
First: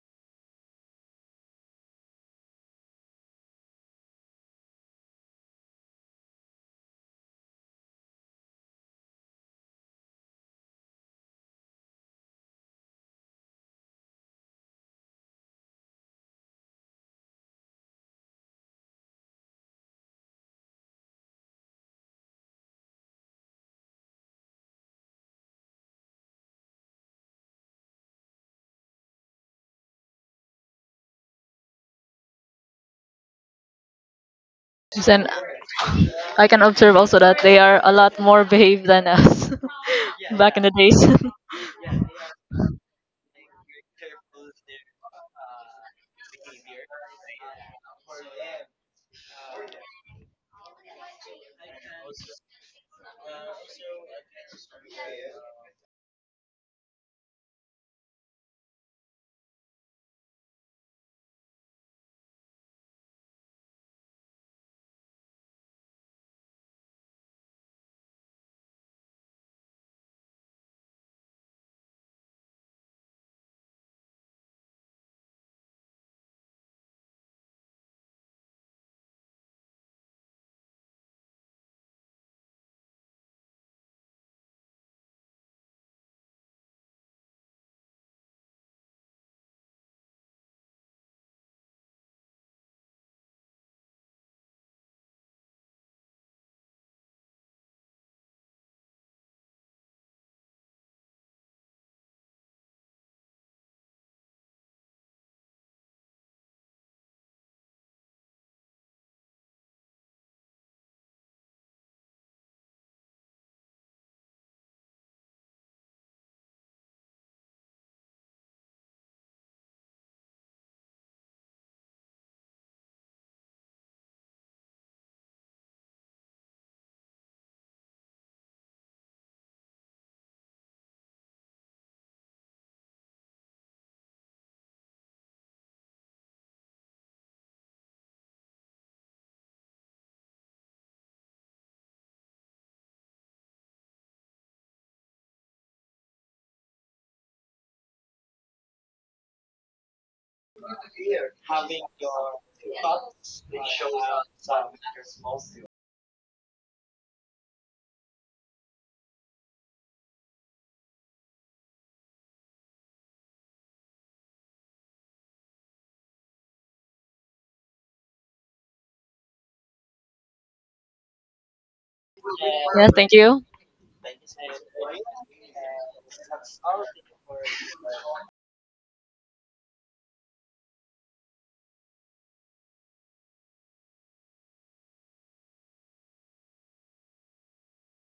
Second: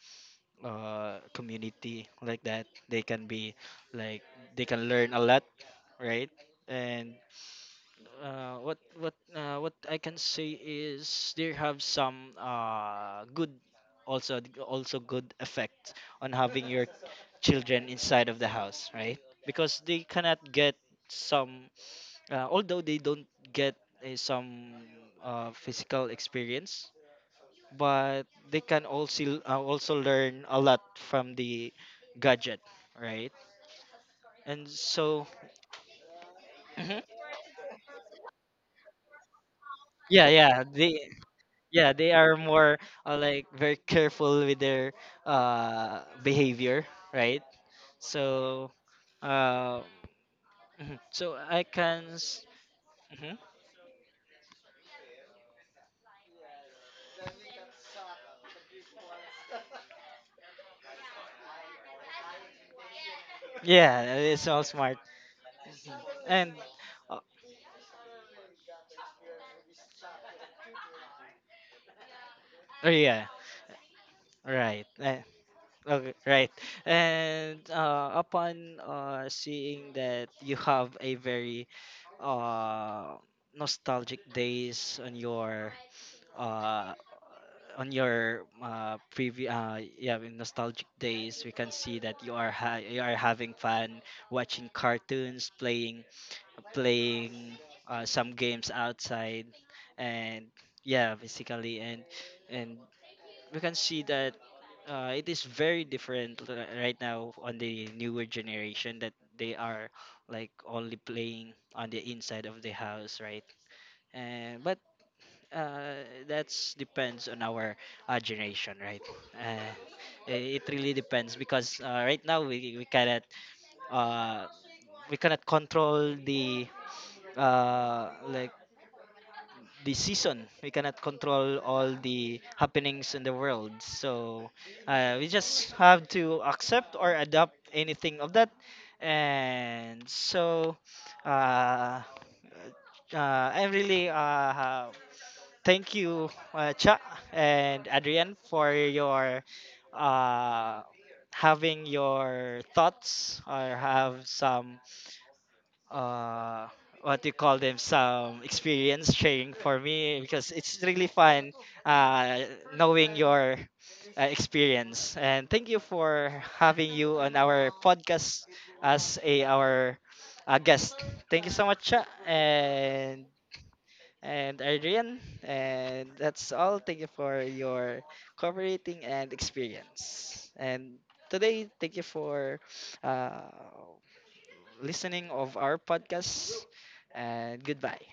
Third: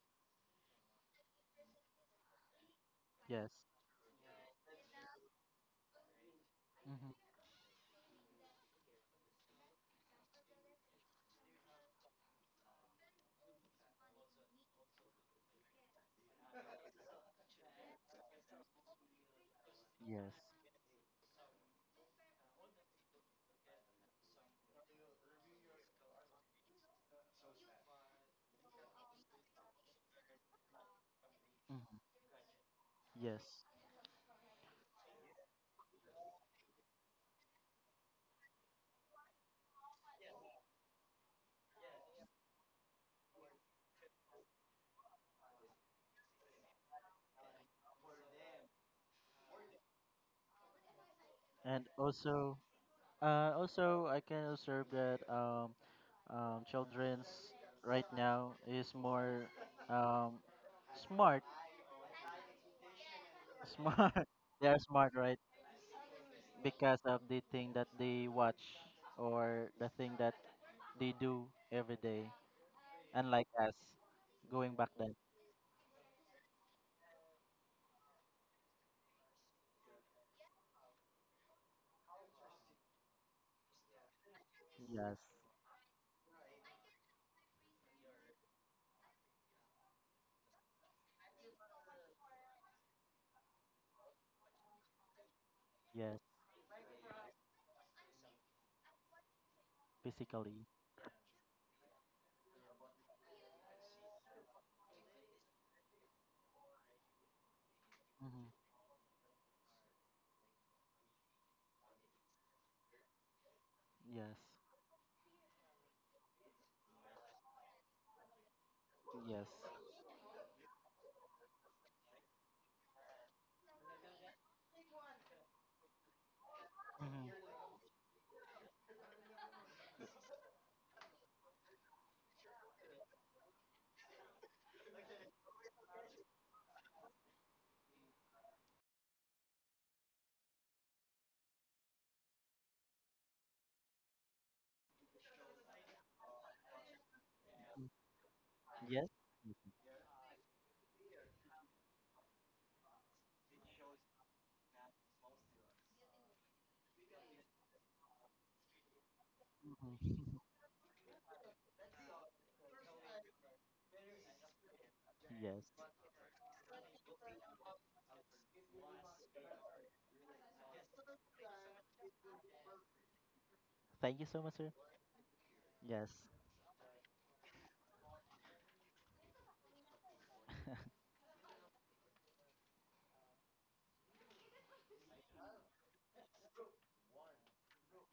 community like that. They can yes. be like they can learn a lot, right? And Mm-hmm. What I can say is there have some good also also good effect on having your children inside of the house, right? Because they Yes. cannot get some although they don't get some physical experience, but they can also also learn a lot from the Mm-hmm. gadget, right? Yes, And It's an so I can observe mhm. also that they are a lot more behaved than us Yeah, back in the days. yeah they are more like very careful with their behavior, right? So uh mhm. So and also, mhm. Also I can observe that, childrens right now is more, um, smart, Yeah, smart. it's all They are smart. smart, right? Mhm. And Because uh, of the thing that they watch, or the thing that they do every day, oh, yeah unlike us, going right back then. eh, okay right. And upon seeing that you have a very uh nostalgic days Yes. Uh on your previous yeah in nostalgic days we can see that you are you are having fun watching cartoons, Yes. playing some games outside. And Basically. yeah basically. And we can see that it is very different right now on the newer Hmm. generation, that they are like only playing on the inside of the house, right? Yes. And but that's depends on our generation, right? Yes. Uh, it really depends because right now uh, we cannot control the Hmm. Like the season. We cannot control all the happenings in the world. So we just have to accept or adopt anything of that. And so uh, I'm really thank you, Cha and Mm. Adrian, for Yes. your uh, having your thoughts or have some uh, what you call them, some experience sharing for Hmm. me because it's really fun uh, knowing your experience. And thank you Yes. for having you on our podcast as a our guest. Thank you so much, Cha, Yeah, thank you. Thank you so much, and sir. Adrian. Yes. And that's all. Thank you for your cooperating and experience. And today, thank you for uh, listening of our podcast. And goodbye.